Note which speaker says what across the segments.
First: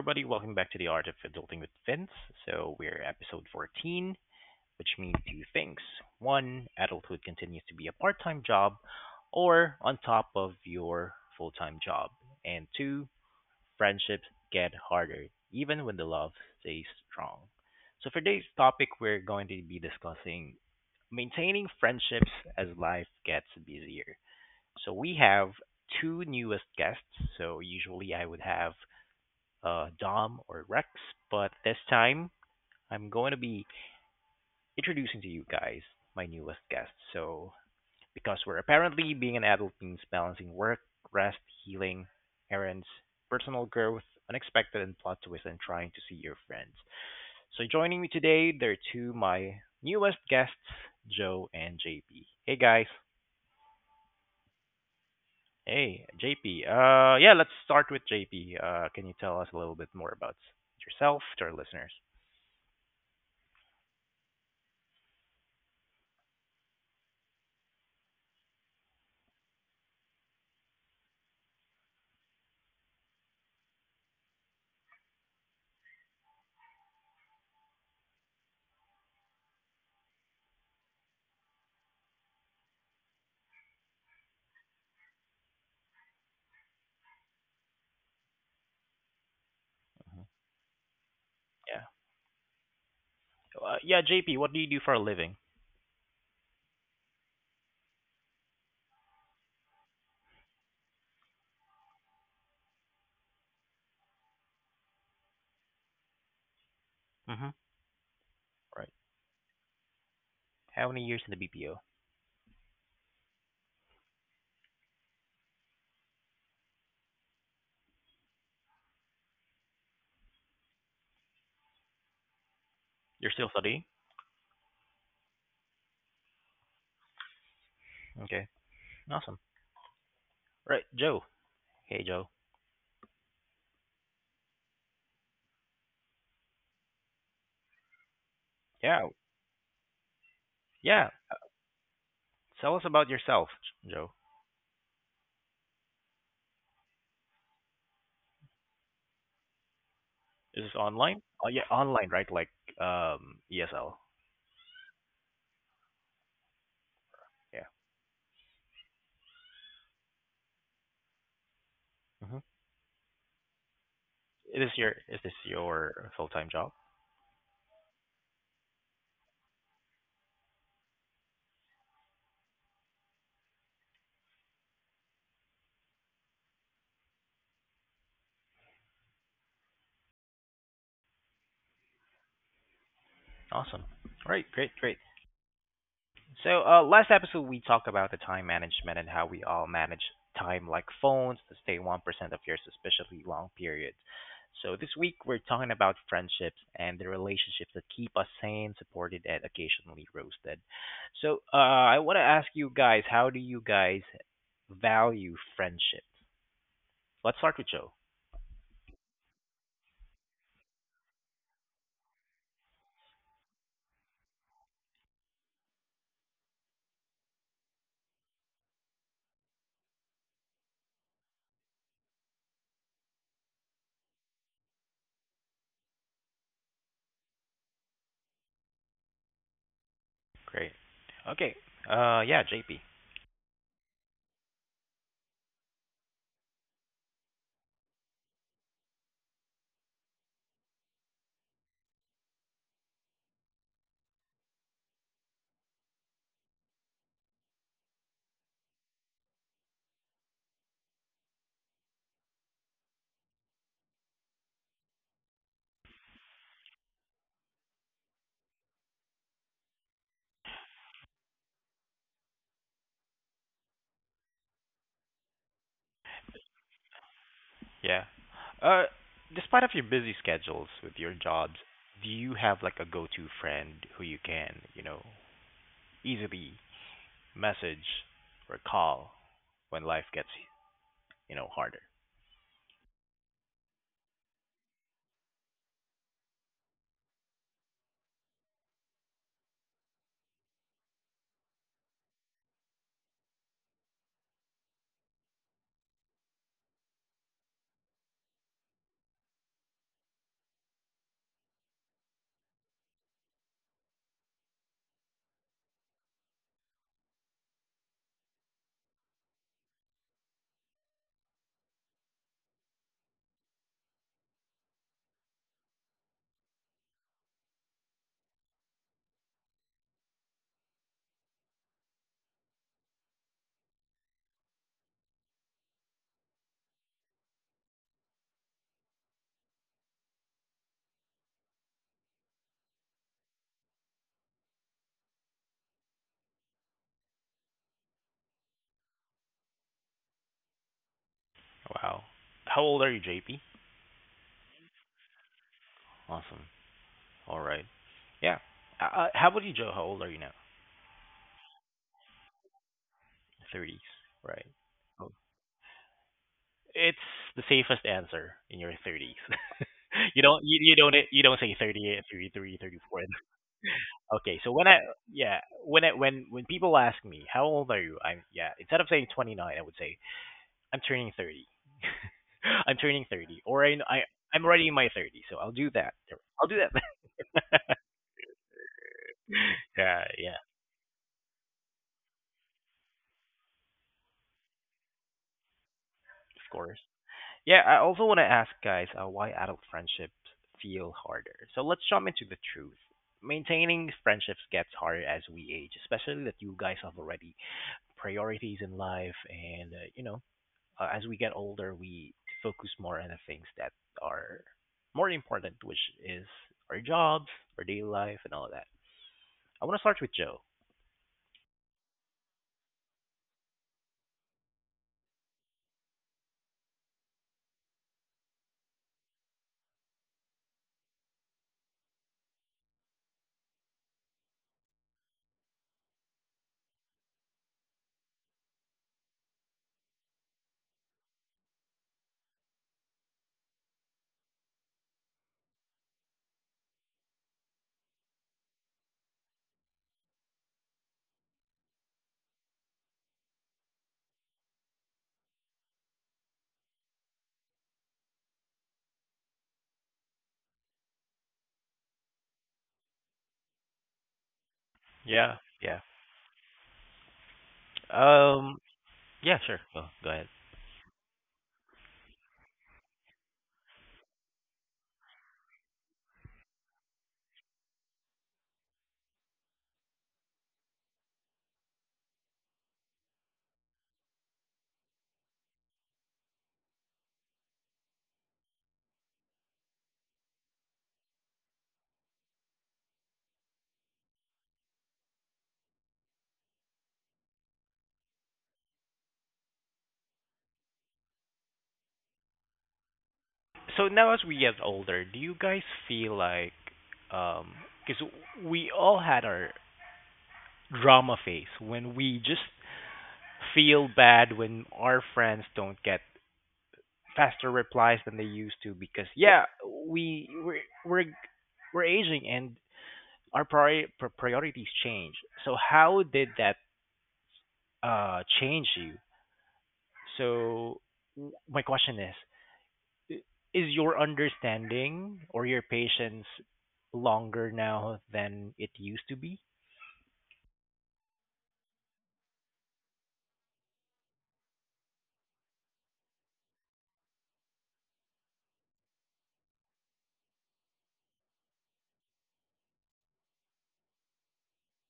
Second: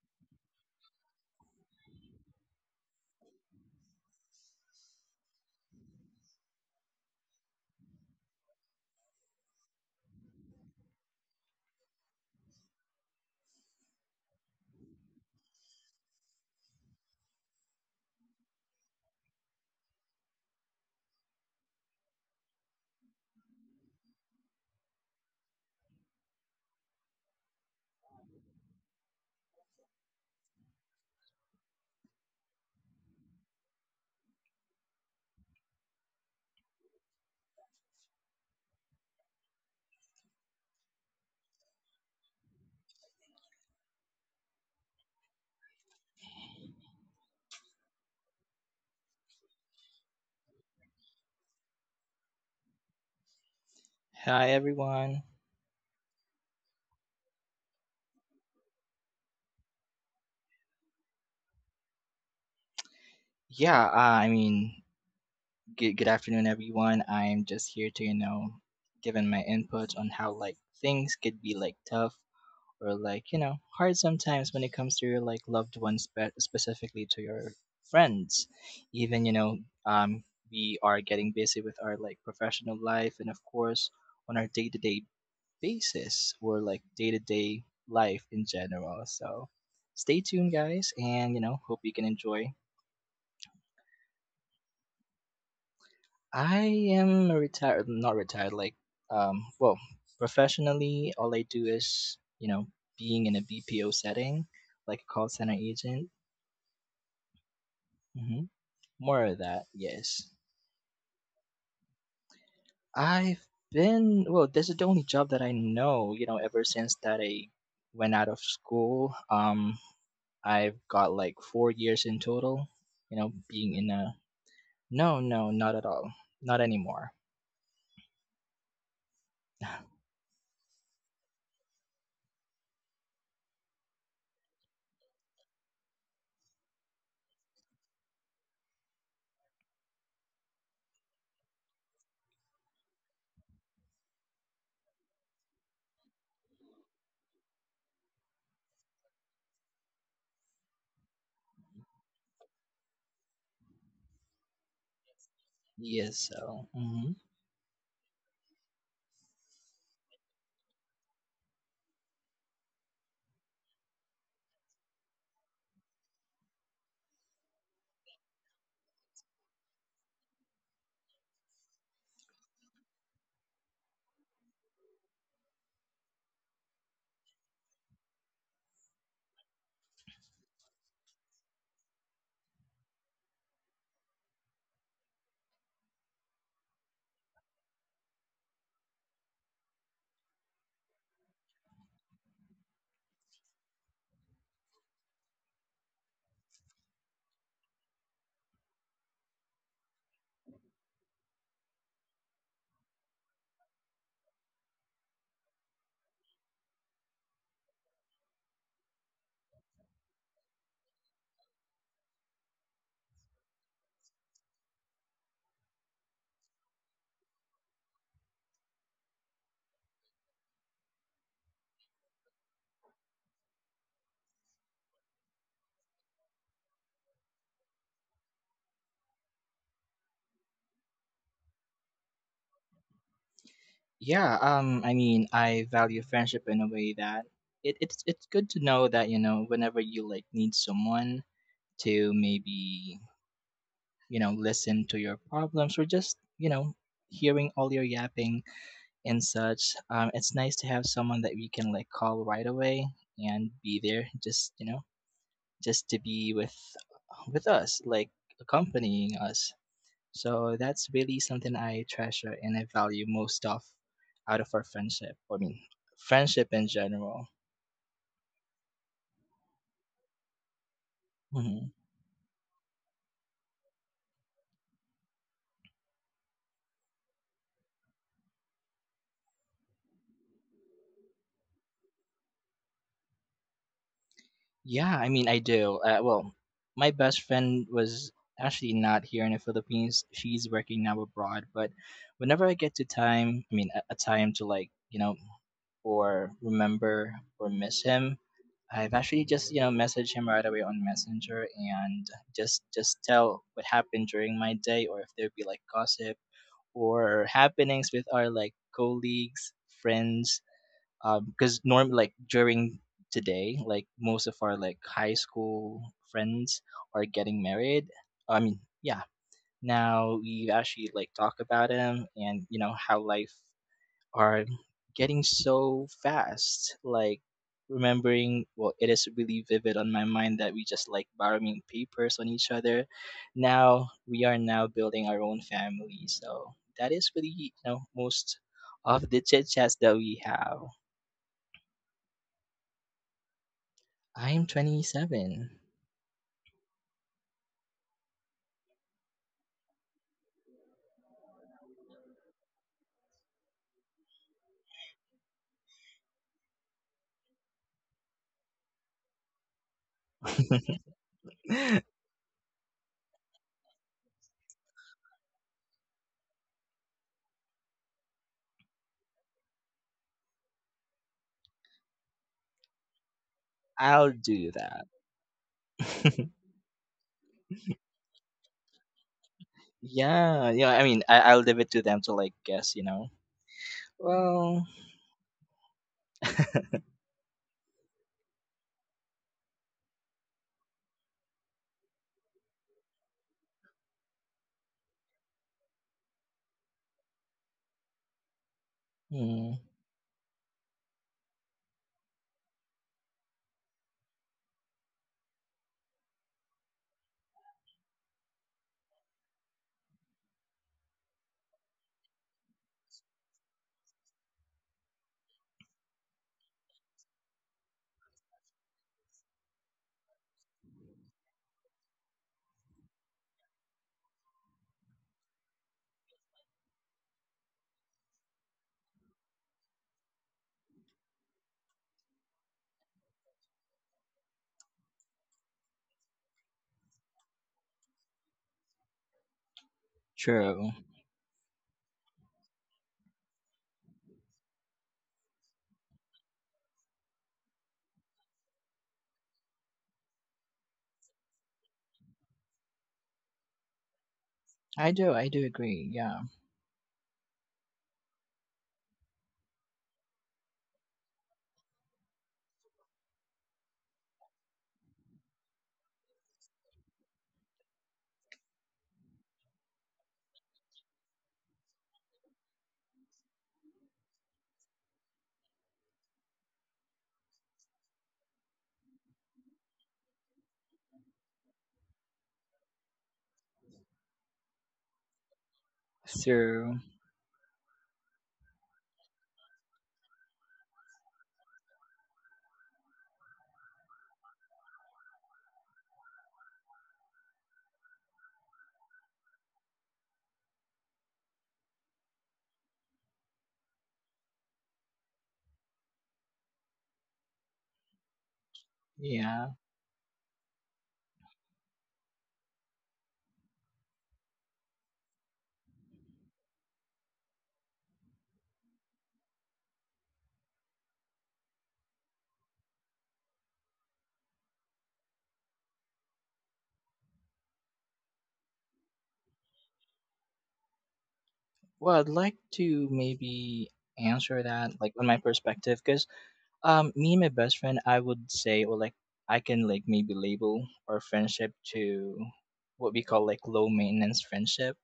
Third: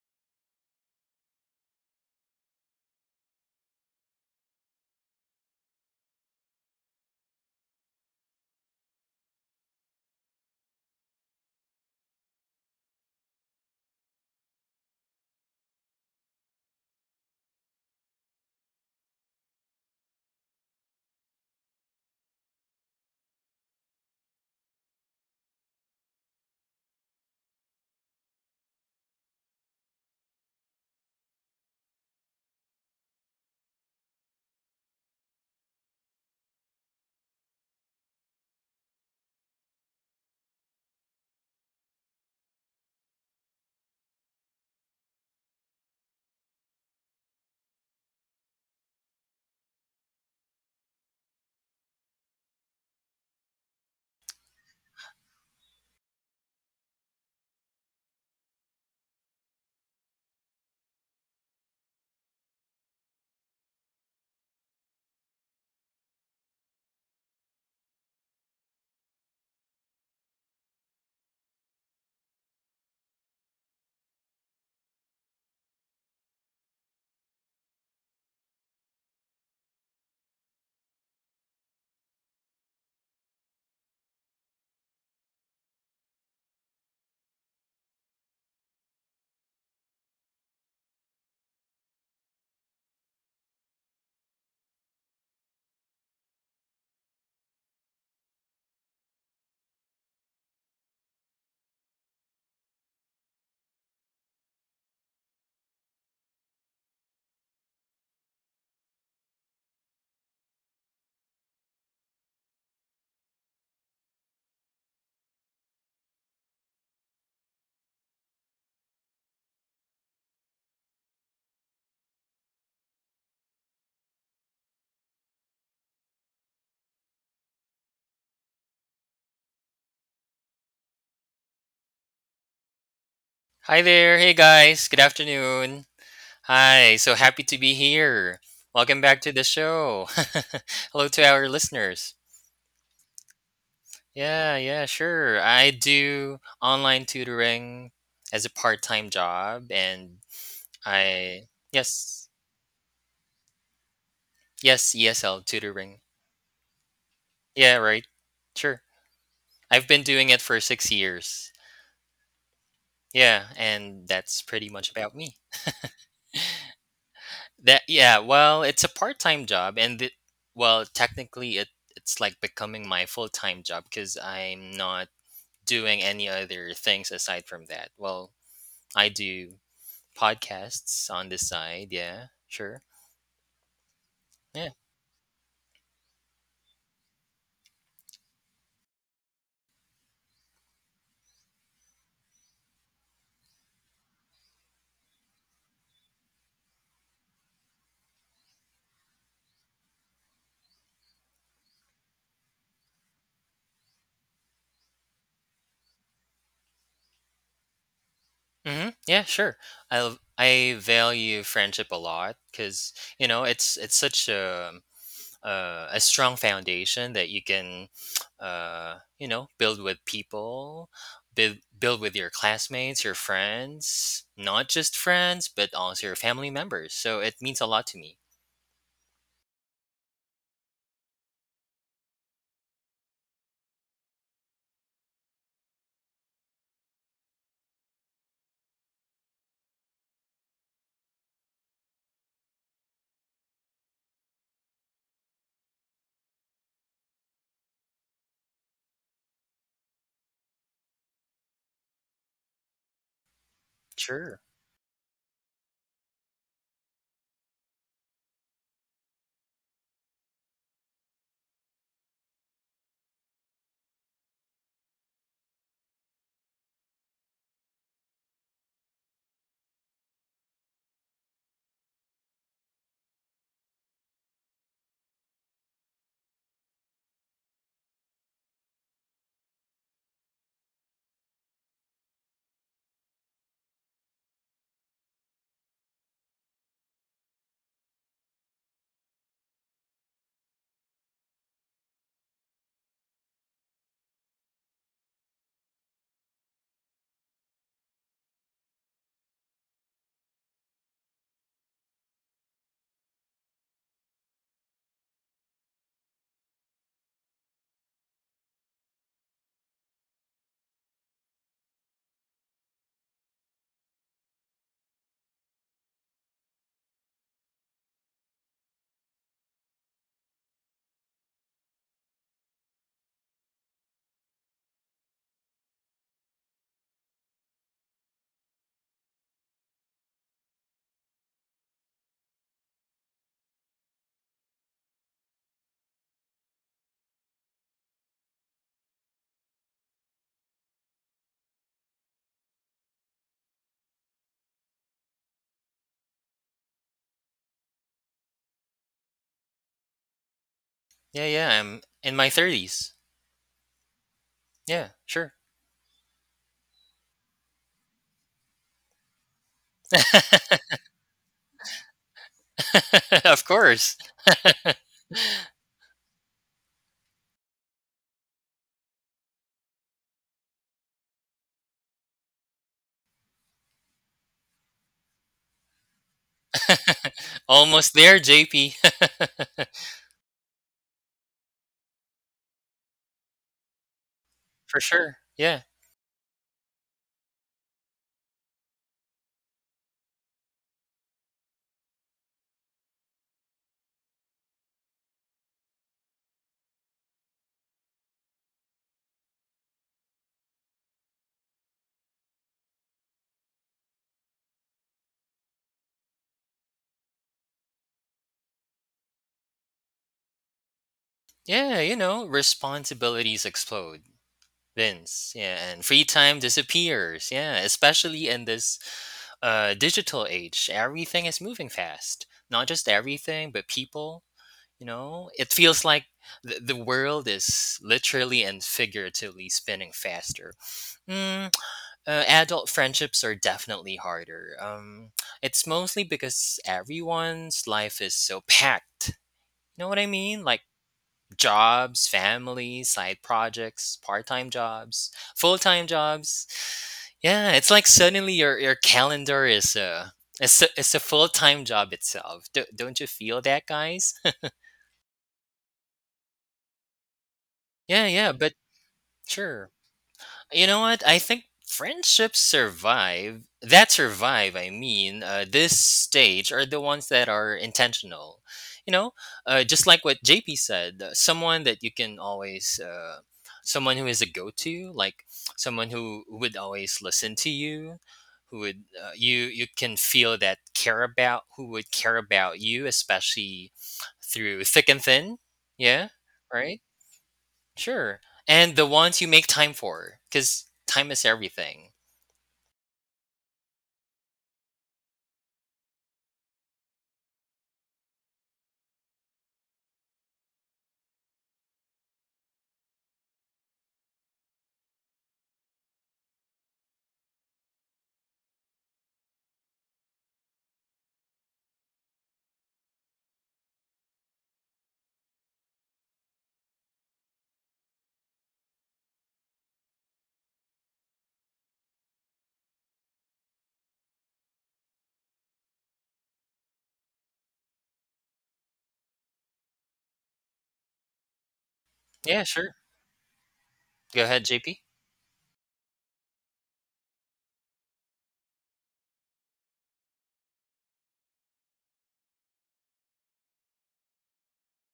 Speaker 1: everybody. Welcome back to the Art of Adulting with Vince. So, we're episode 14, which means two things. One, adulthood continues to be a part time job or on top of your full time job. And two, friendships get harder, even when the love stays strong. So, for today's topic, we're going to be discussing maintaining friendships as life gets busier. So, we have two newest guests. So, usually I would have Dom or Rex, but this time I'm going to be introducing to you guys my newest guest. So, because we're apparently being an adult means balancing work, rest, healing, errands, personal growth, unexpected and plot twists, and trying to see your friends. So, joining me today, there are two my newest guests, Joe and JP. Hey guys.
Speaker 2: Hi everyone.
Speaker 1: Hey JP. Yeah, let's start with JP. Can you tell us a little bit more about yourself to our listeners?
Speaker 2: Yeah, uh, I mean, good afternoon everyone. I'm just here to, you know, giving my input on how like things could be like tough or like, you know, hard sometimes when it comes to your like loved ones, specifically to your friends. Even, you know, um we are getting busy with our like professional life and of course on our day-to-day basis or like day-to-day life in general. So, stay tuned guys and you know, hope
Speaker 1: Yeah.
Speaker 2: you can enjoy.
Speaker 1: Yeah, JP, what do you do for a living?
Speaker 2: I am retired, not retired, like, well, professionally, all I do is, you know, being in a BPO setting, like a call center agent.
Speaker 1: Mm-hmm.
Speaker 2: Hmm.
Speaker 1: Right.
Speaker 2: More of that, yes.
Speaker 1: How many years in the BPO?
Speaker 2: I've been, well, this is the only job that I know, you know, ever since that I went out of school. I've got like 4 years in total, you know,
Speaker 1: You're still
Speaker 2: being
Speaker 1: studying?
Speaker 2: in a, no, no, not at all, not anymore.
Speaker 1: Okay. Awesome. Right, Joe. Hey, Joe.
Speaker 3: Hi there. Hey guys. Good afternoon. Hi. So happy to be here. Welcome
Speaker 1: Yeah,
Speaker 3: back to the show. Hello
Speaker 1: yeah.
Speaker 3: to our listeners.
Speaker 1: Tell us about yourself, Joe.
Speaker 3: Yeah, yeah, sure. I do online tutoring as a part-time job and
Speaker 1: Is this online?
Speaker 3: I
Speaker 1: Oh, yeah, online,
Speaker 3: yes,
Speaker 1: right? Like ESL.
Speaker 3: yes, ESL tutoring.
Speaker 2: Yes, so. Mm-hmm.
Speaker 1: Yeah.
Speaker 3: Yeah, right. Sure. I've been doing it for 6 years.
Speaker 1: Mm-hmm.
Speaker 3: Yeah, and that's
Speaker 1: Is
Speaker 3: pretty
Speaker 1: this
Speaker 3: much
Speaker 1: your
Speaker 3: about
Speaker 1: is
Speaker 3: me.
Speaker 1: this your full time job?
Speaker 3: That Yeah, well, it's a part-time job and well, technically it's like becoming my full-time job because I'm not doing any other things aside from that. Well, I do podcasts on the side, yeah, sure.
Speaker 1: Awesome. Right.
Speaker 3: Yeah.
Speaker 1: Great. Great. So, last episode we talked about the time management and how we all manage time like phones to stay 1% of your suspiciously long periods. So, this week we're talking about friendships and the relationships that keep us sane, supported, and occasionally roasted. So, I want to ask you guys, how do you guys value friendships? Let's start with Joe.
Speaker 3: Yeah, sure. I value friendship a lot because you know it's such a strong foundation that you can you know build with people build with your classmates, your friends, not just friends but also your family members, so it means a lot to me.
Speaker 1: Great. Okay. Yeah, JP.
Speaker 2: Yeah, I mean, I value friendship in a way that it's good to know that you know whenever you like need someone to maybe you know listen to your problems or just you know hearing all your yapping and such. It's nice to have someone that we can like call right away and be there,
Speaker 3: Sure,
Speaker 2: just you know, just to be with us, like accompanying us. So that's really something I treasure and I value most of out of our friendship. I mean, friendship in general.
Speaker 1: Yeah. Uh, Despite of your busy schedules with your jobs,
Speaker 2: Hmm.
Speaker 1: do you have like a go-to friend who you can, you know, easily message or call when life gets, harder?
Speaker 2: Yeah, I mean, I do. Well, my best friend was actually not here in the Philippines. She's working now abroad. But whenever I get to time, I mean, a time to like, you know, or remember or miss him, I've actually just you know message him right away on Messenger and just tell what happened during my day or if there'd be like gossip or happenings with our like colleagues, friends. Because norm like during today, like most of our like high school friends are getting married. I mean, yeah. Now we actually like talk about them and you know how life are getting so fast. Like remembering, well, it is really vivid on my mind that we just like borrowing papers on each other. Now we are now building our own family, so that is really you know most of the chit chats that we have.
Speaker 1: Wow. How old are you, JP?
Speaker 2: I'm 27.
Speaker 1: Awesome. All right. Yeah. How about you, Joe? How old are you now?
Speaker 3: yeah, yeah, I'm in my 30s.
Speaker 1: Thirties, right?
Speaker 3: Yeah,
Speaker 1: Oh.
Speaker 3: sure.
Speaker 1: It's the safest answer in your thirties. You don't say 38, 33, 34.
Speaker 3: Of course.
Speaker 1: Okay, so when I yeah, when I when people ask me how old are you, instead of saying 29, I would say I'm turning 30. I'm turning 30, or I, I
Speaker 2: I'll
Speaker 1: I'm
Speaker 2: do
Speaker 1: already in
Speaker 2: that.
Speaker 1: my 30s, so I'll do that. I'll do that.
Speaker 3: Almost there, JP.
Speaker 1: yeah, yeah,
Speaker 2: yeah, yeah. I mean, I'll leave it to them to like guess. You know. Well,
Speaker 3: For sure, yeah.
Speaker 1: of course. Yeah, I also want to ask guys why adult friendships feel harder. So let's jump into the truth. Maintaining friendships gets harder as we age, especially that you guys have already priorities in life
Speaker 2: hmm,
Speaker 1: and as we get older, we focus more on the things that are more important, which is our jobs, our daily life, and all of that. I want to start with Joe.
Speaker 3: Yeah, you know, responsibilities explode, Vince, yeah, and free time disappears. Yeah, especially in this digital age. Everything is moving fast. Not just everything, but people. You know, it feels like the world is literally and figuratively spinning faster. Mm, Adult friendships are definitely harder. It's mostly because everyone's life is so packed. You know what I mean? Like
Speaker 2: true.
Speaker 3: jobs, family, side projects, part time jobs, full time jobs. Yeah, it's like suddenly your calendar is it's a full time job itself. Don't you feel that, guys?
Speaker 2: I do. I
Speaker 1: Yeah.
Speaker 2: do
Speaker 1: Yeah.
Speaker 2: agree. Yeah.
Speaker 3: Yeah, yeah, but
Speaker 1: Um. Yeah. Sure.
Speaker 3: sure.
Speaker 1: Go ahead.
Speaker 3: You know what? I think friendships survive. That survive, I mean, this stage, are the ones that are intentional. You know, just like what JP said, someone that you can always, someone who is a go-to, like someone who would always listen to you, who would, you you can feel that care about, who would care about you, especially through thick and thin. Yeah, right.
Speaker 2: So
Speaker 3: Sure, and the ones you make time for, because time is everything.
Speaker 1: So now, as we get older, do you guys feel like, um, because we all had our drama phase when we just feel bad when our friends don't get faster replies than they used to because yeah,
Speaker 2: yeah.
Speaker 1: we we're we're aging and our priorities change. So how did that change you? So my question is, i- is your understanding or your patience longer now than it used to be?
Speaker 2: Well, I'd
Speaker 3: Yeah,
Speaker 2: like
Speaker 3: sure.
Speaker 2: to maybe
Speaker 3: Go ahead,
Speaker 2: answer
Speaker 3: JP.
Speaker 2: that like on my perspective because me and my best friend I would say or like I can like maybe label our friendship to what we call like low maintenance friendship.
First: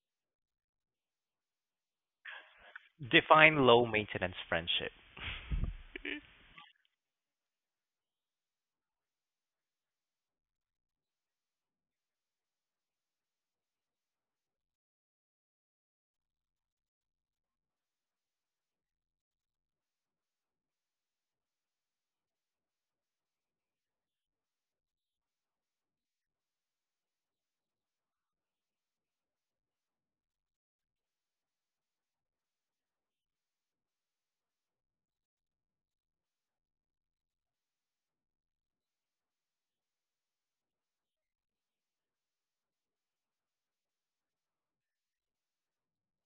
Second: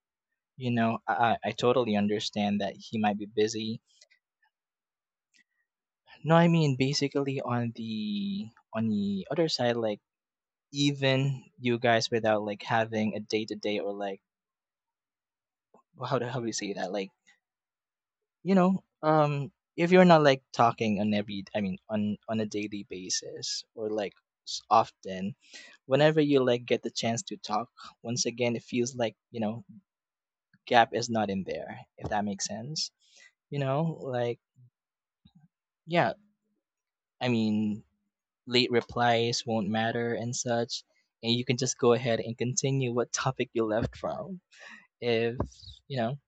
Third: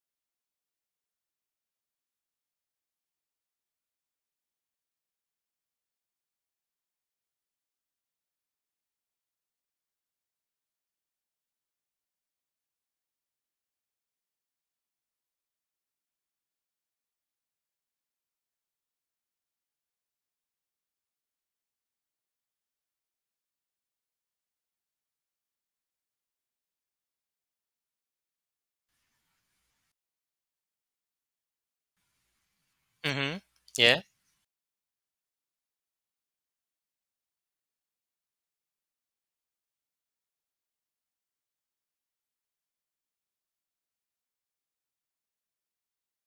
Speaker 2: You know, I totally understand that he might be
Speaker 1: Define
Speaker 2: busy.
Speaker 1: low maintenance friendship.
Speaker 2: No, I mean basically on the other side like even you guys without like having a day to day or like how do you say that like you know, if you're not like talking on every, I mean, on a daily basis or like often, whenever you like get the chance to talk, once again, it feels like you know gap is not in there. If that makes sense,
Speaker 3: Mhm.
Speaker 2: you know,
Speaker 3: Yeah.
Speaker 2: like yeah, I mean, late replies won't matter and such, and you can just go ahead and continue what topic you left from. If you know.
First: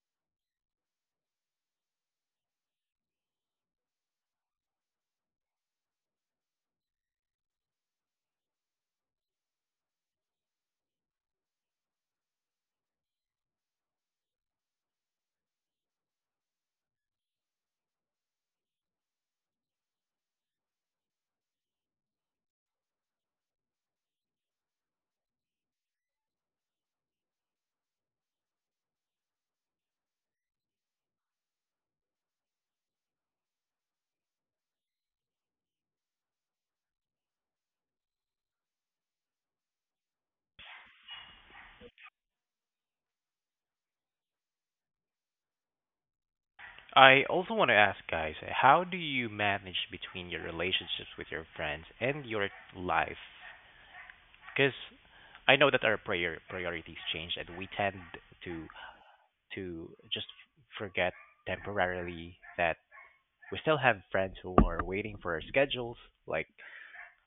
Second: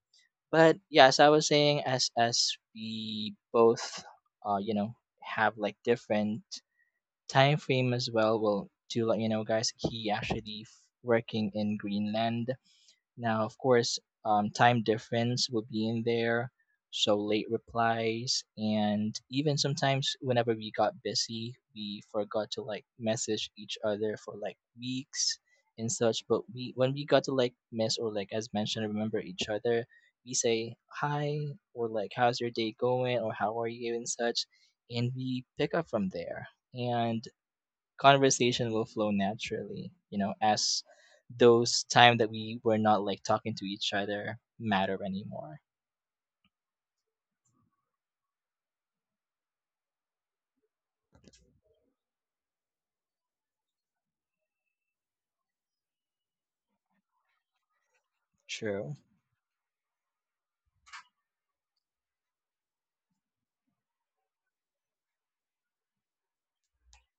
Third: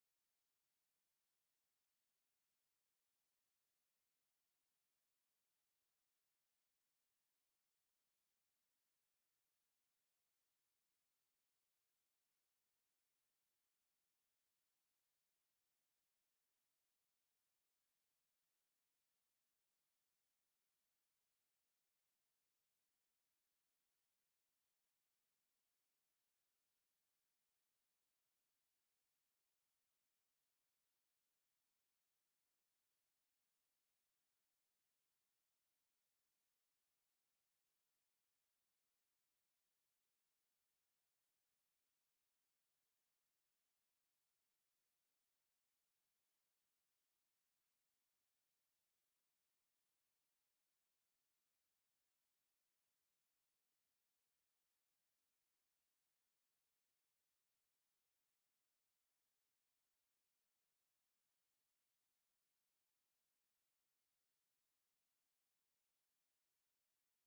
Speaker 2: But yeah, as I was saying, as we both, you know, have like different time frame as well. Well, to let you know, guys, he actually working in Greenland, now, of course, time difference would be in there, so late replies, and even sometimes whenever we got busy, we forgot to like message each other for like weeks and such. But we, when we got to like miss or like as mentioned, remember each other, we say hi or like how's your day going or how are you and such, and we pick up from there. And conversation will flow naturally, you know, as those time that we were not like talking to each other matter anymore.
Speaker 1: I also want to ask guys, how do you manage between your relationships with your friends and your life? Because I know that our priorities change and we tend to
Speaker 2: True.
Speaker 1: to just forget temporarily that we still have friends who are waiting for our schedules, like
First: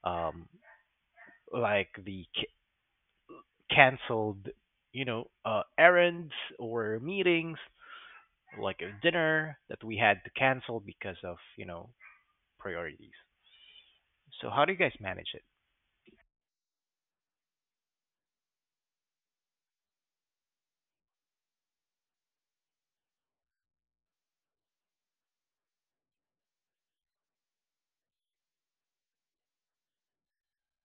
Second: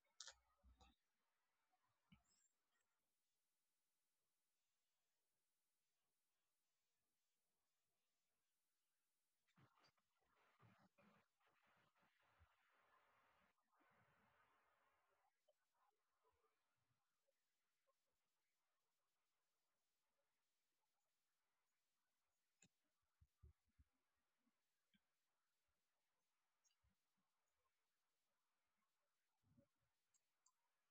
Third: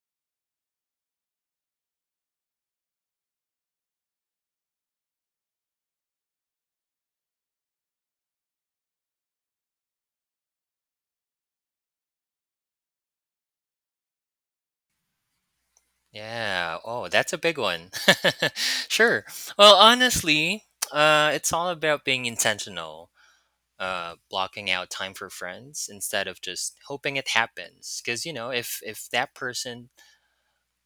Speaker 1: um, like the canceled, errands or meetings, like a dinner that we had to cancel because of priorities. So how do you guys manage it?
Speaker 3: Yeah. Oh, that's a big one. Sure. Well, honestly, it's all about being intentional, blocking out time for friends instead of just hoping it happens, because you know, if that person,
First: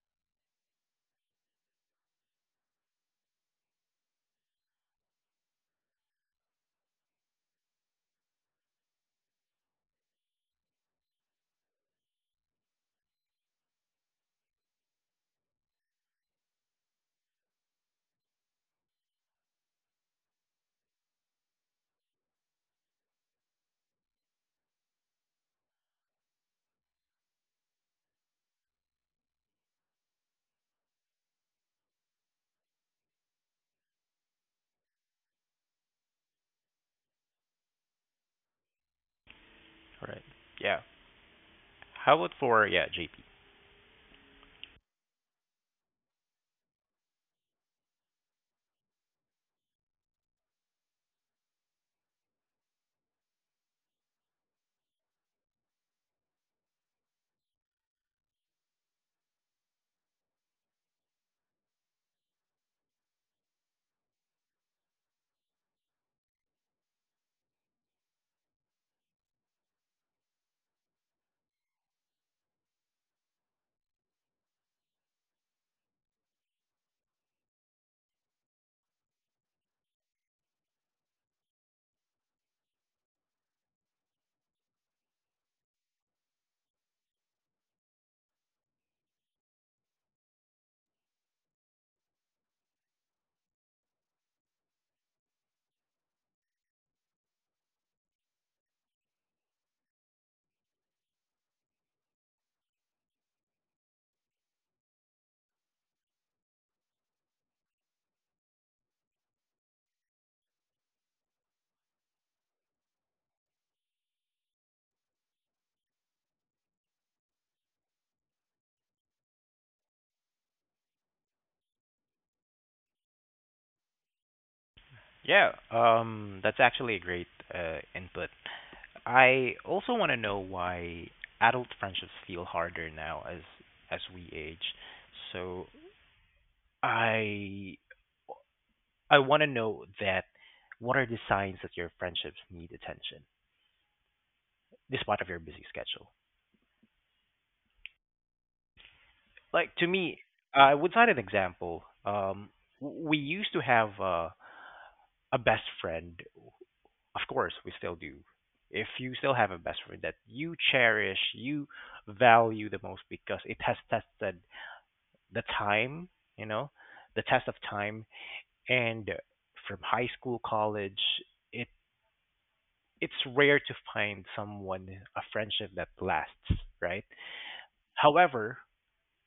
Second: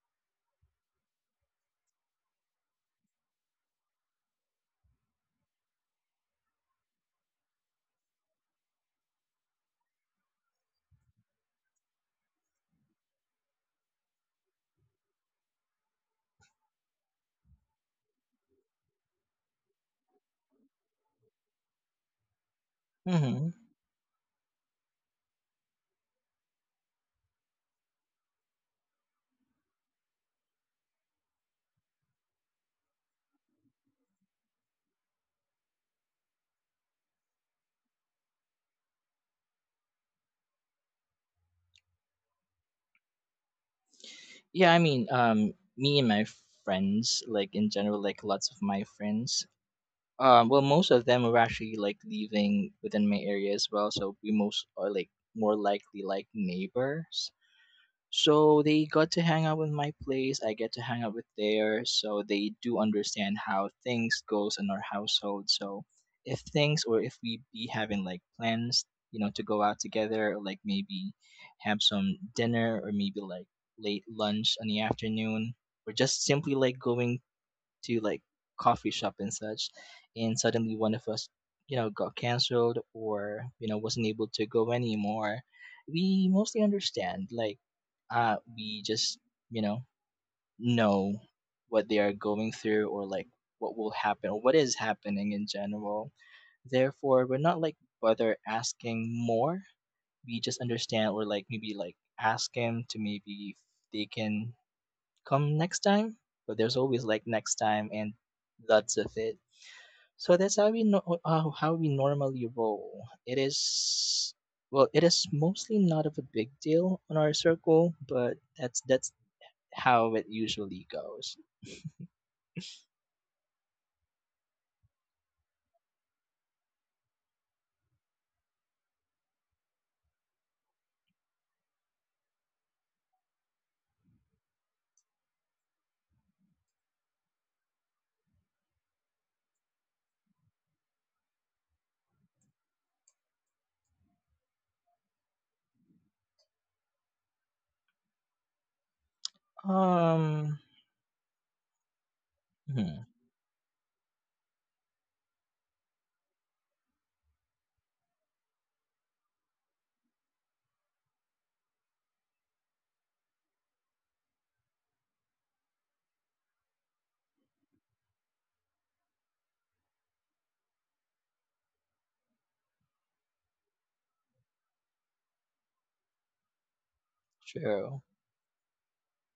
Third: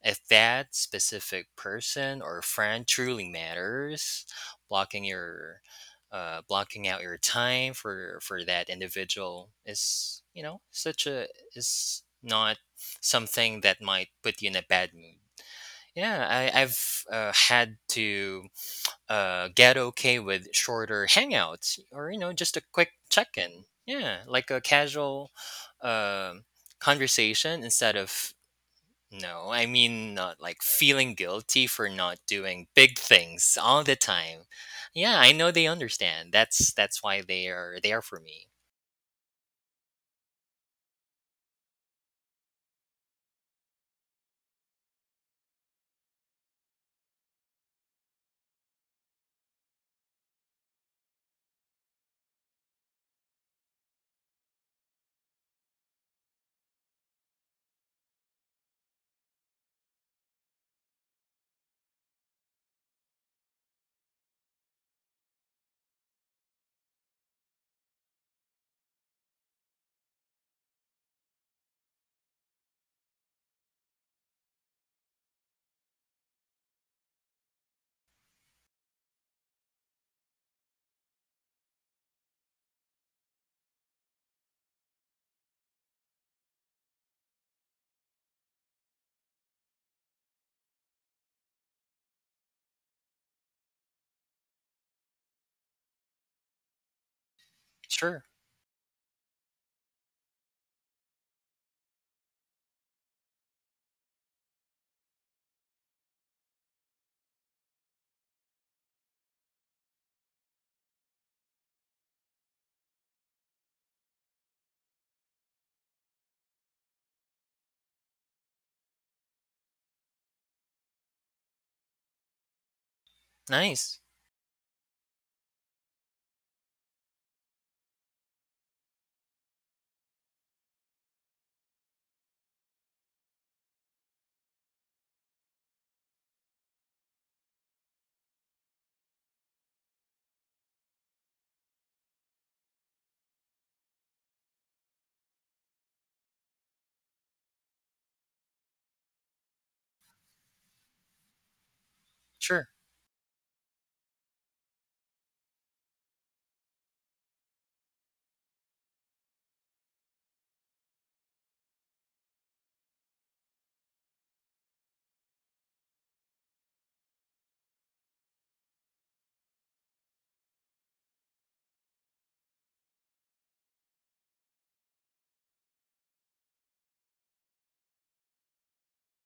Speaker 3: if that specific person or friend truly matters, blocking your blocking out your time for that individual is, you know, such a, is not something that might put you in a bad mood. Yeah, I've had to get okay with shorter hangouts or, you know, just a quick
Speaker 2: Mm-hmm.
Speaker 3: check-in. Yeah, like a casual um conversation, instead of, no, I mean, not like feeling guilty for not doing big things all the time. Yeah, I know they understand. That's why they are there for me.
Speaker 1: Right. Yeah. How about for JP?
Speaker 2: Yeah, I mean, me and my friends, like in general, like lots of my friends, well, most of them are actually like leaving within my area as well, so we most are like more likely like neighbors. So they got to hang out with my place. I get to hang out with theirs. So they do understand how things goes in our household. So if things or if we be having like plans, you know, to go out together or like maybe have some dinner or maybe like late lunch in the afternoon or just simply like going to like coffee shop and such, and suddenly one of us, you know, got canceled or you know wasn't able to go anymore, we mostly understand. Like, we just you know what they are going through or like what will happen or what is happening in general. Therefore, we're not like
Speaker 3: Sure.
Speaker 2: bother asking more. We just understand or like maybe like ask him to maybe if they can come next time, but there's always like next time and lots of it. So that's how we how we normally roll. It is well, it is mostly not of a big deal on our circle, but that's how it usually goes.
Speaker 3: Nice.
Speaker 1: Yeah, that's actually a great input. I also want to know why adult friendships feel harder now as we age. So I I want to know that what are the signs that your friendships need attention despite of your busy schedule. Like to me,
Speaker 2: Um,
Speaker 1: I would cite an example. Um,
Speaker 3: Sure.
Speaker 2: hmm,
Speaker 1: w- we used to have a best friend. Of course, we still do. If you still have a best friend that you cherish, you value the most because it has tested the time, you know, the test of time. And from high school, college, it it's rare to find someone a friendship that lasts, right?
Speaker 2: true,
Speaker 1: However,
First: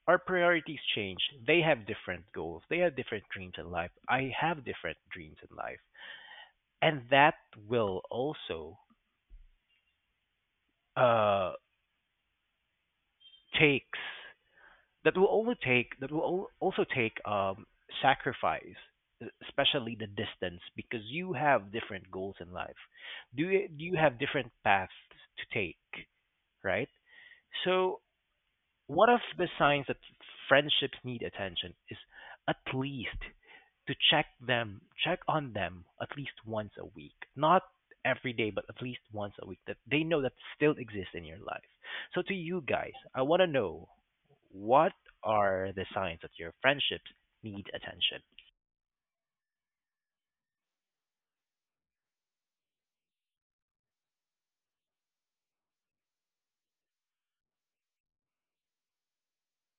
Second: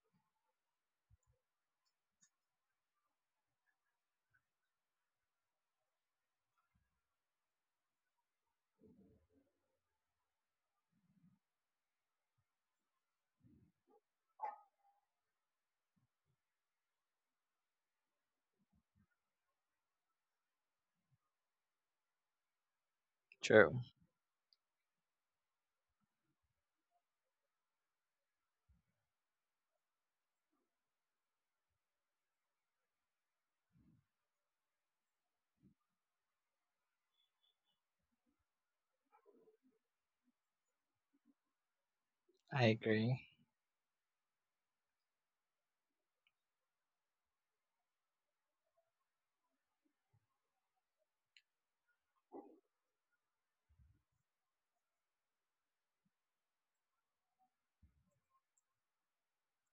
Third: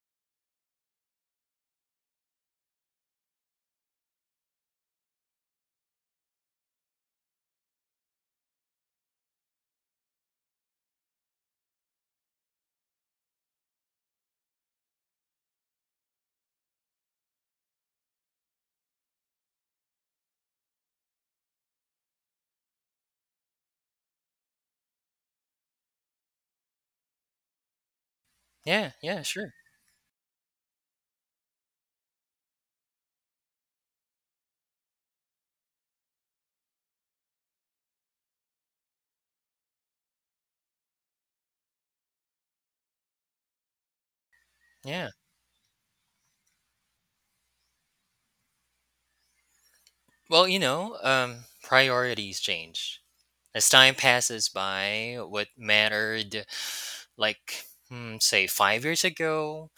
Speaker 1: our priorities change. They have different goals. They have different dreams in life. I have different dreams in life, and will also uh takes that will also take sacrifice, especially the distance, because you have different goals in life. Do you, do
Speaker 2: true.
Speaker 1: you have different paths to take, right? So
Speaker 3: Yeah,
Speaker 1: one of
Speaker 3: yeah,
Speaker 1: the
Speaker 3: sure.
Speaker 1: signs that friendships need attention is at least to check on them at least once a week, not every day but at least once a week, that they know that still exists in your life. So to you
Speaker 2: I
Speaker 1: guys, I
Speaker 2: agree.
Speaker 1: want to know what
Speaker 3: Yeah.
Speaker 1: are the signs that your friendships need attention.
Speaker 3: Well, you know, priorities change. As time passes by, what mattered like, say, 5 years ago,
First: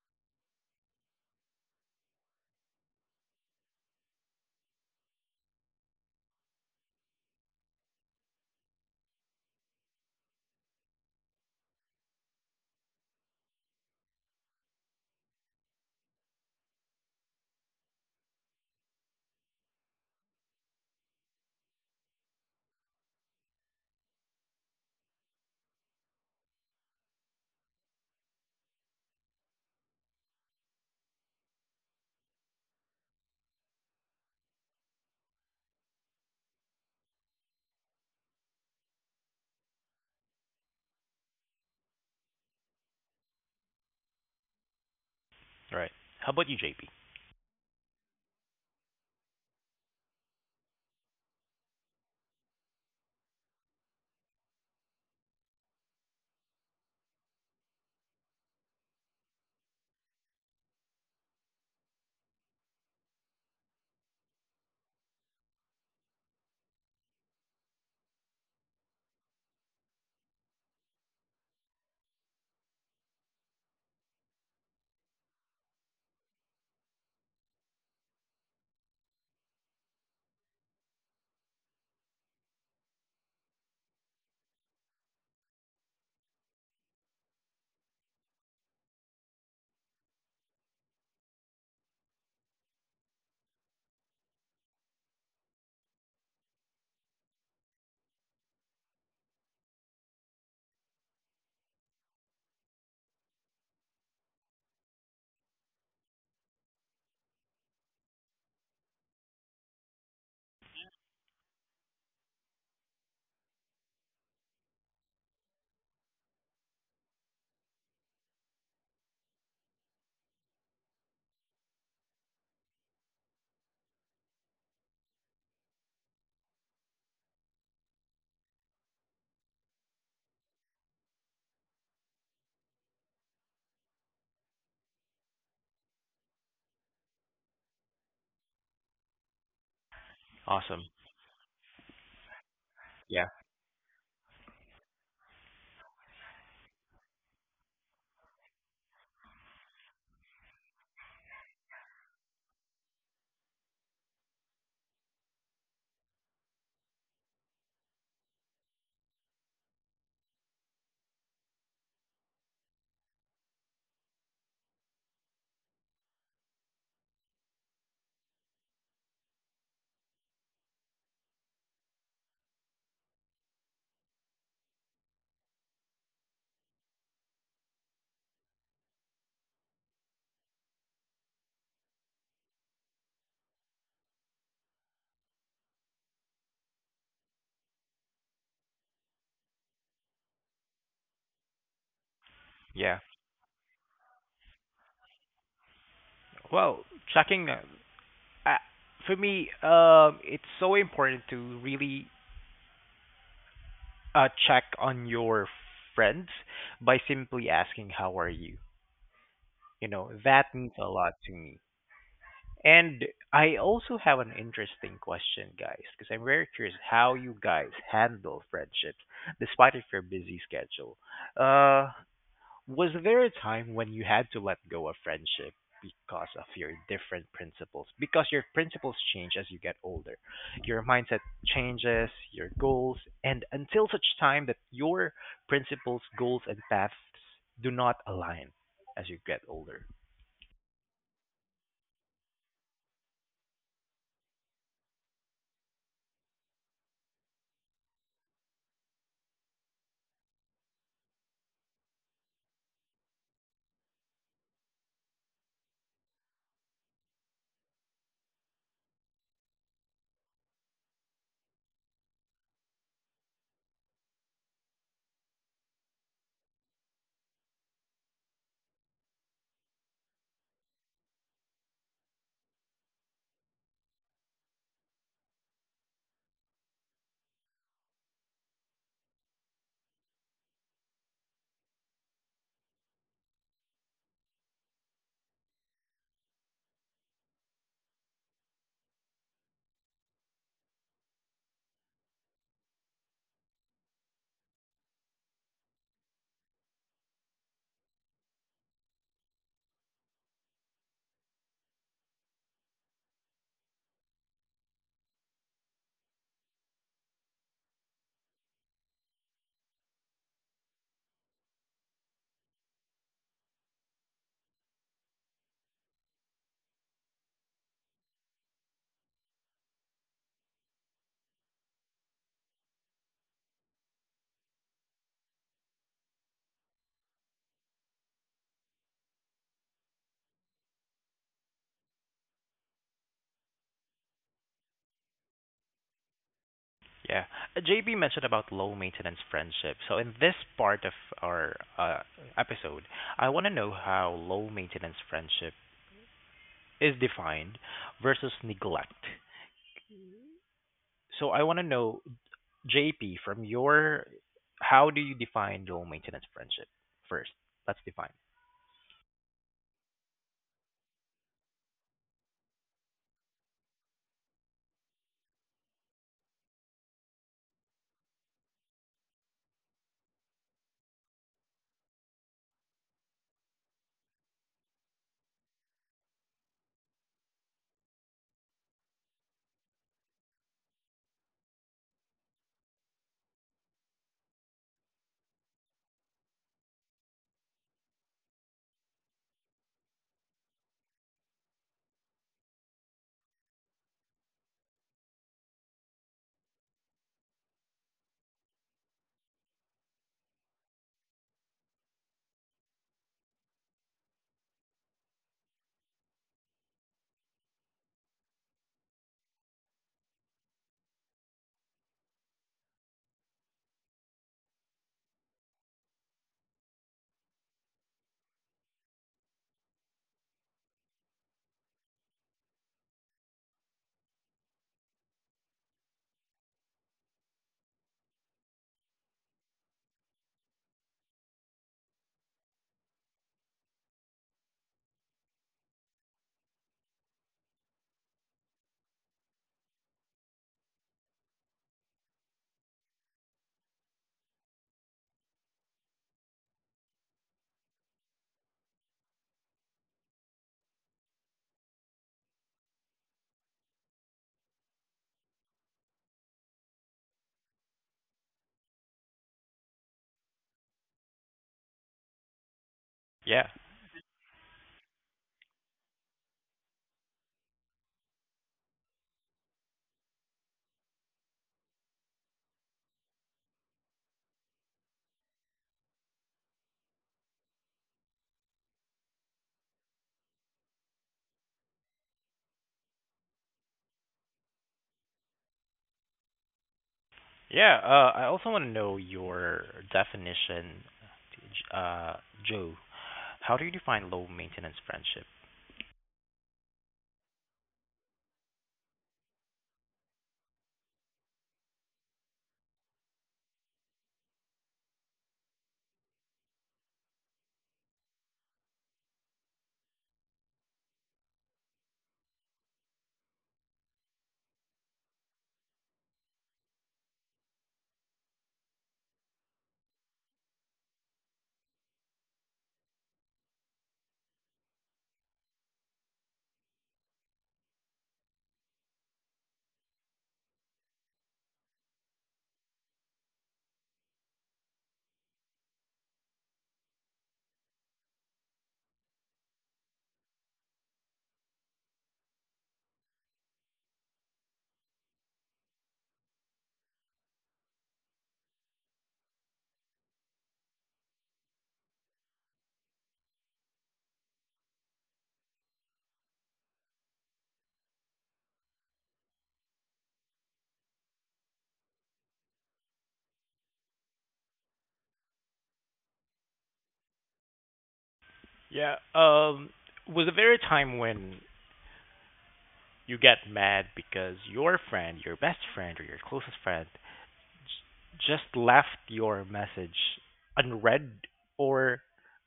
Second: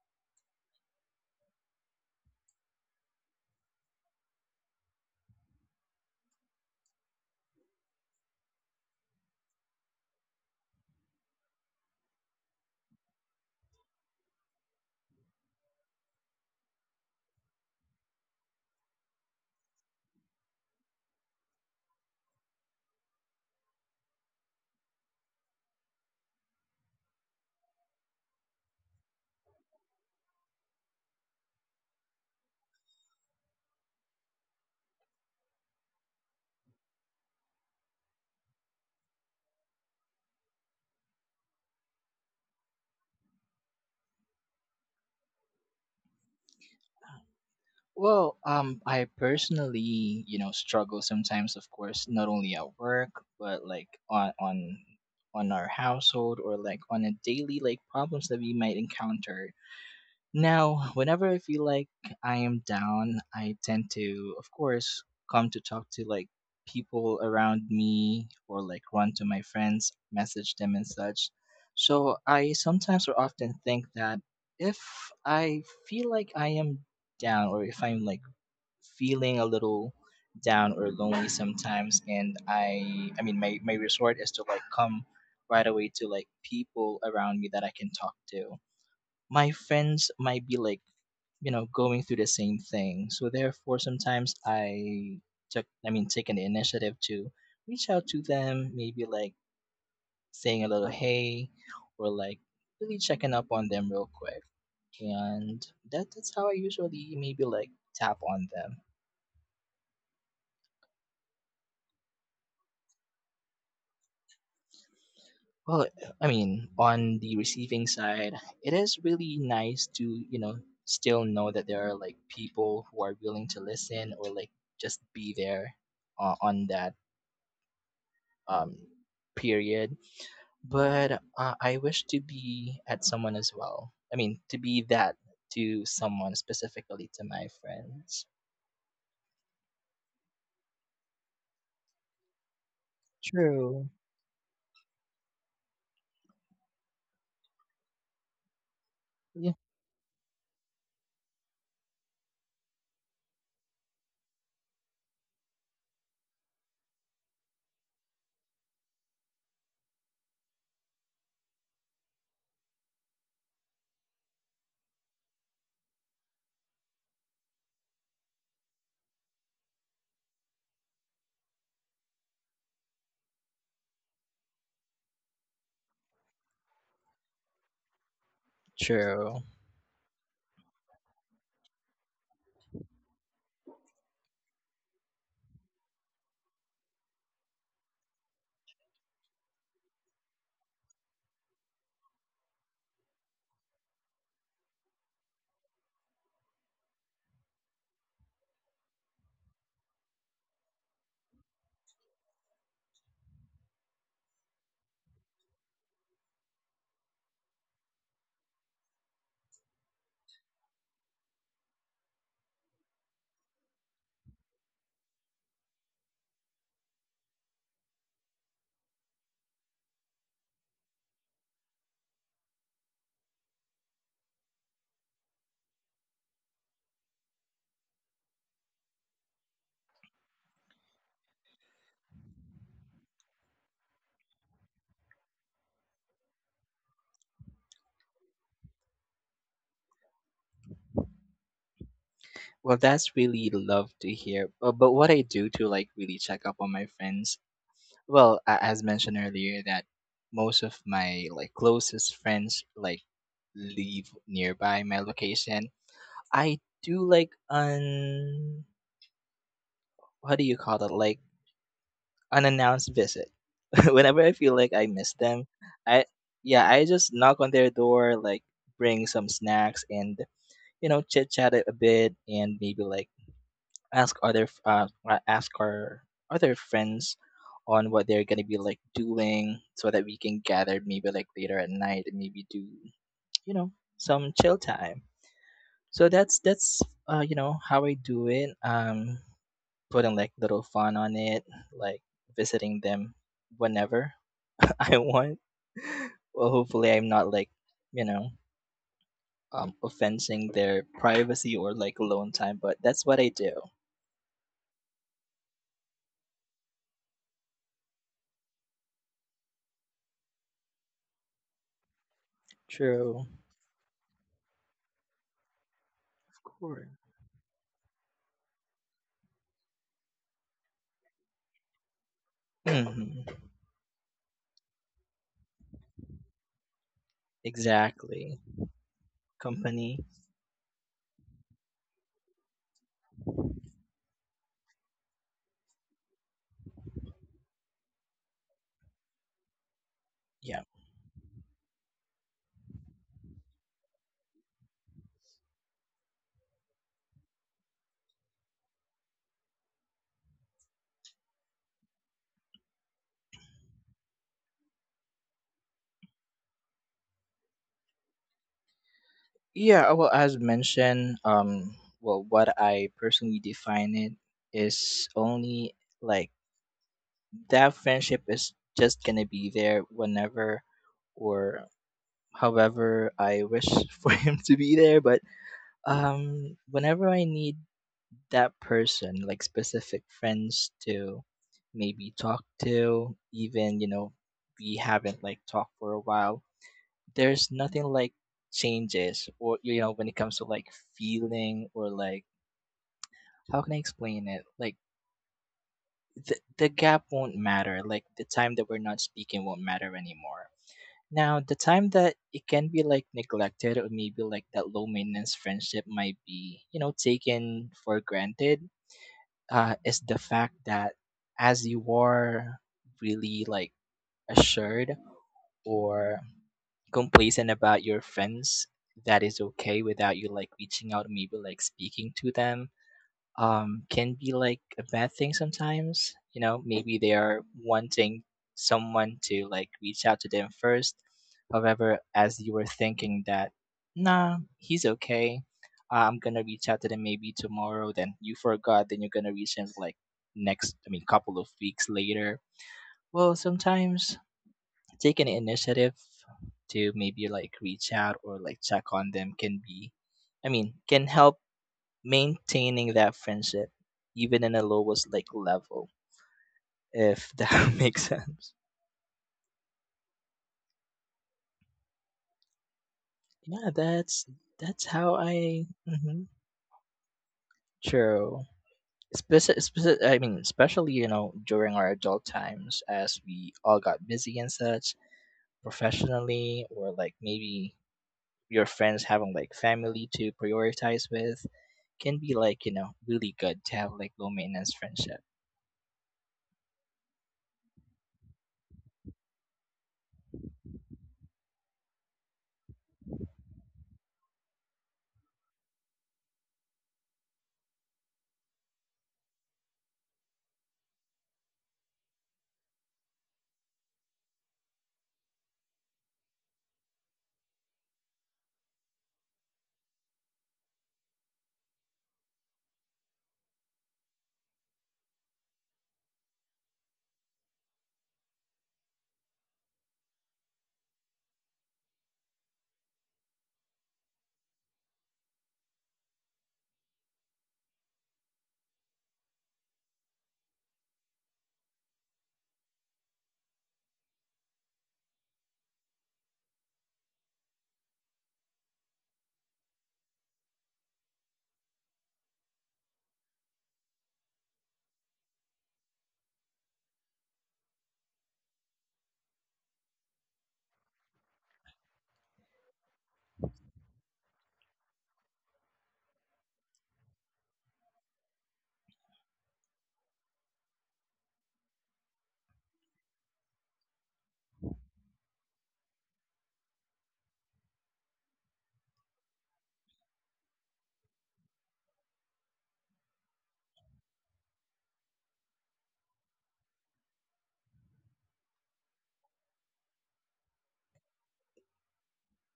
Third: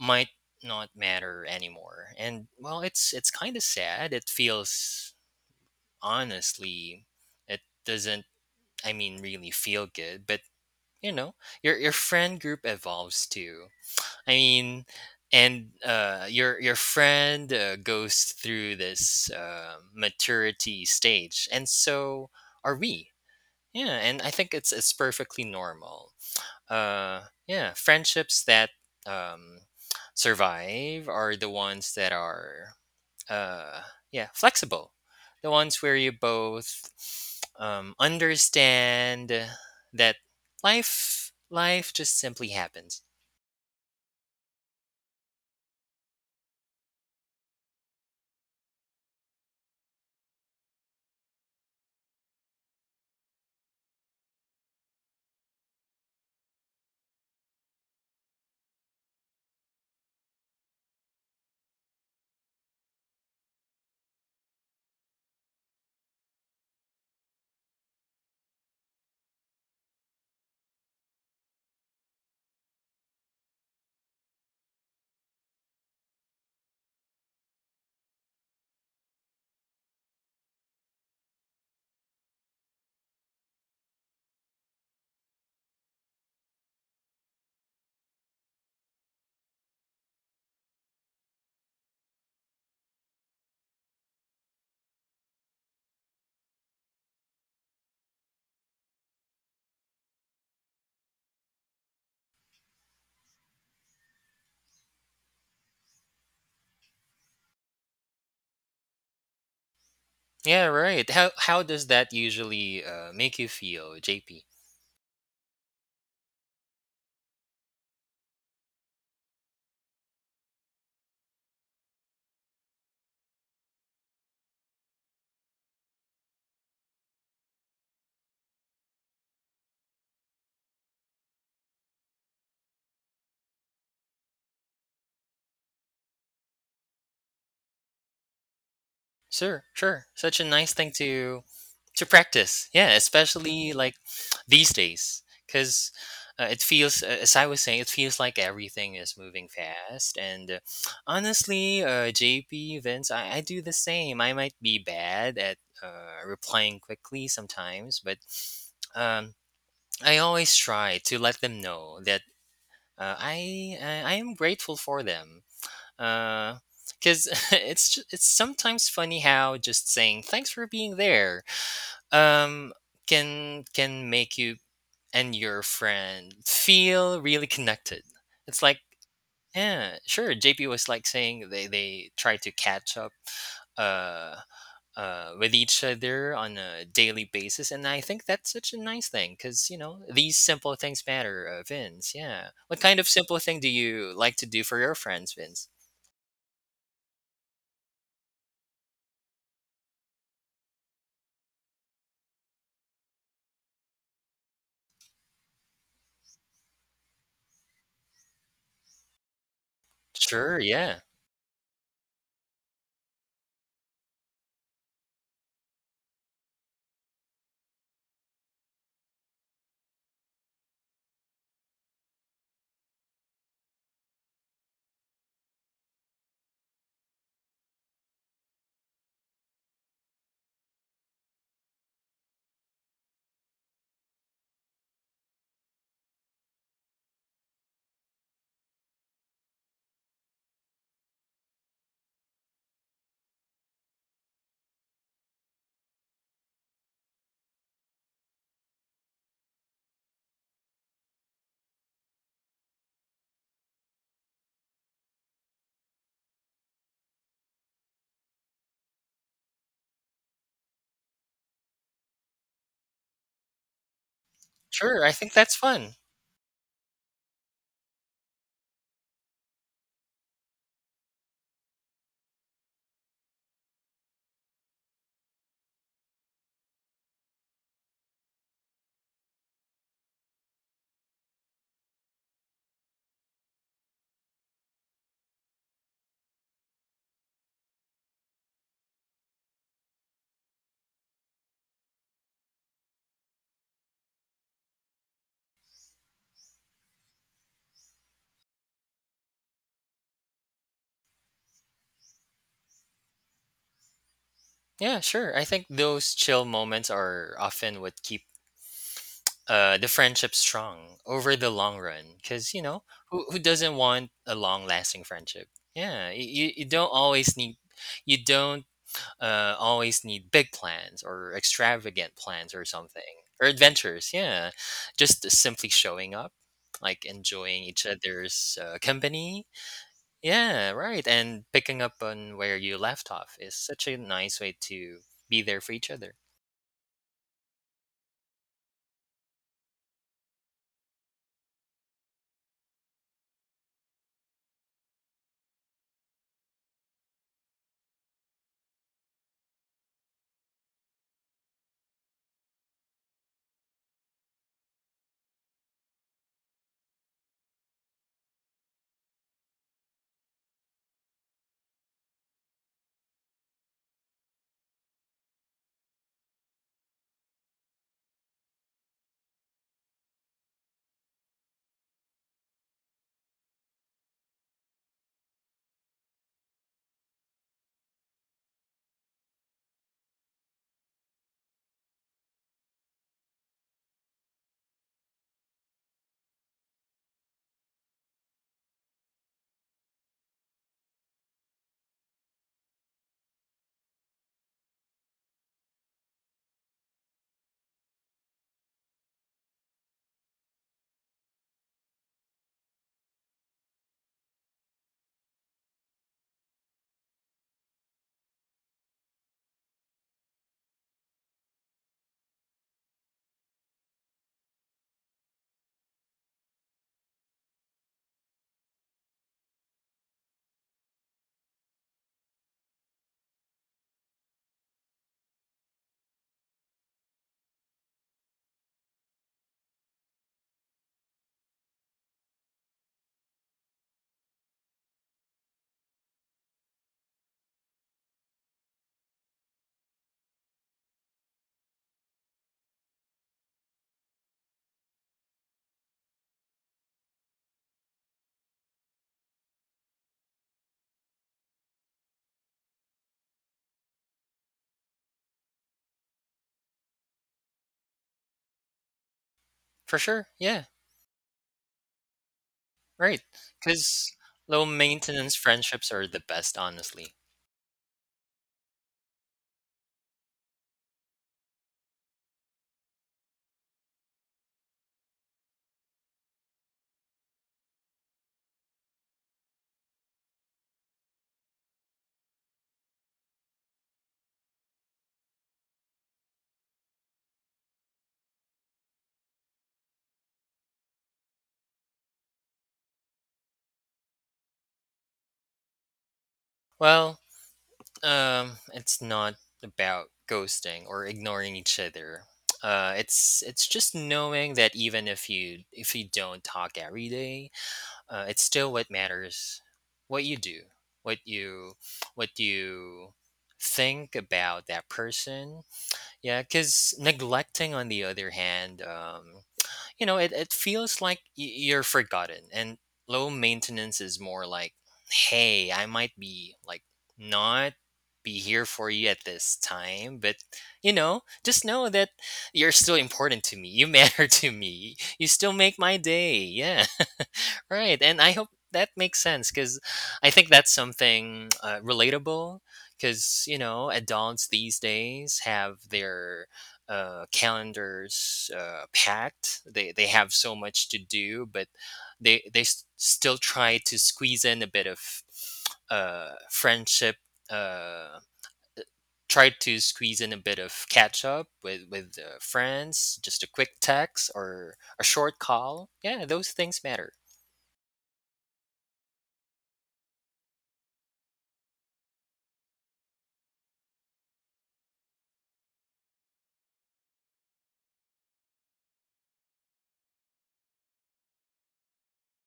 Speaker 3: might not matter anymore. And well, it's kind of sad. It feels, honestly, it doesn't, I mean, really feel good. But you know, your friend group evolves too. I mean, and your friend, goes through this maturity stage, and so are we. Yeah, and I think it's perfectly normal. Yeah, friendships that um, survive are the ones that are, uh yeah, flexible, the ones where you both understand that life just simply happens.
Speaker 1: Right. How about you, JP?
Speaker 2: Well, I personally, you know, struggle sometimes, of course, not only at work, but like on our household or like on a daily like problems that we might encounter. Now, whenever I feel like I am down, I tend to, of course, come to talk to like people around me or like run to my friends, message them and such. So I sometimes or often think that if I feel like I am down or if I'm like feeling a little down or lonely sometimes and I mean my resort is to like come right away to like people around me that I can talk to my friends might be like you know going through the same thing so therefore sometimes I took I mean taking the initiative to reach out to them maybe like saying a little hey or like really checking up on them real quick and that's how I usually maybe like tap on them.
Speaker 3: Yeah, right. How does that usually make you feel, JP?
Speaker 2: Well, I mean, on the receiving side, it is really nice to, you know, still know that there are like people who are willing to listen or like just be there on that um, period. But I wish to be at someone as well. I mean, to be that to someone, specifically to my friends.
Speaker 3: Sure, sure. Such a nice
Speaker 1: Awesome.
Speaker 3: thing to practice. Yeah,
Speaker 1: Yeah.
Speaker 3: especially
Speaker 2: True.
Speaker 3: like, these days, because it feels, as I was saying, it feels like everything is moving
Speaker 2: Yeah,
Speaker 3: fast. And honestly, JP, Vince, I do the same. I might be bad at replying quickly sometimes, but um, I always try to let them know that I am grateful for them. Uh, because it's sometimes funny how just saying thanks for being there um can make you and your friend feel really connected. It's like,
Speaker 2: true.
Speaker 3: yeah, sure. JP was like saying they try to catch up uh with each other on a daily basis, and I think that's such a nice thing because, you know, these simple things matter, Vince. Yeah, what
Speaker 1: Yeah.
Speaker 3: kind of simple thing do you like to do for your friends, Vince?
Speaker 1: Well, checking uh, for me, it's so important to really check on your friends by simply asking how are you. You know, that
Speaker 3: Sure,
Speaker 1: means a
Speaker 3: yeah.
Speaker 1: lot to me. And I also have an interesting question, guys, because I'm very curious how you guys handle friendships despite of your busy schedule. Uh, was there a time when you had to let go of friendship because of your different principles? Because your principles change as you get older. Your mindset changes, your goals, and until such time that your principles, goals, and paths do not align as you get older.
Speaker 2: Well, that's really love to hear. But what I do to like really check up on my friends well as mentioned earlier that most of my like closest friends like live nearby my location I do like un what do you call it like unannounced visit whenever I feel like I miss
Speaker 3: Sure, I think
Speaker 2: them
Speaker 3: that's fun.
Speaker 2: I yeah I just knock on their door like bring some snacks and you know chit chat a bit and maybe like ask other ask our other friends on what they're gonna be like doing so that we can gather maybe like later at night and maybe do you know some chill time so that's you know how I do it putting like little fun on it like visiting them whenever I want. Well hopefully I'm not like you know offensing their privacy or like alone time but that's what I do.
Speaker 3: Yeah, sure. I think those chill moments are often what keep the friendship strong over the long run. Because, you know,
Speaker 2: True.
Speaker 3: who doesn't want a long lasting friendship? Yeah, y-
Speaker 2: Of
Speaker 3: you, you
Speaker 2: course.
Speaker 3: don't always need. You don't always need big plans or extravagant plans or something or adventures. Yeah, just simply showing up, like enjoying each
Speaker 2: Exactly.
Speaker 3: other's company.
Speaker 2: Company.
Speaker 3: Yeah, right. And picking up on where you left off is such a nice way to be there for each other.
Speaker 1: Yeah. JB mentioned about low maintenance friendship. So in this
Speaker 2: Yeah.
Speaker 1: part of our episode, I want to know how low maintenance friendship is defined versus neglect. So I want to know, JP, how do you define low maintenance friendship first? Let's define.
Speaker 2: Yeah, well as mentioned, well what I personally define it is only like that friendship is just gonna be there whenever or however I wish for him to be there. But whenever I need that person, like specific friends to maybe talk to, even, you know, we haven't like talked for a while, there's nothing like changes, or you know, when it comes to like feeling, or like how can I explain it, like the gap won't matter, like the time that we're not speaking won't matter anymore. Now, the time that it can be like neglected, or maybe like that low maintenance friendship might be, you know, taken for granted, is the fact that as you are really like assured or complacent about your friends, that is okay without you like reaching out, maybe like speaking to them, can be like a bad thing sometimes. You know, maybe they are wanting someone to like reach out to them first. However, as you were thinking that, nah, he's okay. I'm gonna reach out to them maybe tomorrow, then you forgot, then you're gonna reach him like next, I mean, couple of weeks later. Well, sometimes take an initiative to maybe like reach out or like check on them can be, I mean, can help maintaining that friendship even in the lowest like level, if that makes sense.
Speaker 3: For sure. Yeah, right.
Speaker 1: Yeah.
Speaker 2: Yeah,
Speaker 3: Because
Speaker 2: that's
Speaker 3: low
Speaker 2: that's how
Speaker 3: maintenance
Speaker 2: I.
Speaker 3: friendships are
Speaker 2: Mm-hmm,
Speaker 3: the best, honestly.
Speaker 2: true. Especially, you know, during our adult times, as we all got busy and such, professionally, or like maybe your friends having like family to prioritize with, can be like, you know, really good to have like low maintenance friendship.
Speaker 1: Yeah. I also want to know your definition, uh, Joe. How do you define low maintenance friendship?
Speaker 3: Well, it's not about ghosting or ignoring each other. It's just knowing that even if you don't talk every day, it's still what matters. What you do, what you what you think about that person. Yeah, because neglecting, on the other hand, you know, it feels like you're forgotten, and low maintenance is more like, hey, I might be like, not be here for you at this time, but, you know, just know that you're still important to me. You matter to me. You still make my day. Yeah, right. And I hope that makes sense because I think that's something relatable, because you know adults these days have their calendars packed. They have so much to do, but they still try to squeeze in a bit of friendship. Uh, Try to squeeze in a bit of catch up with friends. Just a quick text or a short call. Yeah, those things matter.
Speaker 1: Yeah. Was there a time when you get mad because your friend, your best friend, or your closest friend just left your message unread or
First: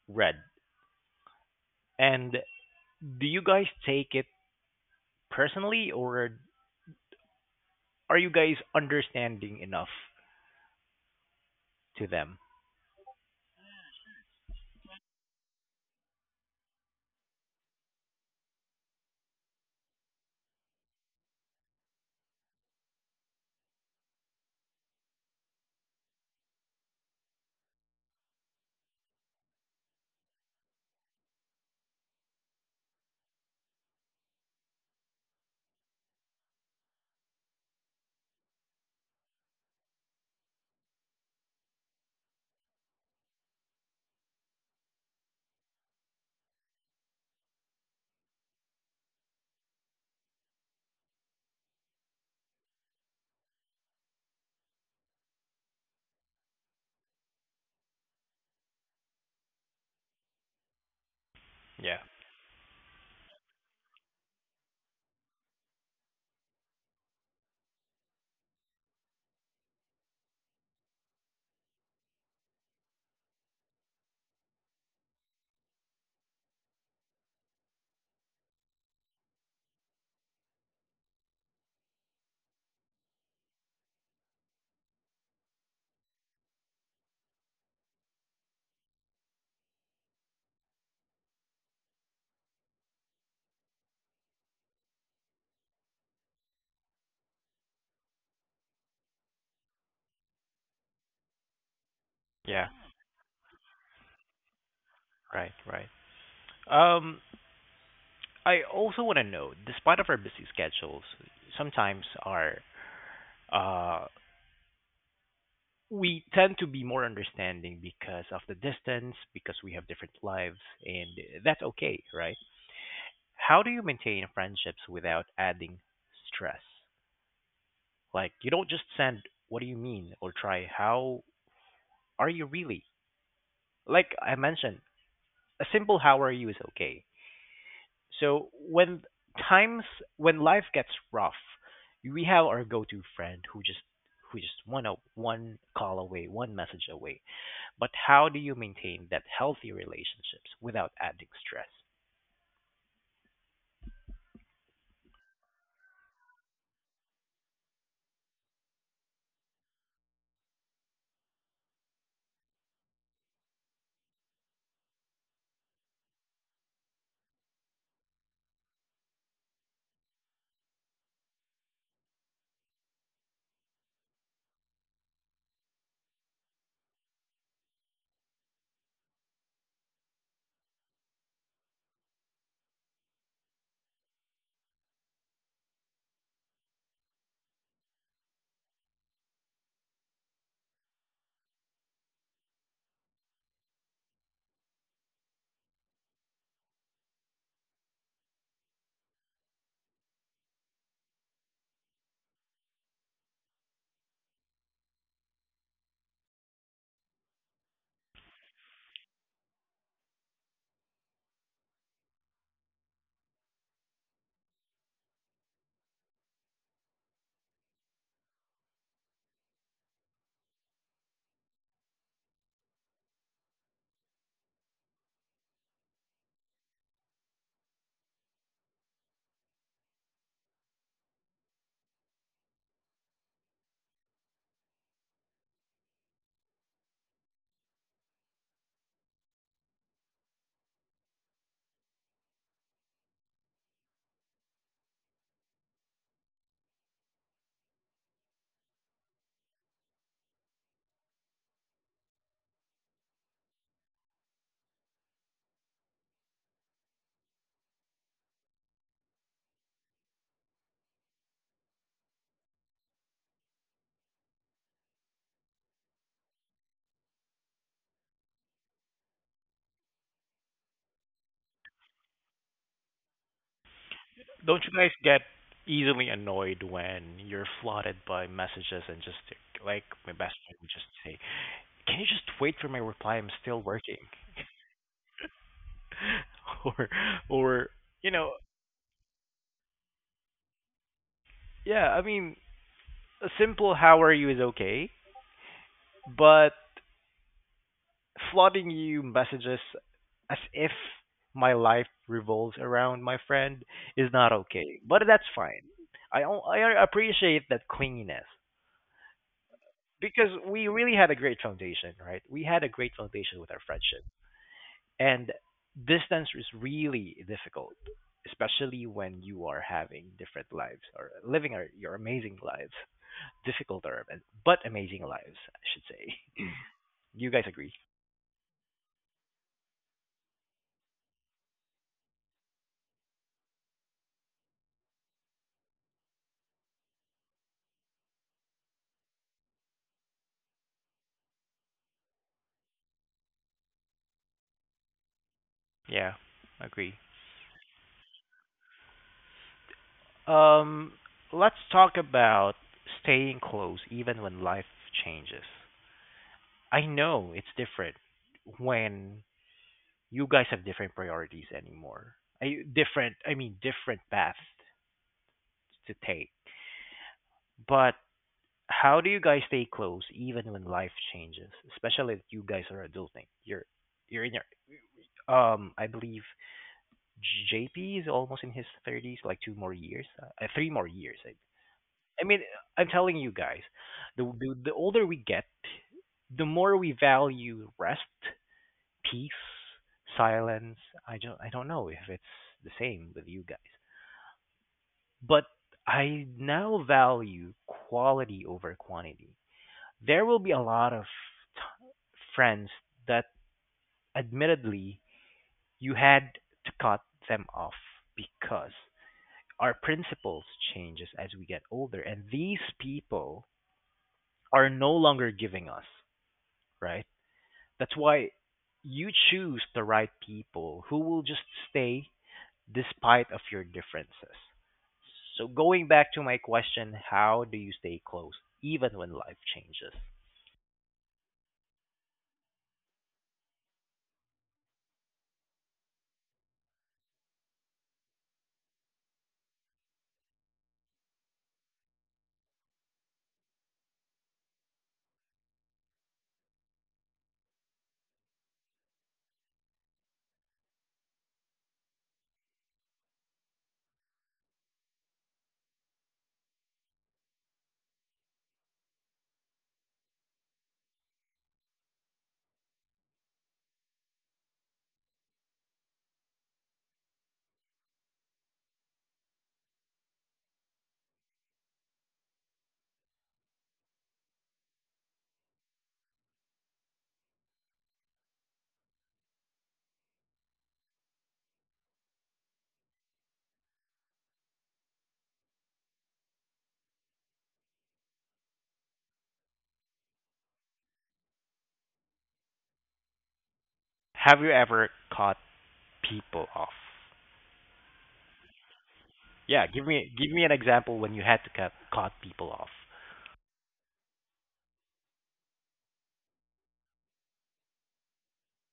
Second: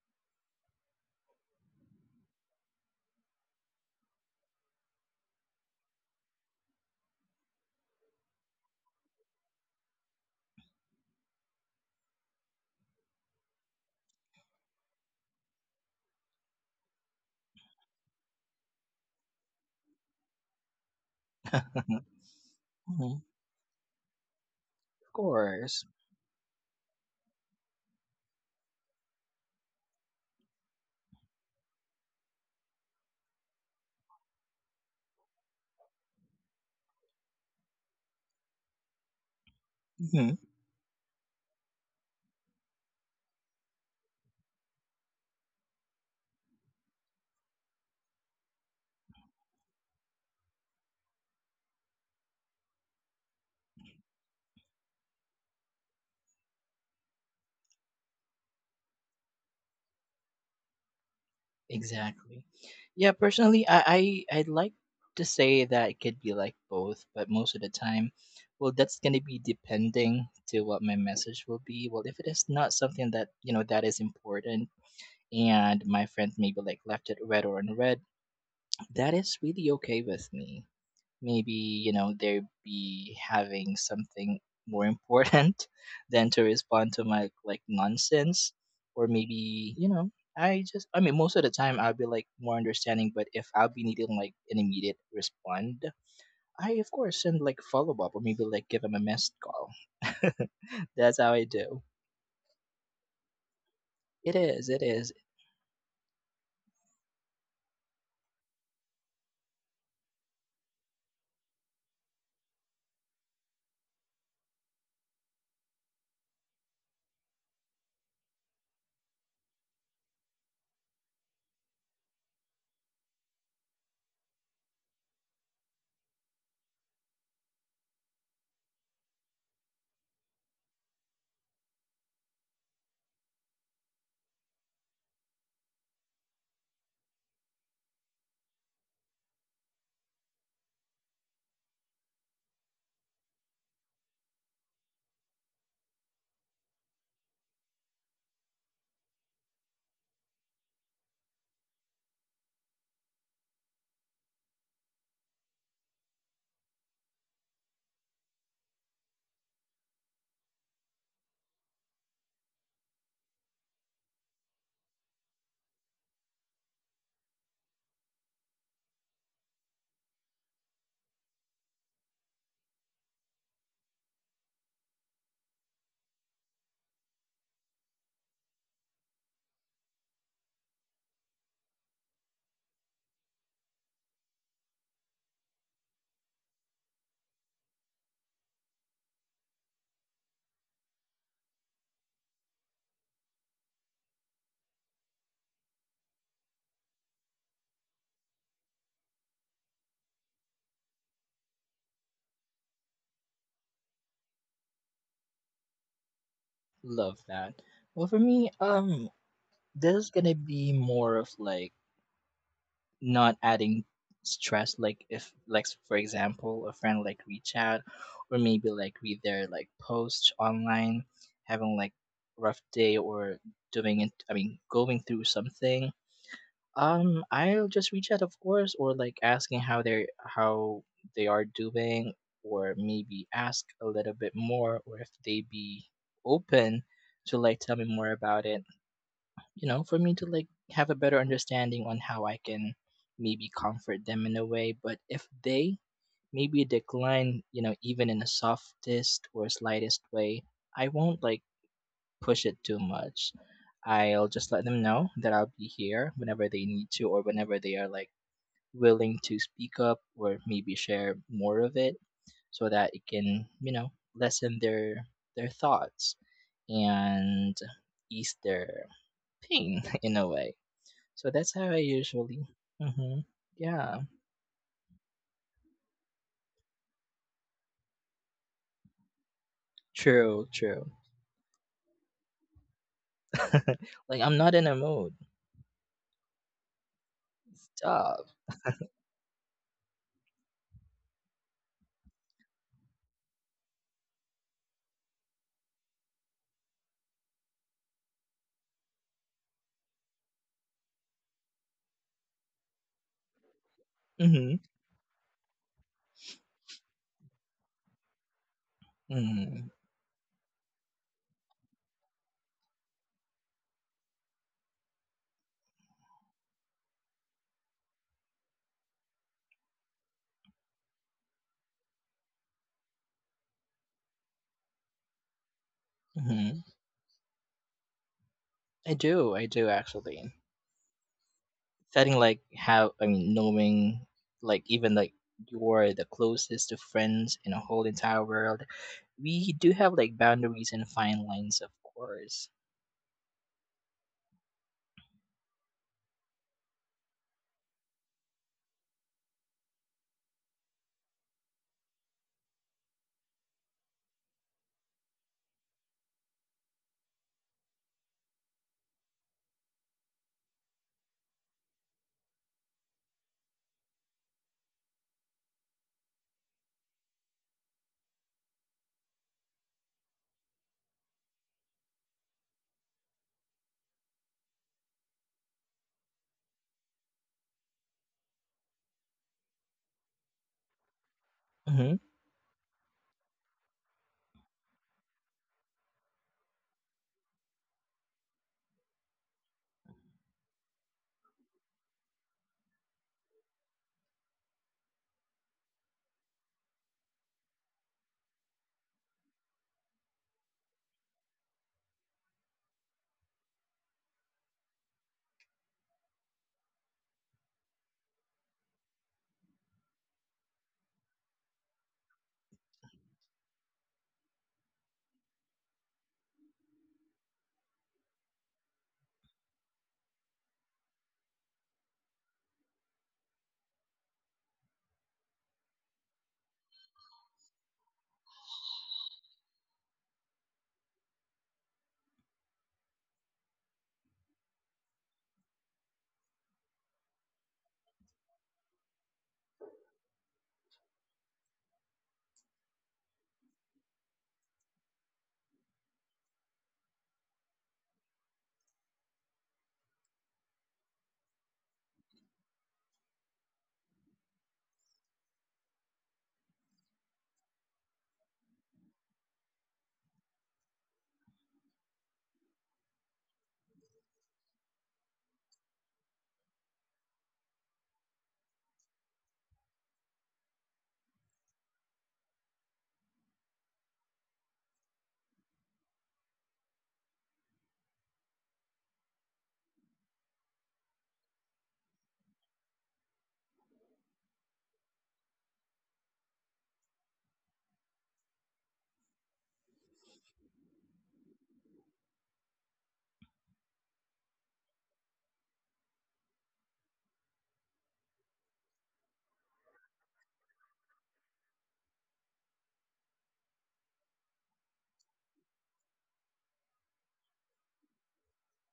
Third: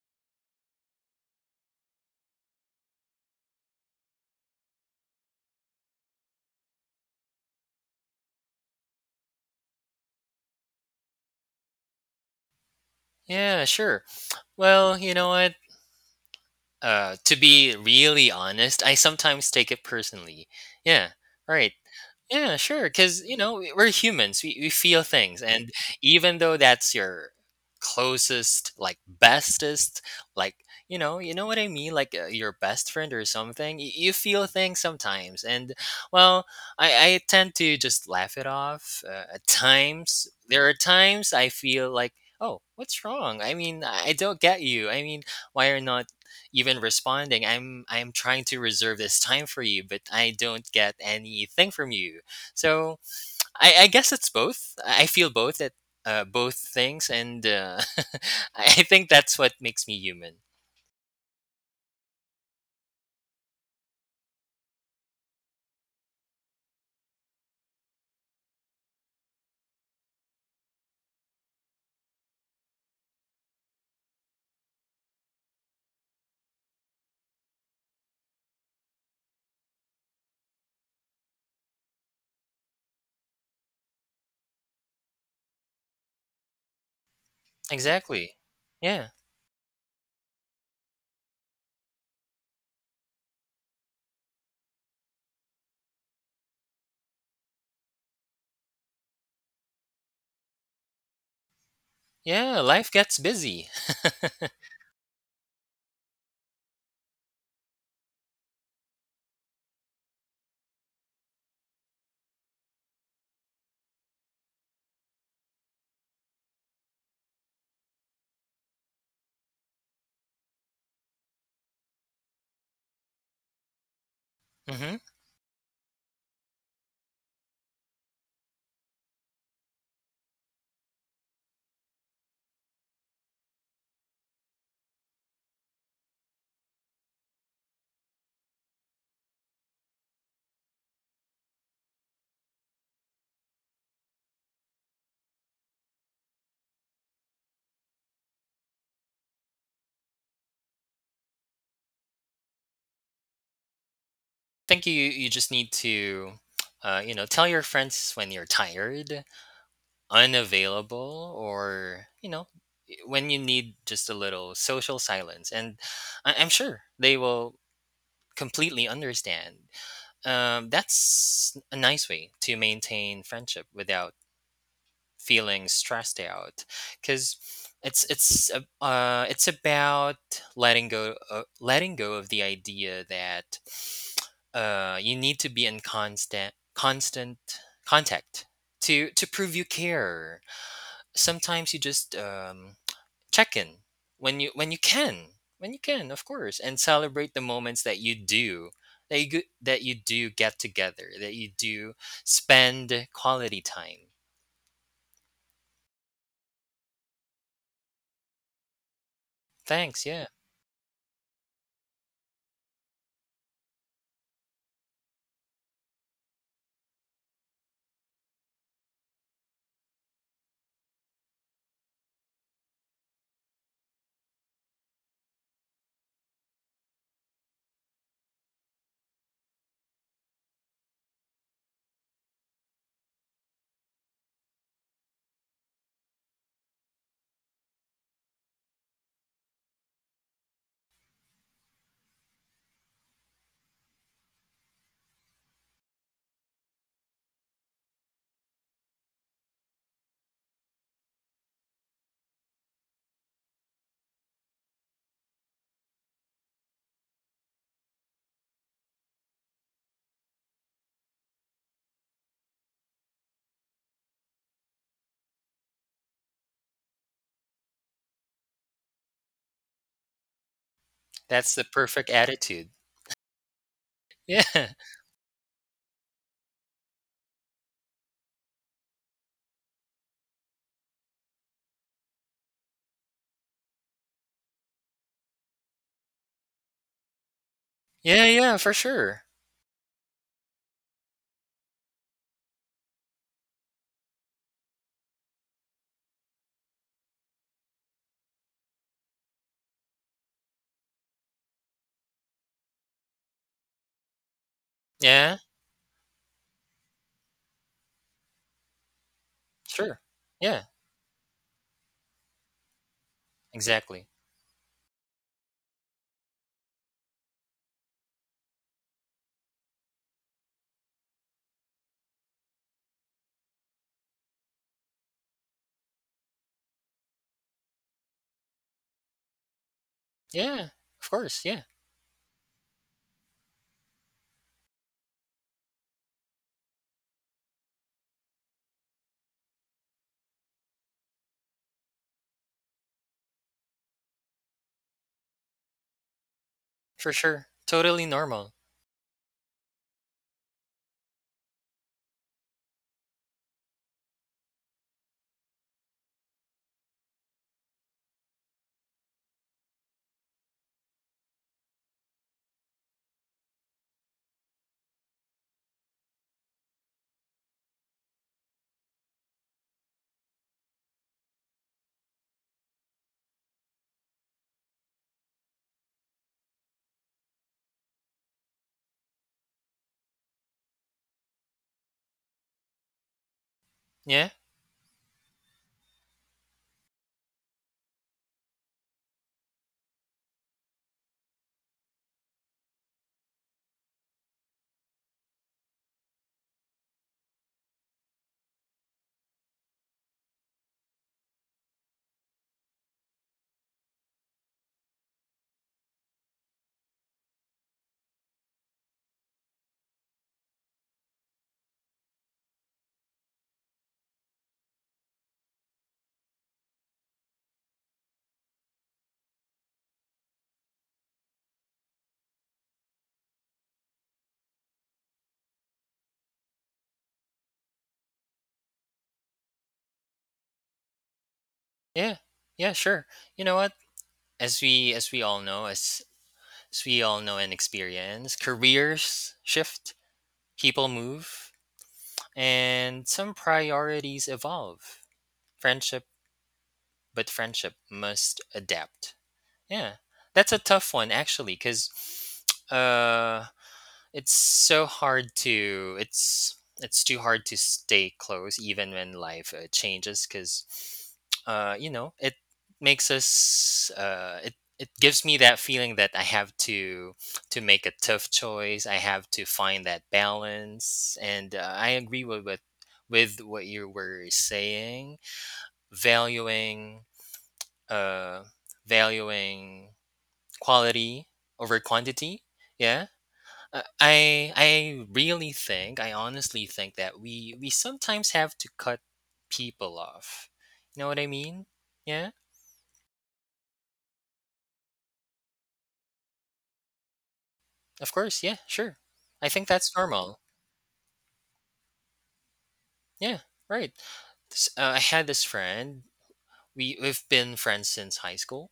Speaker 1: read? And do you guys take it personally, or are you guys understanding enough to them?
Speaker 3: Yeah, sure. Well, you know what? To be really honest, I sometimes take it personally. Yeah. Right. Yeah, sure.
Speaker 2: Mhm,
Speaker 3: Because, you know, we're humans. We feel
Speaker 2: of
Speaker 3: things. And
Speaker 2: course.
Speaker 3: even though that's your closest, like, bestest, like, you know what I mean? Like, your best friend or something, you feel things sometimes. And, well, I tend to just laugh it off at times.
Speaker 2: Hmm.
Speaker 3: There are times I feel like, oh, what's wrong? I mean, I don't get you. I mean, why are not even responding? I'm trying to reserve this time for you but I don't get anything from you. So I guess it's both. I feel both at, both things, and I think that's what makes me human.
Speaker 1: Yeah,
Speaker 2: Exactly. Yeah, personally, I'd like to say that it could be like both, but most of the time, well, that's going to be depending to what my message will be. Well, if it is not something that, you know, that is important, and my friend maybe like left it read or unread, that is really okay with me. Maybe, you know, they'd be having something more important than to respond to my like
Speaker 3: Exactly.
Speaker 2: nonsense. Or
Speaker 3: Yeah.
Speaker 2: maybe, you know, I just, I mean, most of the time I'll be like more understanding. But if I'll be needing like an immediate respond, I of course send like follow-up or maybe like give them a missed call. That's how I do.
Speaker 3: Yeah.
Speaker 1: yeah,
Speaker 3: Life gets busy.
Speaker 2: It is, it is.
Speaker 1: right, right. Um, I also want to know, despite of our busy schedules, sometimes our uh we tend to be more understanding because of the distance, because we have different lives, and that's okay, right? How do you maintain friendships
Speaker 3: Hmm.
Speaker 1: without adding stress? Like, you don't just send, what do you mean? Or try, how are you really? Like I mentioned, a simple how are you is okay. So, times, when life gets rough, we have our go to friend who just want to one call away, one message away. But how do you maintain that healthy relationships without adding stress?
Speaker 3: Think you just need to, you know, tell your friends when you're tired, unavailable, or, you know, when you need just a little social silence, and I'm sure they will completely understand. That's a nice way to maintain friendship without feeling stressed out, because it's about letting go, letting go of the idea that you need to be in constant contact to prove you care. Sometimes you just, check in when you can, of course, and celebrate the moments that you do, that you do get together, that you do spend quality time.
Speaker 2: Love that. Well, for me, this
Speaker 3: Thanks,
Speaker 2: is
Speaker 3: yeah,
Speaker 2: gonna be more of like not adding stress. Like if, like for example, a friend like reach out, or maybe like read their like post online, having like rough day, or doing it, I mean, going through something, I'll just reach out, of course, or like asking how they're, how they are doing, or maybe ask a little bit more, or if they be open to like tell me more about it, you know, for me to like have a better understanding on how I can maybe comfort them in a way. But if they maybe decline, you know, even in the softest or slightest way, I won't like push it too much. I'll just let them know that I'll be here whenever they need to, or whenever they are like willing to speak up or maybe share more of it, so that it can, you know, lessen their thoughts and ease their pain in a way. So that's
Speaker 3: that's
Speaker 2: how
Speaker 3: the
Speaker 2: I
Speaker 3: perfect
Speaker 2: usually.
Speaker 3: attitude.
Speaker 2: Hmm. Yeah,
Speaker 3: Yeah.
Speaker 1: Don't you guys get easily annoyed when you're flooded by messages and just like my best
Speaker 2: true,
Speaker 1: friend would just
Speaker 2: true.
Speaker 1: say, "Can you just wait for my reply? I'm still working,"
Speaker 2: Like, I'm not in a mood.
Speaker 1: or or you
Speaker 2: Stop.
Speaker 3: Yeah,
Speaker 1: know,
Speaker 3: yeah, for sure.
Speaker 1: yeah. I mean, a simple "How are you" is okay, but flooding you messages as if my life revolves around my friend is not
Speaker 2: Hmm.
Speaker 1: okay. But that's
Speaker 3: Yeah.
Speaker 1: fine. I appreciate that clinginess
Speaker 2: Hmm.
Speaker 3: Sure,
Speaker 1: because
Speaker 3: yeah,
Speaker 1: we really had a great foundation, right? We had a great foundation with our friendship,
Speaker 3: exactly.
Speaker 1: and distance is really difficult, especially when you are having different lives or living your amazing lives, difficult or but amazing lives, I should say.
Speaker 2: Hmm.
Speaker 1: you guys agree?
Speaker 2: I do actually.
Speaker 3: Yeah, of course. Yeah,
Speaker 2: Setting like how, I mean, knowing like even like you're the closest to friends in a whole entire world, we do have like boundaries and fine lines, of course.
Speaker 1: Yeah, agree.
Speaker 3: for sure. Totally normal.
Speaker 1: Um, let's talk about staying close even when life changes. I know it's different when you guys have different priorities anymore. I mean, different paths to take. But how do you guys stay close even when life changes? Especially if you guys are adulting. You're I believe JP is almost in his 30s, like 2 more years, 3 more years, I
Speaker 2: Hmm.
Speaker 1: I mean, I'm telling you guys, the,
Speaker 3: Yeah,
Speaker 1: the the older we get, the more we value rest, peace, silence. I don't know if it's the same with you guys, but I now value quality over quantity. There will be a lot of friends that, admittedly, you had to cut them off because our principles changes as we get older, and these people are no longer giving us, right? That's why you choose the right people who will just stay despite of your differences. So going back to my question, how do you stay close even when life changes?
Speaker 3: yeah, yeah, sure. You know what? As we all know, and experience, careers shift. People move, and some priorities evolve. Friendship, but friendship must adapt. Yeah. That's a tough one, actually, cuz uh it's so hard to it's it's too hard to stay close even when life changes, because you know it makes us, it gives me that feeling that I have to make a tough choice. I have to find that balance, and I agree with, with what you were saying. Valuing, uh valuing quality over quantity. Yeah, I really think, I honestly think that we sometimes have to cut people off. You know what I mean? Yeah.
Speaker 1: Have you ever caught people off?
Speaker 3: Of course. Yeah. Sure. I
Speaker 1: Yeah,
Speaker 3: think that's
Speaker 1: give
Speaker 3: normal.
Speaker 1: me an example when you had to cut caught people off.
Speaker 3: Yeah. Right. I had this friend. We've been friends since high school.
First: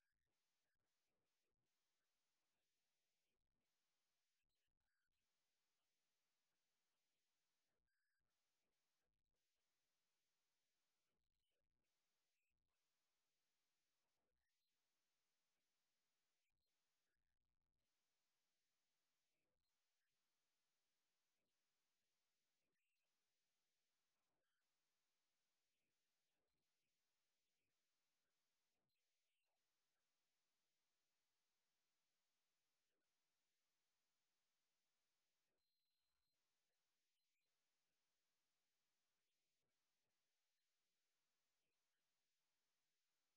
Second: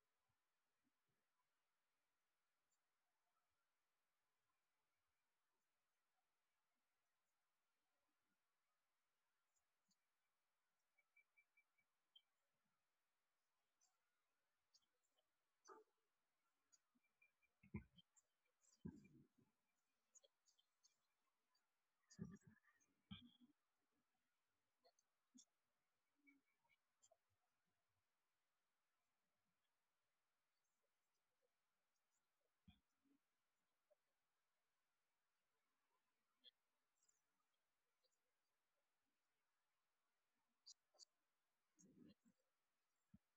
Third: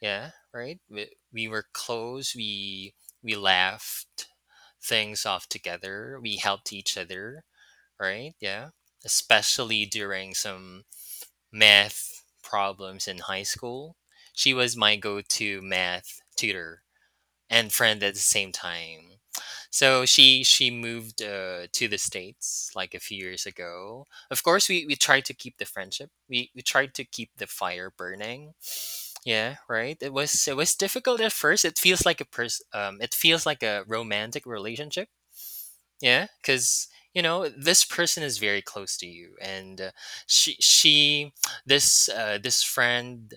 Speaker 3: Yeah. Right. We were close. We laughed things off together. We helped each other. Right. Yeah. Especially during some math problems in high school. She was my go to math tutor and friend at the same time. So she moved to the states like a few years ago. Of course, we tried to keep the friendship. We tried to keep the fire burning. Yeah, right. It was difficult at first. It feels like a it feels like a romantic relationship, yeah, because you know this person is very close to you, and she this this friend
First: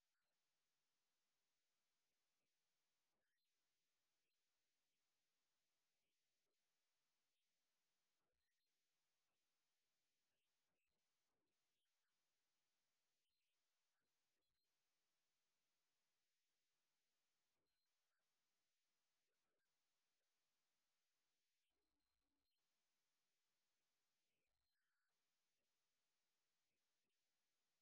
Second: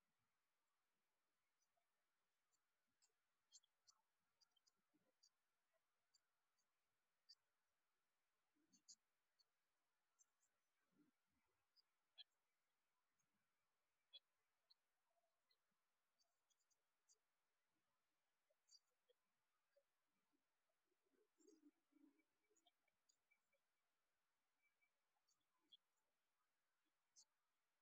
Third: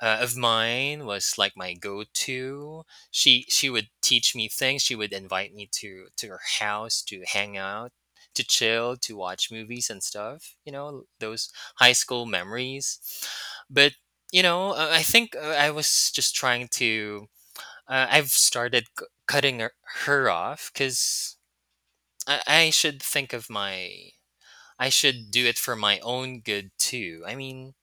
Speaker 3: of mine was like my go-to. She would teach me things. She would invite me to her house to hang out, to chill, to watch movies and stuff. You know those high school memories. But you know, I think I was just trying to. I've started cutting her off because I I should think of my I should do it for my own good too. I mean,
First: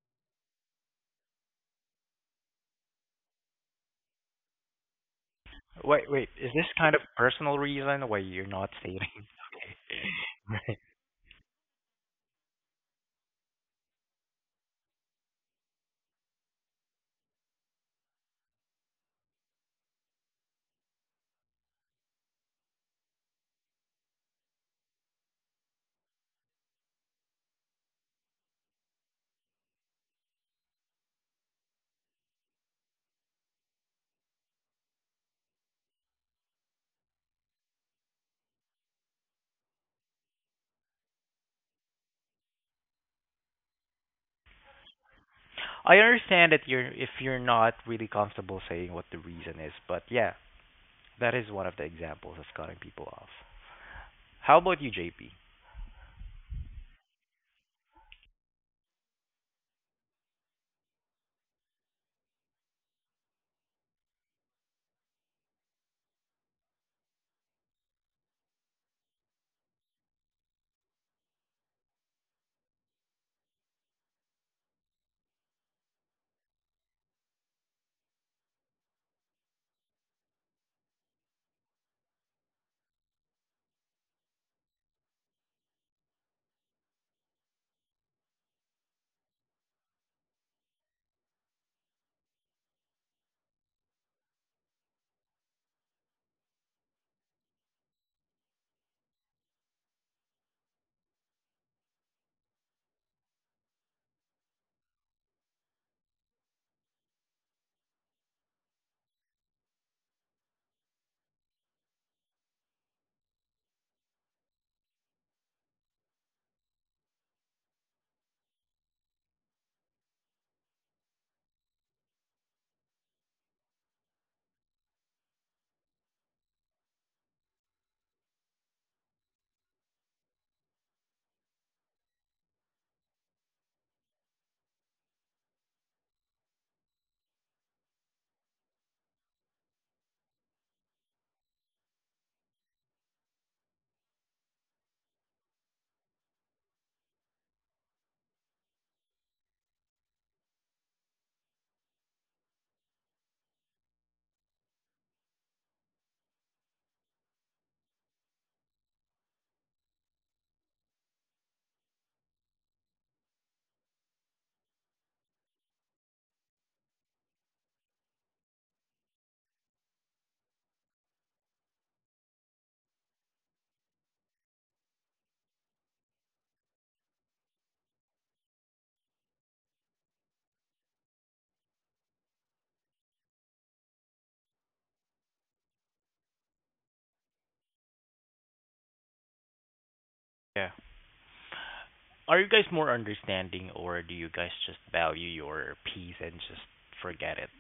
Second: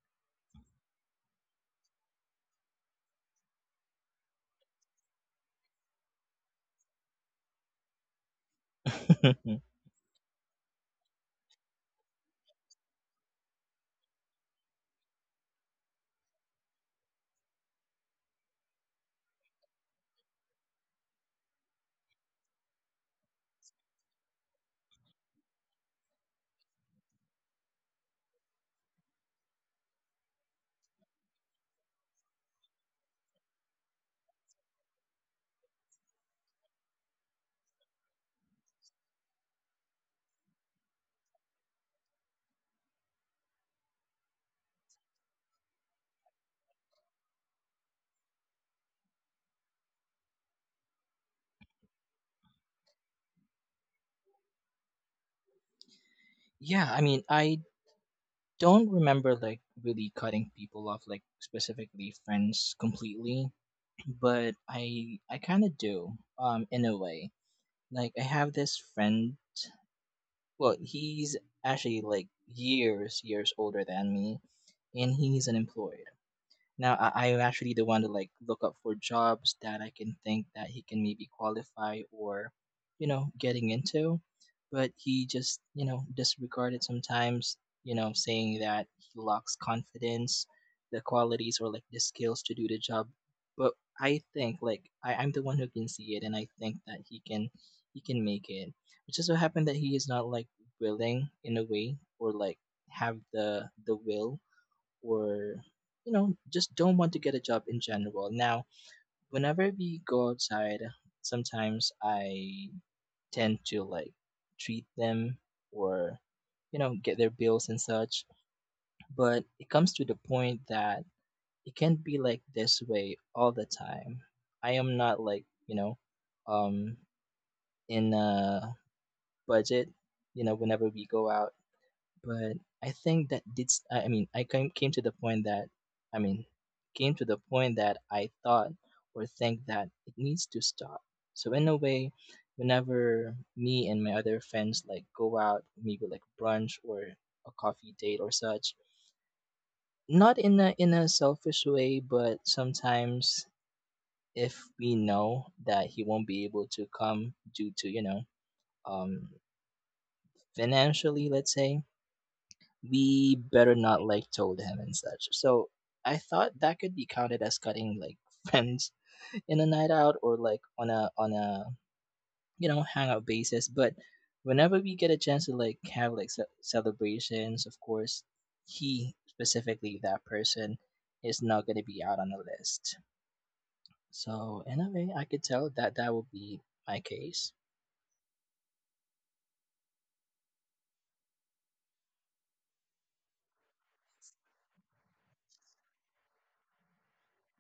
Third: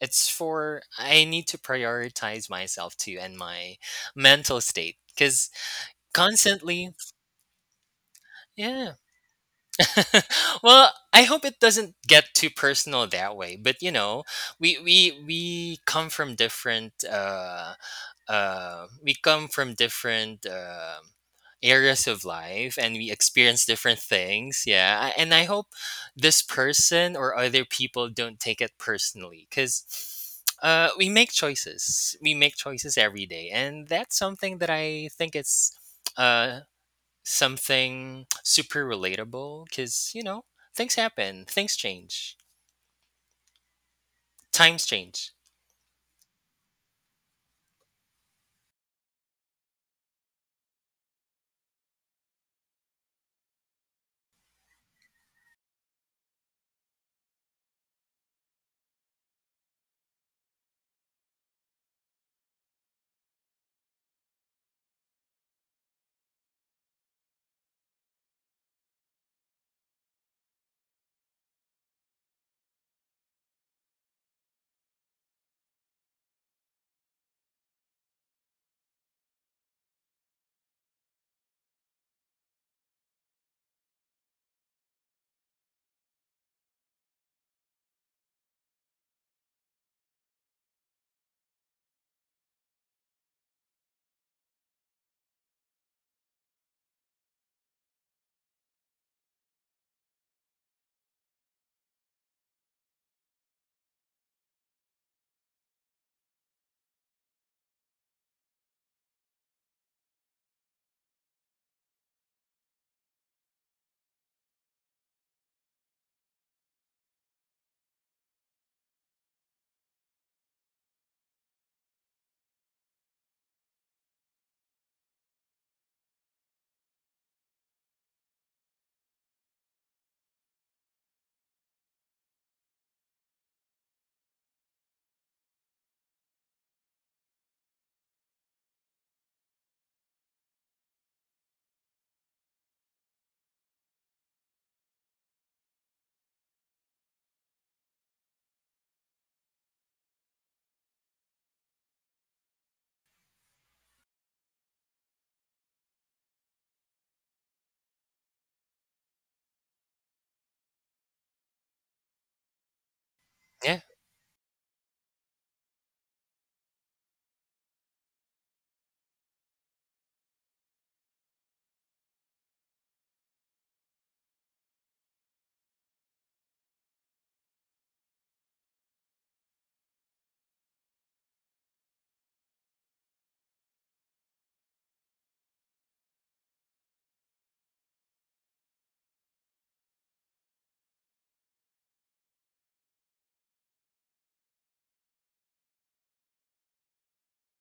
Speaker 3: it's for I need to prioritize myself too and my mental state cuz
Speaker 1: Wait, wait, is this
Speaker 3: constantly,
Speaker 1: kind of personal reason why you're not
Speaker 3: yeah.
Speaker 1: stating? Right.
Speaker 3: Well, I hope it doesn't get too personal that way, but you know, we come from different we come from different areas of life and we experience different things, yeah. And I hope this person or other people don't take it personally because we make choices, we make choices every day, and that's something that I think it's uh, something super relatable because you know things happen, things change, times change.
Speaker 1: I understand that you're if you're not really comfortable saying what the reason is, but yeah, that is one of the examples of cutting people off. How about you, JP?
Speaker 2: Yeah, I mean, I don't remember like really cutting people off, like specifically friends completely, but I kind of do in a way. Like, I have this friend. Well, he's actually like years years older than me, and he's unemployed. Now I, I'm actually the one to like look up for jobs that I can think that he can maybe qualify or, you know, getting into. But he just, you know, disregarded sometimes, you know, saying that he lacks confidence, the qualities or like the skills to do the job. But I think like I, I'm the one who can see it, and I think that he can make it. It just so happened that he is not like willing in a way, or like have the will or, you know, just don't want to get a job in general. Now whenever we go outside, sometimes I tend to like treat them or, you know, get their bills and such. But it comes to the point that it can't be like this way all the time. I am not like, you know, um in a budget, you know, whenever we go out. But I think that did s-, I mean I came to the point that, I mean, came to the point that I thought or think that it needs to stop. So in a way, whenever me and my other friends like go out, maybe like brunch or a coffee date or such, not in a in a selfish way, but sometimes if we know that he won't be able to come due to, you know, um financially, let's say, we better
Speaker 3: Yeah,
Speaker 2: not like told him and such. So I thought that could be counted as cutting like friends in a night out, or like on a on a, you know, hangout basis. But whenever we get a chance to like have like celebrations, of course, he specifically, that person, is not gonna be out on the list. So in a way, I could tell that that will be my case.
Speaker 1: Yeah. Are you guys more understanding or do you guys just value your peace and just forget it?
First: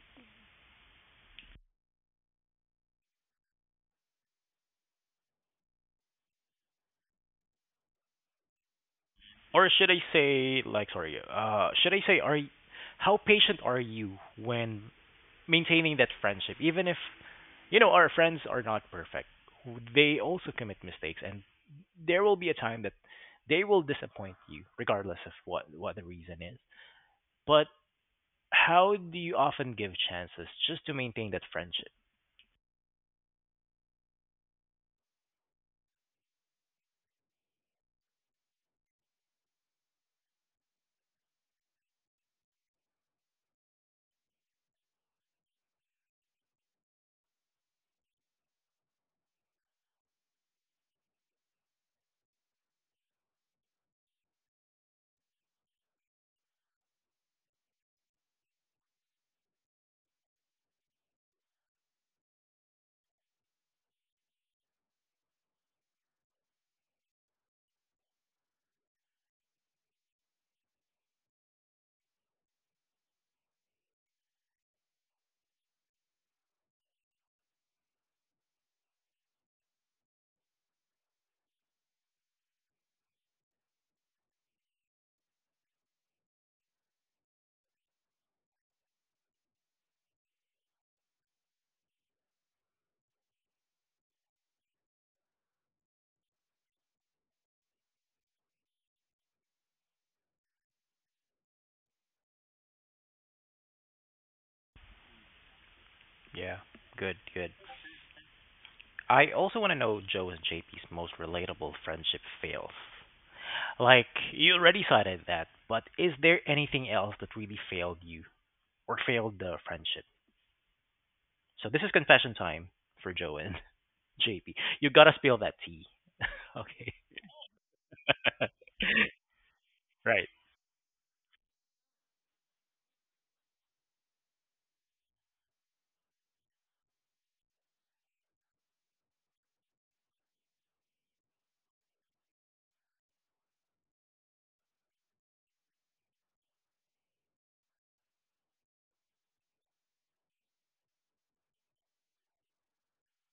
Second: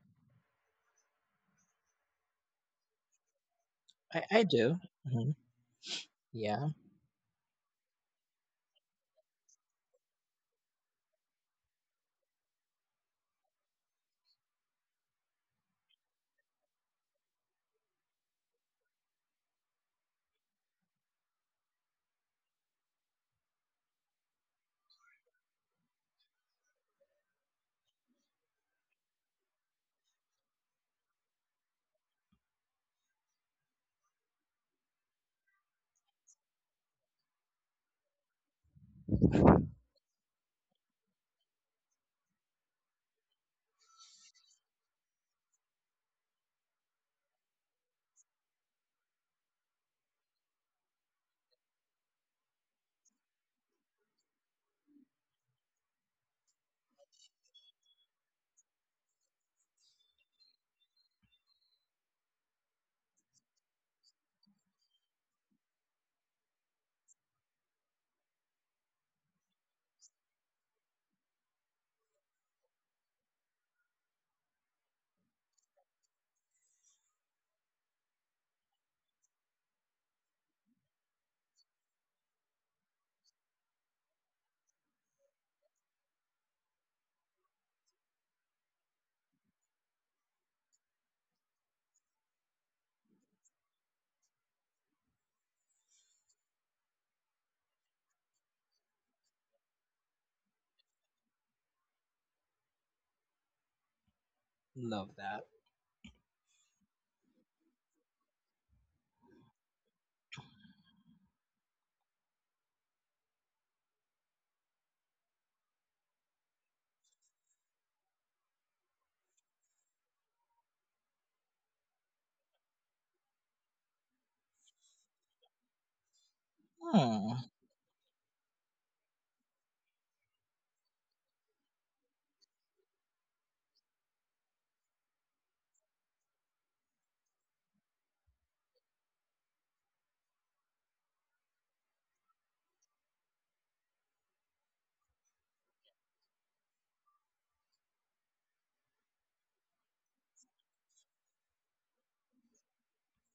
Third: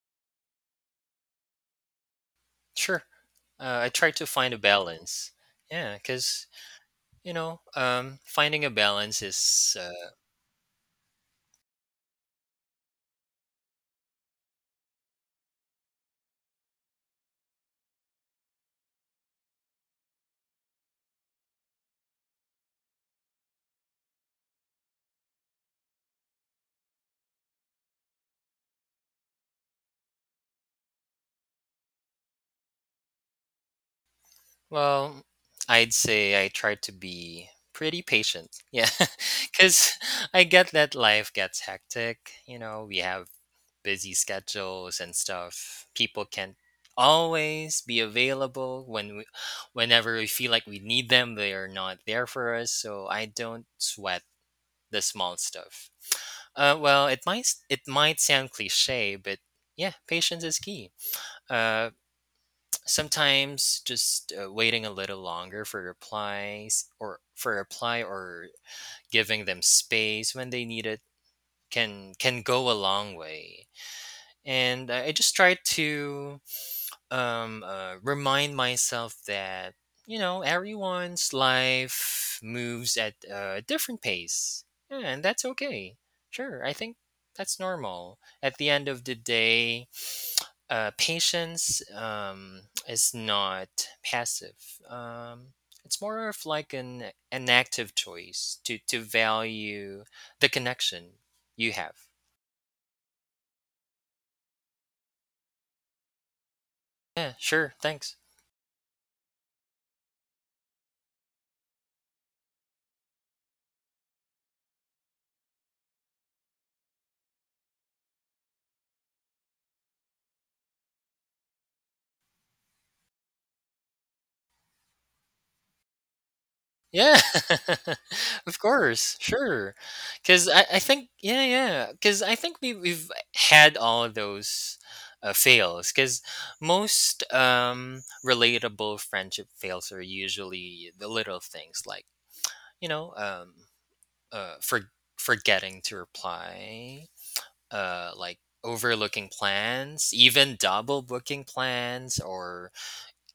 Speaker 3: sure. I try to
Speaker 2: I
Speaker 3: find a
Speaker 2: do. Hmm.
Speaker 3: balance, yeah, because
Speaker 2: Yeah,
Speaker 3: you know, finding a balance
Speaker 1: Or
Speaker 3: is,
Speaker 1: should I say, like, sorry, should I say how patient are you when maintaining that friendship even if, you know, our friends are not perfect. They also commit mistakes, and there will be a time that they will disappoint you regardless of what the reason is. But how do you often give chances just to maintain that friendship?
Speaker 3: well, I'd say I try to be pretty patient. Yeah, because I get that life gets hectic. You know, we have busy schedules and stuff. People can't always be available when whenever we feel like we need them, they are not there for us. So I don't sweat the small stuff. Well, it might sound cliche, but yeah, patience is key. Uh, Sometimes just waiting a little longer for replies or for a reply or giving them space when they need it can go a long way. And I just try to remind myself that you know everyone's life moves at a different pace, yeah, and that's okay. Sure, I think that's normal at the end of the day. Patience, is not passive. um, it's more of like an active choice to value the connection you have.
Speaker 2: love that.
Speaker 1: Yeah, good,
Speaker 3: Yeah,
Speaker 1: good.
Speaker 3: sure, thanks.
Speaker 1: I also want to know Joe and JP's most relatable friendship fails. Like, you already cited that, but is there anything else that really failed you or failed the friendship? So this is confession time for Joe and JP. You gotta spill that tea. Okay.
Speaker 3: Yeah,
Speaker 2: Hmm.
Speaker 3: of course, sure.
Speaker 1: Right.
Speaker 3: Because I think, yeah, yeah. Because I think we've had all of those fails. Because most relatable friendship fails are usually the little things, like, you know, uh, for, forgetting to reply, like overlooking plans, even double booking plans, or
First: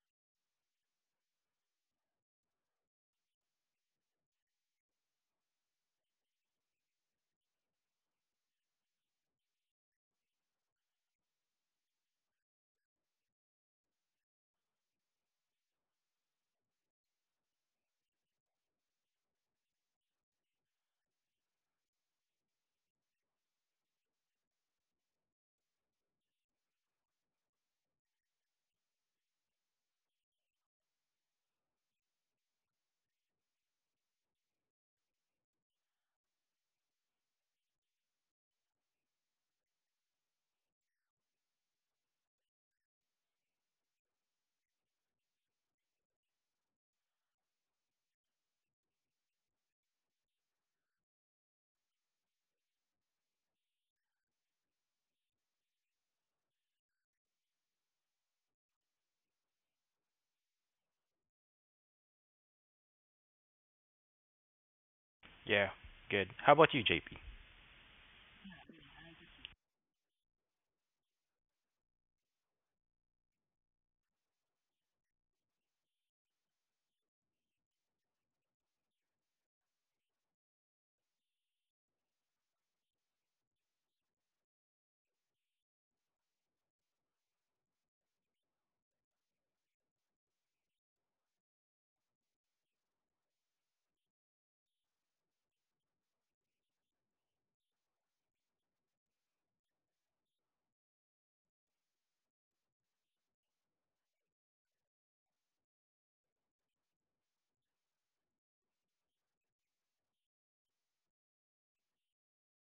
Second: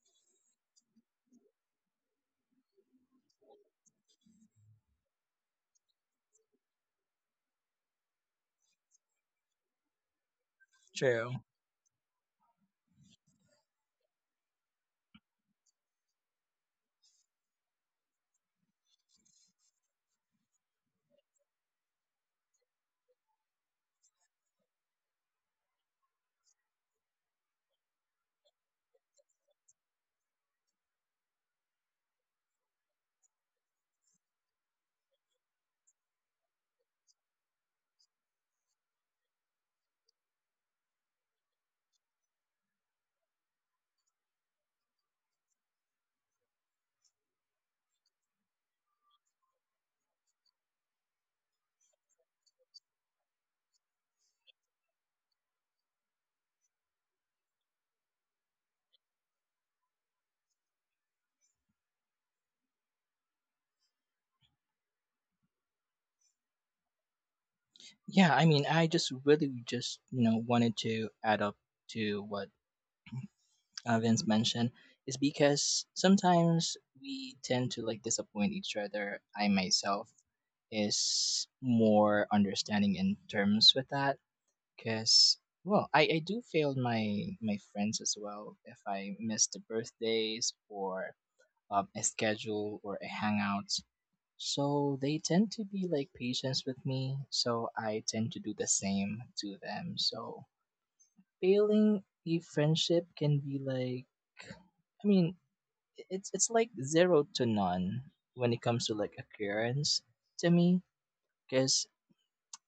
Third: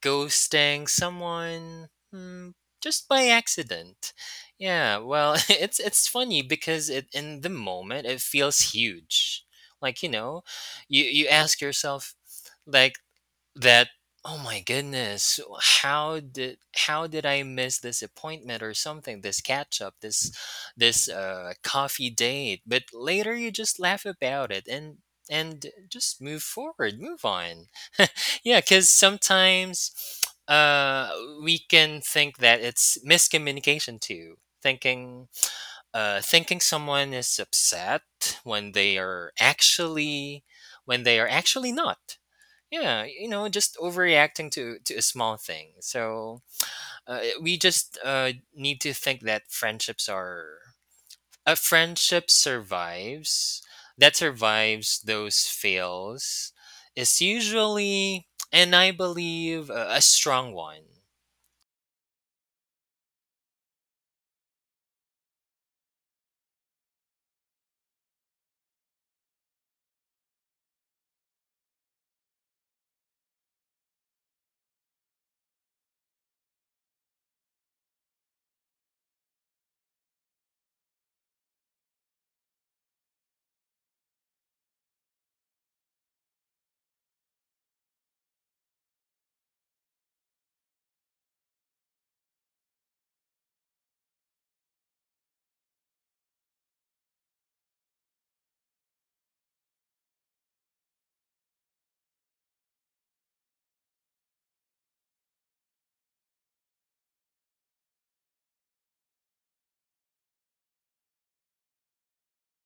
Speaker 3: ghosting someone, mm, just by accident. Yeah, well, it's funny because it in the moment it feels huge. Like you know, you
Speaker 2: True.
Speaker 3: ask yourself like that. Oh my goodness, how did I miss this appointment or something? This catch up, this coffee date. But later you just laugh about it and just move forward, move on. Yeah, because sometimes uh, we can think that it's miscommunication too. Thinking, thinking someone is upset when they are when they are actually not. Yeah, you know, just overreacting to a small thing. So we just need to think that friendships are a friendship survives, that survives those fails, is usually, and I believe, a strong one.
Speaker 1: Yeah, good. How about you, JP?
Speaker 2: Yeah, I mean, I just really just, you know, wanted to add up to what Vince mentioned is because sometimes we tend to like disappoint each other. I myself is more understanding in terms with that, because well, I do fail my my friends as well if I miss the birthdays or a schedule or a hangout. So they tend to be like patients with me, so I tend to do the same to them. So failing a friendship can be like, I mean, it's like zero to none when it comes to like occurrence to me, because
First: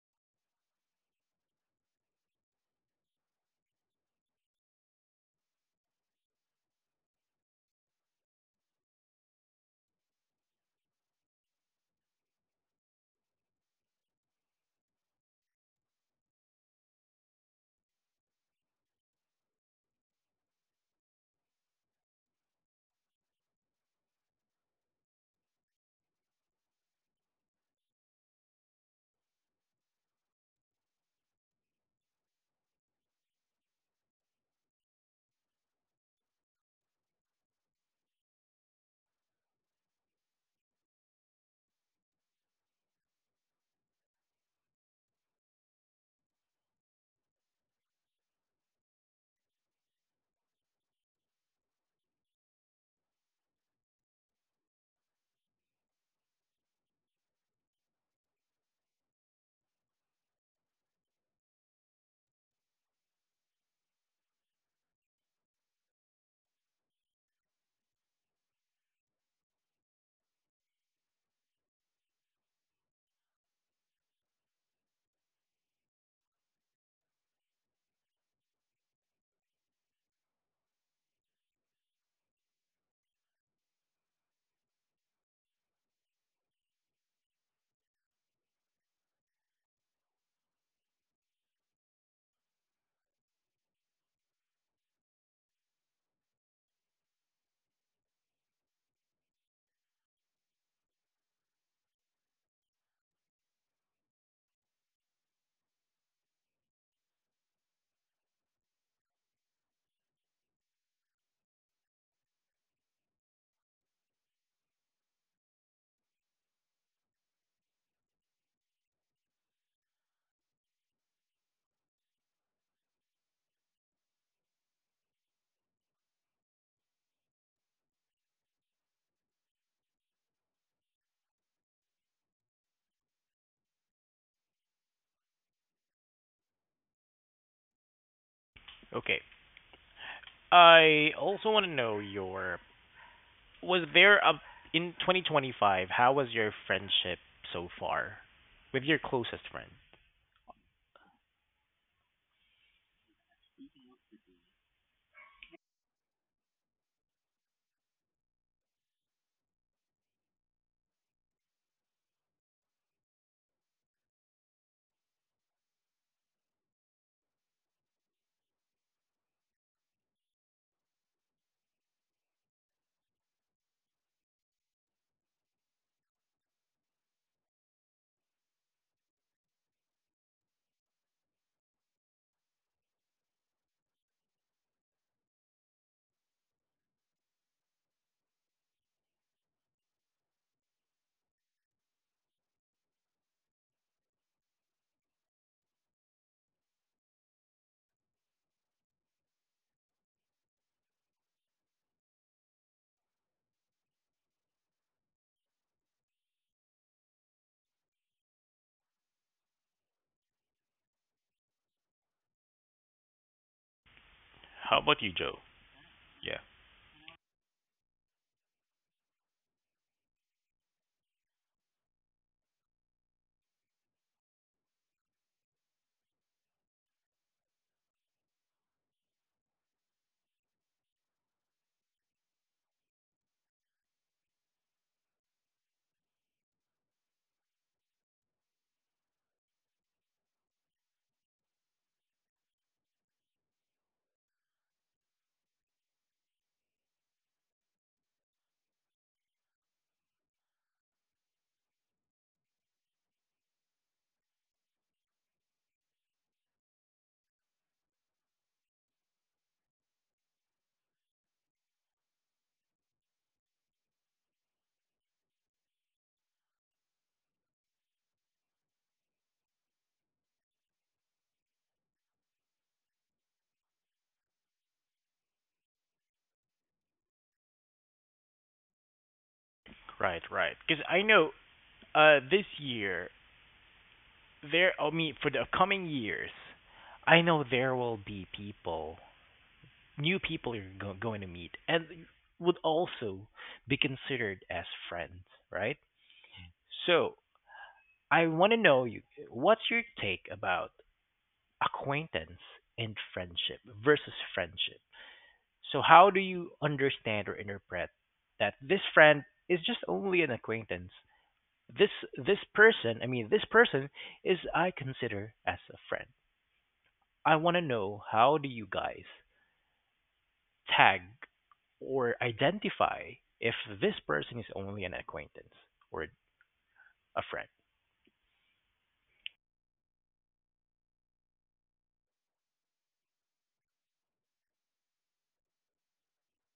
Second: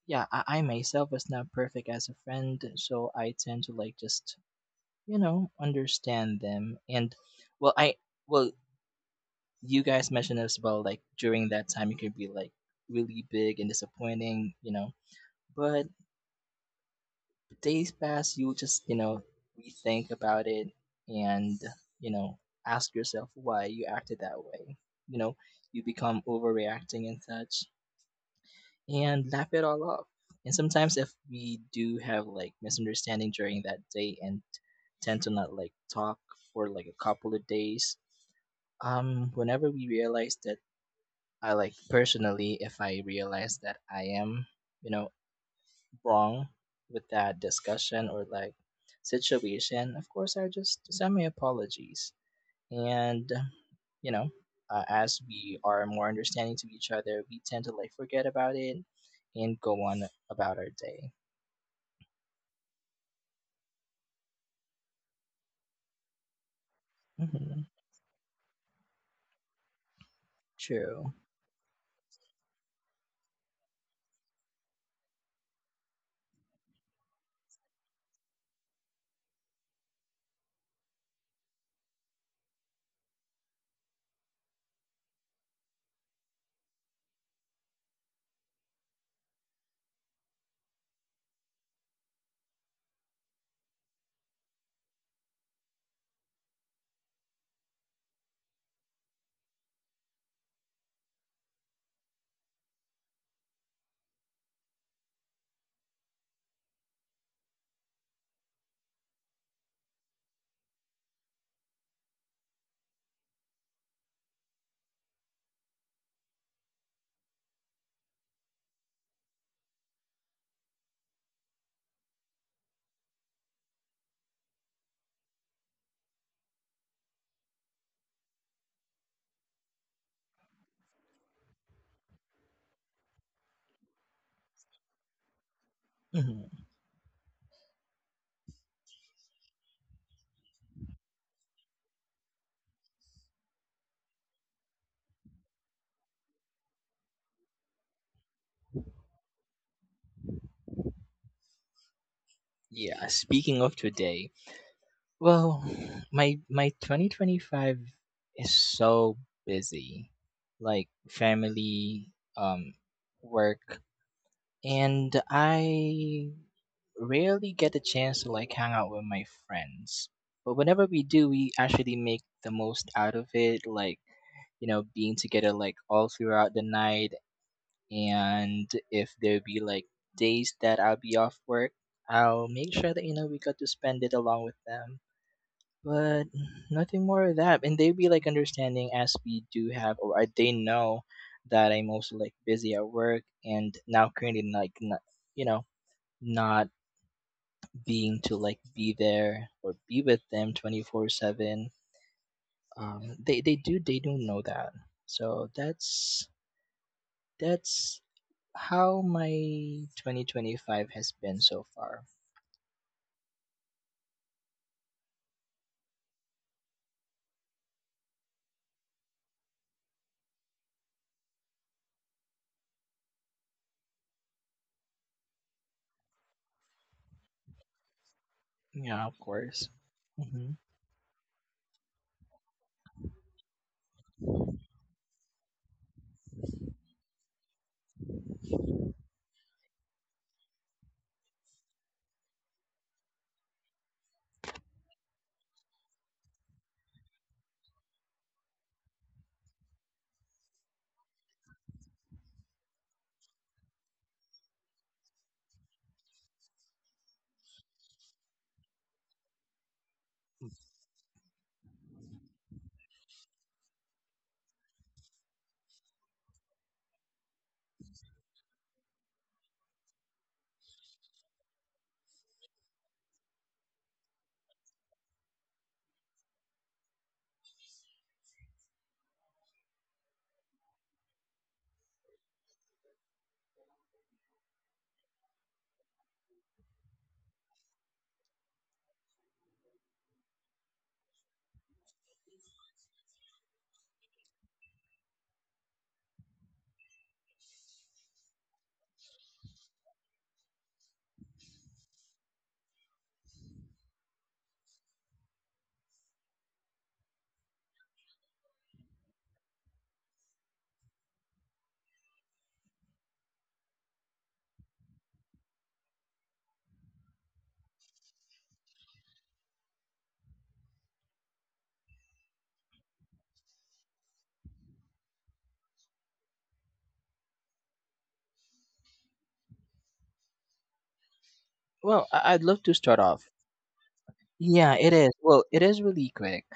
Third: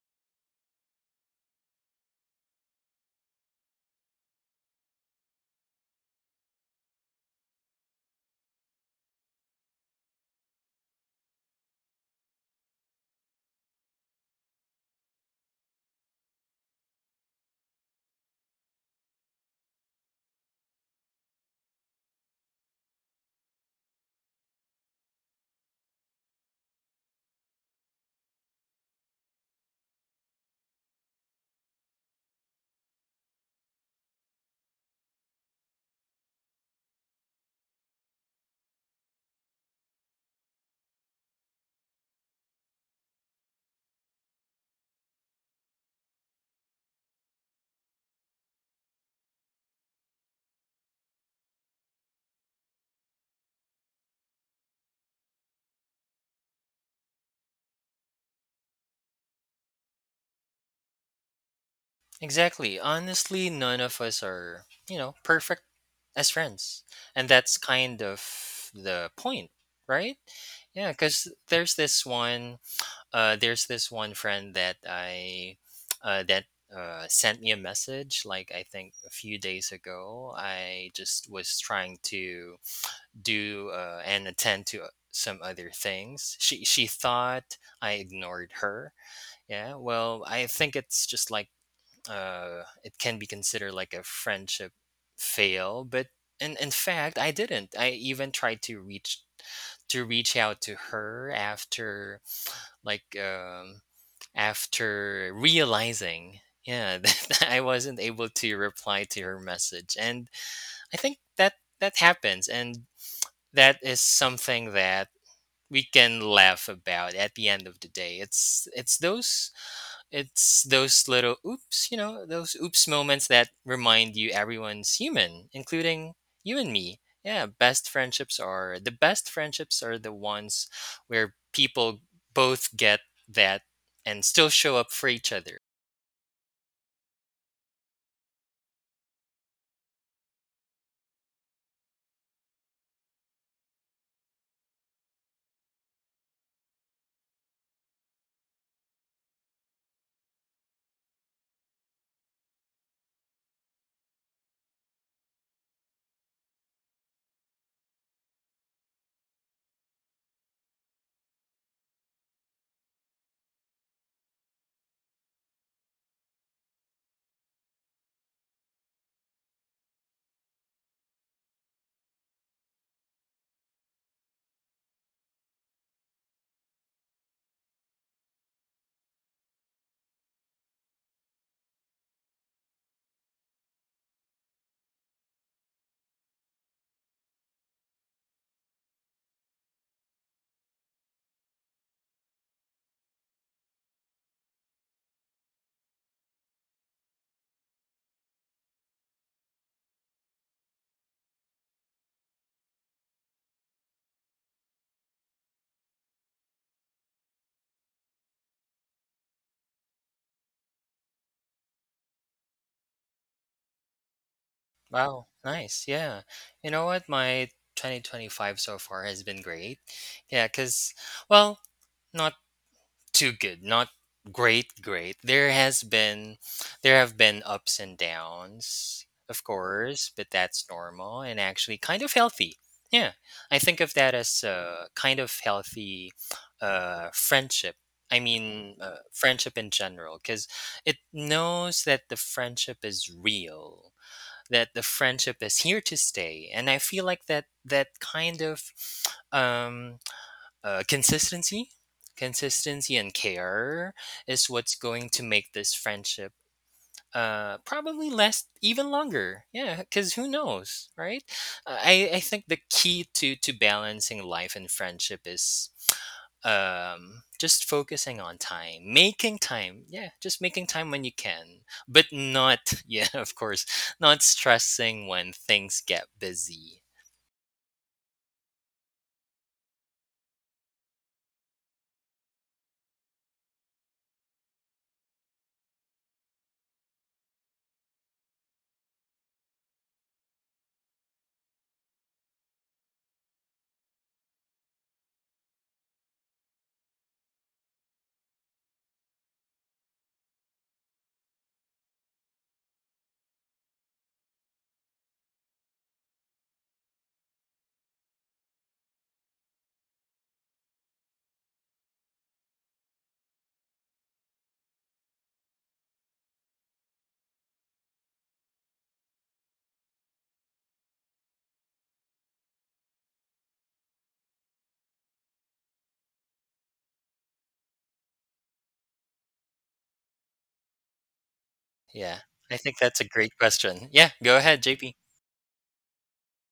Speaker 2: yeah, I myself is not perfect as a friend, so I tend to like just, you know, understand them. And well, I, well, you guys mentioned as well, like during that time, it could be like really big and disappointing, you know. But days pass, you just, you know, rethink about it and, you know, ask yourself why you acted that way. You know, you become overreacting and such, and laugh it all off. And sometimes if we do have like misunderstanding during that day and tend to not like talk for like a couple of days, whenever we realize that, I like personally, if I realize that I am, you know, wrong with that discussion or like situation, of course, I just send my apologies. And, you know, as we are more understanding to each other, we tend to like forget about it and go on about our day.
Speaker 3: Exactly. Honestly, none of us are, you know, perfect as friends, and that's
Speaker 2: Hmm.
Speaker 3: kind of the point, right? Yeah,
Speaker 2: True.
Speaker 3: because there's this one friend that I that sent me a message like I think a few days ago. I just was trying to do and attend to some other things. She thought I ignored her. Yeah. Well, I think it's just like, it can be considered like a friendship fail, but in fact, I didn't. I even tried to reach out to her after like after realizing, yeah, that I wasn't able to reply to her message. And I think that that happens, and that is something that we can laugh about at the end of the day. It's it's those it's those little oops, you know those oops moments that remind you everyone's human, including you and me. Yeah, best friendships are the ones where people both get that and still show up for each other.
Speaker 2: Hmm.
Speaker 1: Okay. I also want to know your Was there a in 2025, how was your friendship so far with your closest friend?
Speaker 2: Yeah. Speaking of today, well, my 2025 is so busy. Like family, um work, and I rarely get the chance to like hang out with my friends. But whenever we do, we actually make the most out of it, like, you know, being together like all throughout the night. And if there be like days that I'll be off work, I'll make sure that, you know, we got to spend it along with them. But nothing more of that. And they'd be like understanding, as we do have, or I-, they know that I'm also like busy at work and now currently like not, you know, not being to like be there or be with them 24/7. They do know that. So that's how my 2025 has been so far.
Speaker 1: How about you,
Speaker 3: Wow,
Speaker 1: Joe?
Speaker 3: nice, yeah.
Speaker 1: Yeah.
Speaker 3: You know what, my 2025 so far has been great. Yeah, cuz well, not too good, not great. There has been, there have been ups and
Speaker 2: Yeah,
Speaker 3: downs,
Speaker 2: of
Speaker 3: of
Speaker 2: course.
Speaker 3: course, but
Speaker 2: Hmm.
Speaker 3: that's normal and actually kind of healthy. Yeah, I think of that as a kind of healthy friendship. I mean, friendship in general, because it knows that the friendship is real, that the friendship is here to stay. And I feel like that that kind of um uh, consistency consistency and care is what's going to make this friendship probably last even longer. Yeah, because who knows, right? I think the key to balancing life and friendship is just focusing on time, making time. Yeah, just making time when you can, but not yeah, of course, not stressing when things get busy.
Speaker 1: Right, right. Because I know, this year, I mean, for the coming years, I know there will be people, new people you're going to meet, and would also be considered as friends, right? So I want to know you, what's your take about acquaintance and friendship versus friendship? So how do you understand or interpret that this friend is just only an acquaintance? This this person, I mean, this person is, I consider as a friend. I want to know, how do you guys tag or identify if this person is only an acquaintance or a friend?
Speaker 2: Well,
Speaker 3: Yeah,
Speaker 2: I- I'd
Speaker 3: I
Speaker 2: love to
Speaker 3: think
Speaker 2: start
Speaker 3: that's a
Speaker 2: off.
Speaker 3: great question. Yeah, go ahead,
Speaker 2: Yeah, it
Speaker 3: JP.
Speaker 2: is. Well, it is really quick.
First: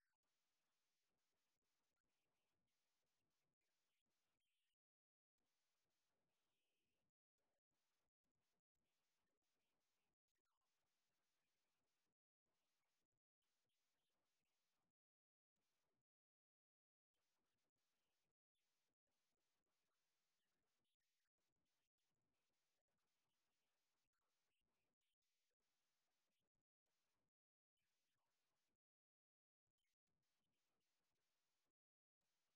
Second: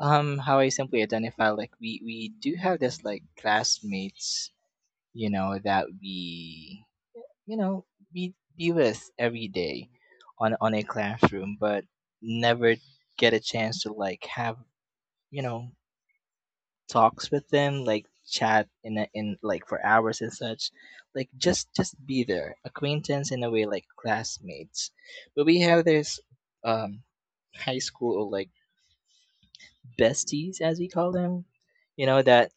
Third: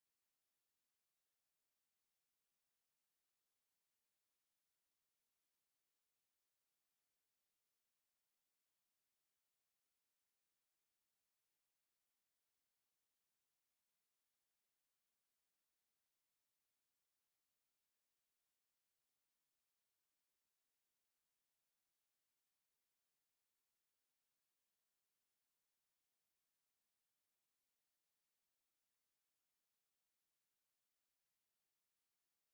Speaker 2: How I simply identify, like we do have this like classmates, you know, that we, you know, we be with every day on a classroom, but never get a chance to like have, you know, talks with them, like chat in a, in like for hours and such. Like just be there, acquaintance in a way, like classmates. But we have this um high school or like besties, as we call them, you know, that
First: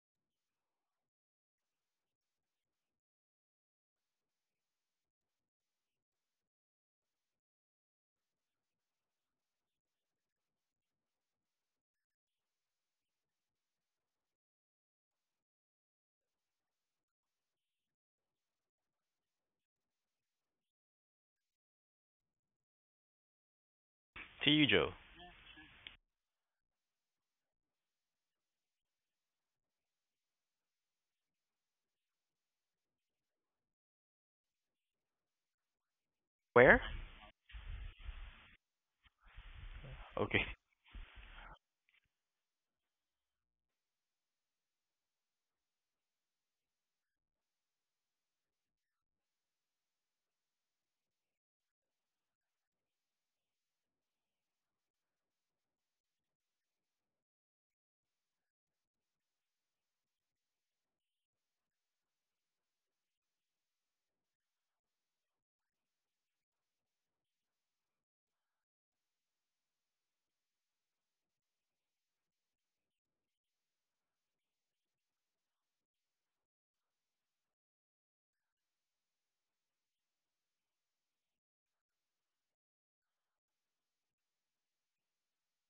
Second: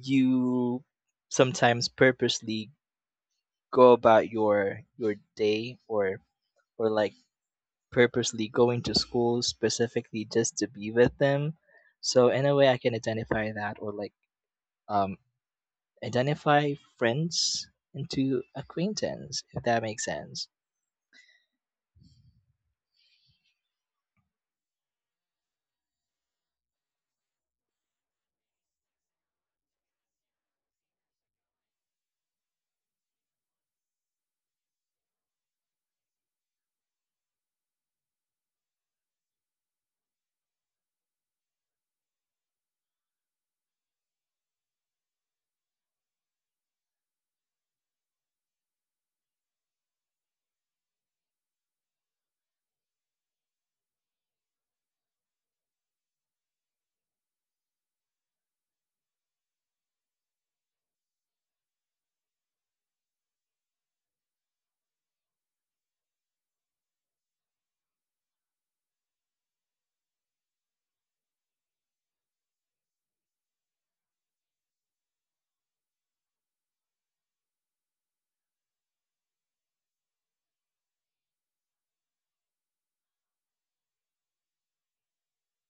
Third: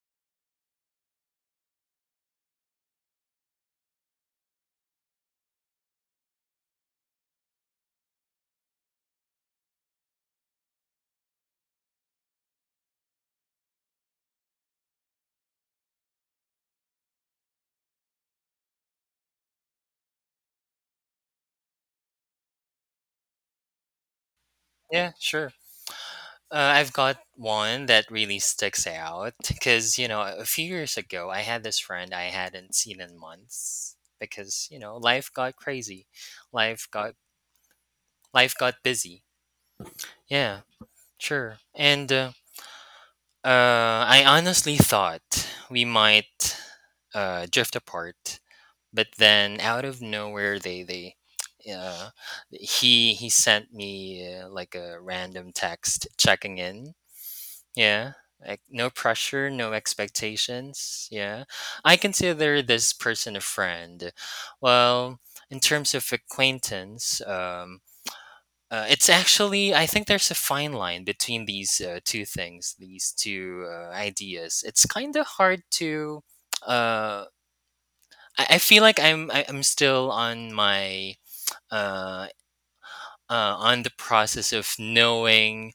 Speaker 2: you sometimes purposely go about your day, or like purposely going to school specifically just to be with them. So in a way, I can identify that, or like um identify friends into acquaintance, if that makes sense.
Speaker 1: To you, Joe.
Speaker 3: Yeah, sure. Uh, I've got one that really sticks out because, you know, a few years ago, I had this friend I hadn't seen in months because, you know, life got crazy.
Speaker 1: Where?
Speaker 3: Life got life got busy.
Speaker 1: Okay.
Speaker 3: Yeah, sure. And uh, I honestly thought we might drift apart, but then out of nowhere, they uh, he sent me like a random text checking in. Yeah. Like no pressure, no expectations. Yeah. I consider this person a friend. Well, in terms of acquaintance, it's actually, I think there's a fine line between these two things, these two ideas. It's kind of hard to, uh, I feel like I'm still on my uh, on the process of knowing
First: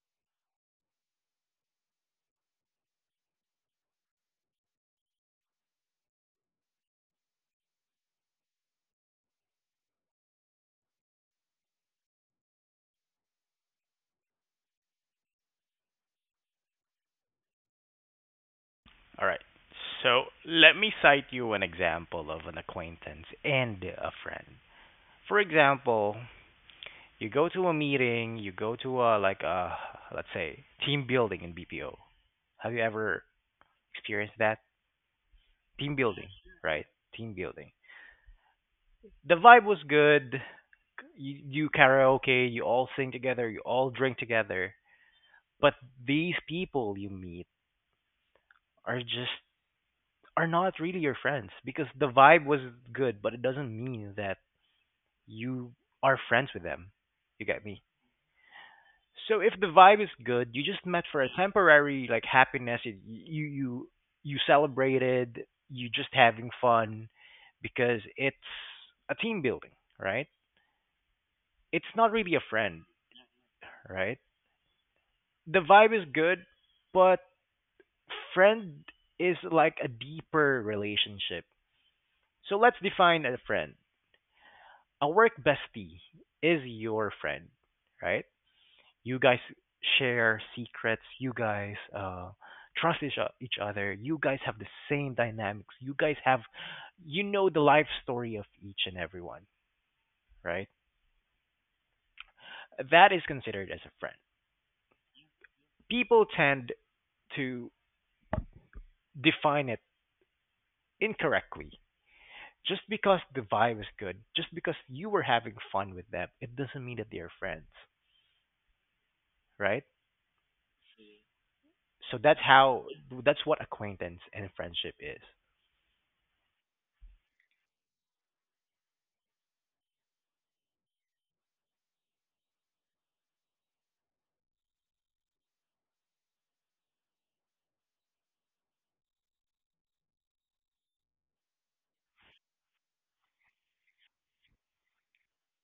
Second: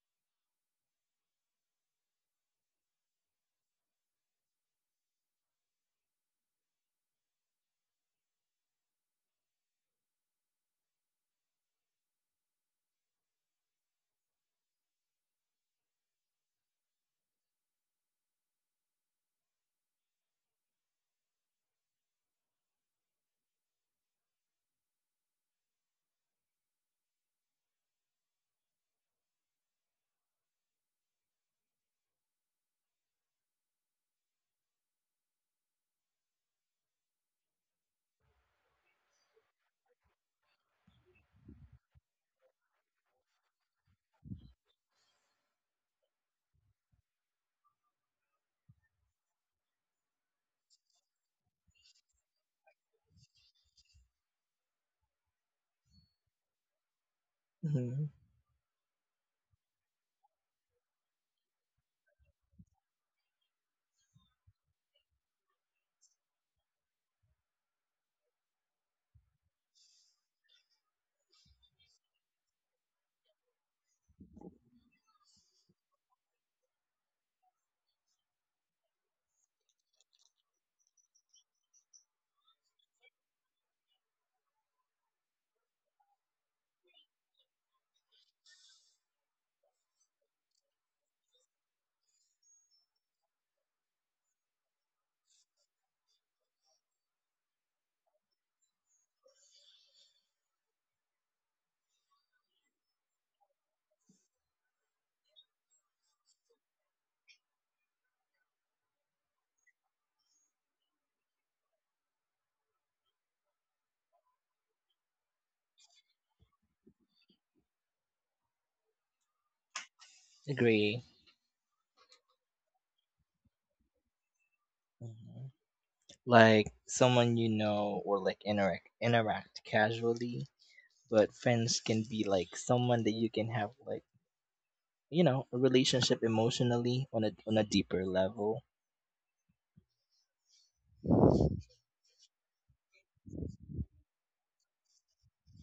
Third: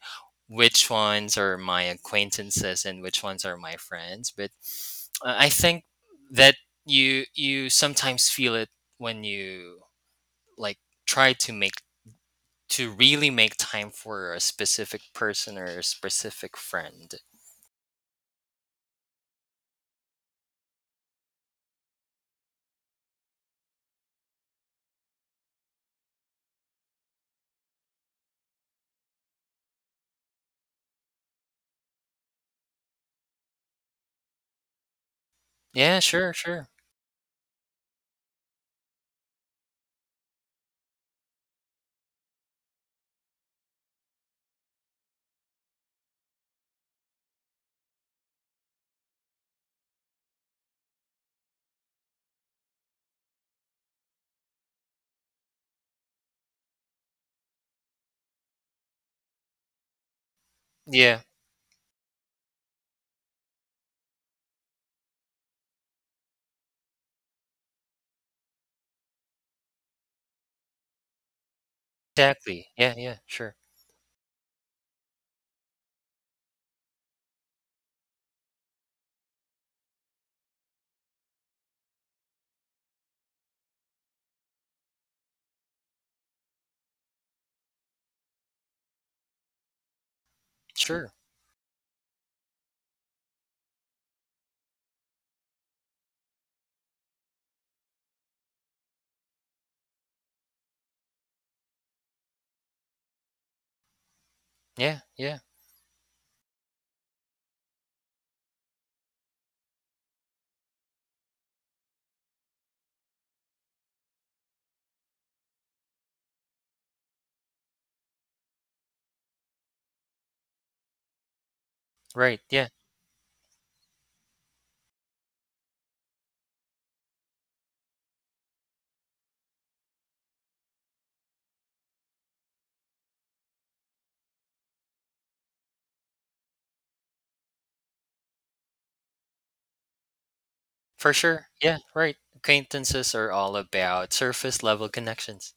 Speaker 3: which ones are my acquaintances and which ones are my friends. But I think that you sometimes feel it when you like try to make to really make time for a specific person or a specific friend.
Speaker 1: All right. So let me cite you an example of an acquaintance and a friend. For example, you go to a meeting, you go to a let's say team building in BPO. Have you ever experienced that team
Speaker 3: Yeah,
Speaker 1: building,
Speaker 3: sure, sure.
Speaker 1: right? Team building. The vibe was good. You karaoke, you all sing together, you all drink together. But these people you meet are just are not really your friends because the vibe was good, but it doesn't mean that you are friends with them. You get me?
Speaker 2: Hmm.
Speaker 1: So if the vibe is good, you just met for
Speaker 3: Yeah,
Speaker 1: a temporary like happiness. You celebrated. You just having fun because it's a team building, right? It's not really a
Speaker 3: exactly.
Speaker 1: friend,
Speaker 3: Yeah, yeah, sure.
Speaker 1: right? The vibe is good, but friend is like a deeper relationship. So let's define a friend. A work bestie is your friend, right? You guys share secrets.
Speaker 3: Sure.
Speaker 1: You guys trust each other. You guys have the same dynamics. You guys have, you know, the life story of each and everyone, right? That is considered as a friend.
Speaker 3: Yeah, yeah.
Speaker 1: People tend to define it incorrectly. Just because the vibe is good, just because you were having fun with them, it doesn't mean that they are friends, right?
Speaker 2: Agree.
Speaker 1: So
Speaker 3: Right. Yeah,
Speaker 1: that's what acquaintance and friendship is.
Speaker 2: Mhm. Like someone you know, or like interact casually, but friends can be like someone that you can have like, you know, a relationship emotionally on a deeper level.
Speaker 3: for sure. Yeah, right. Acquaintances are all about surface level connections.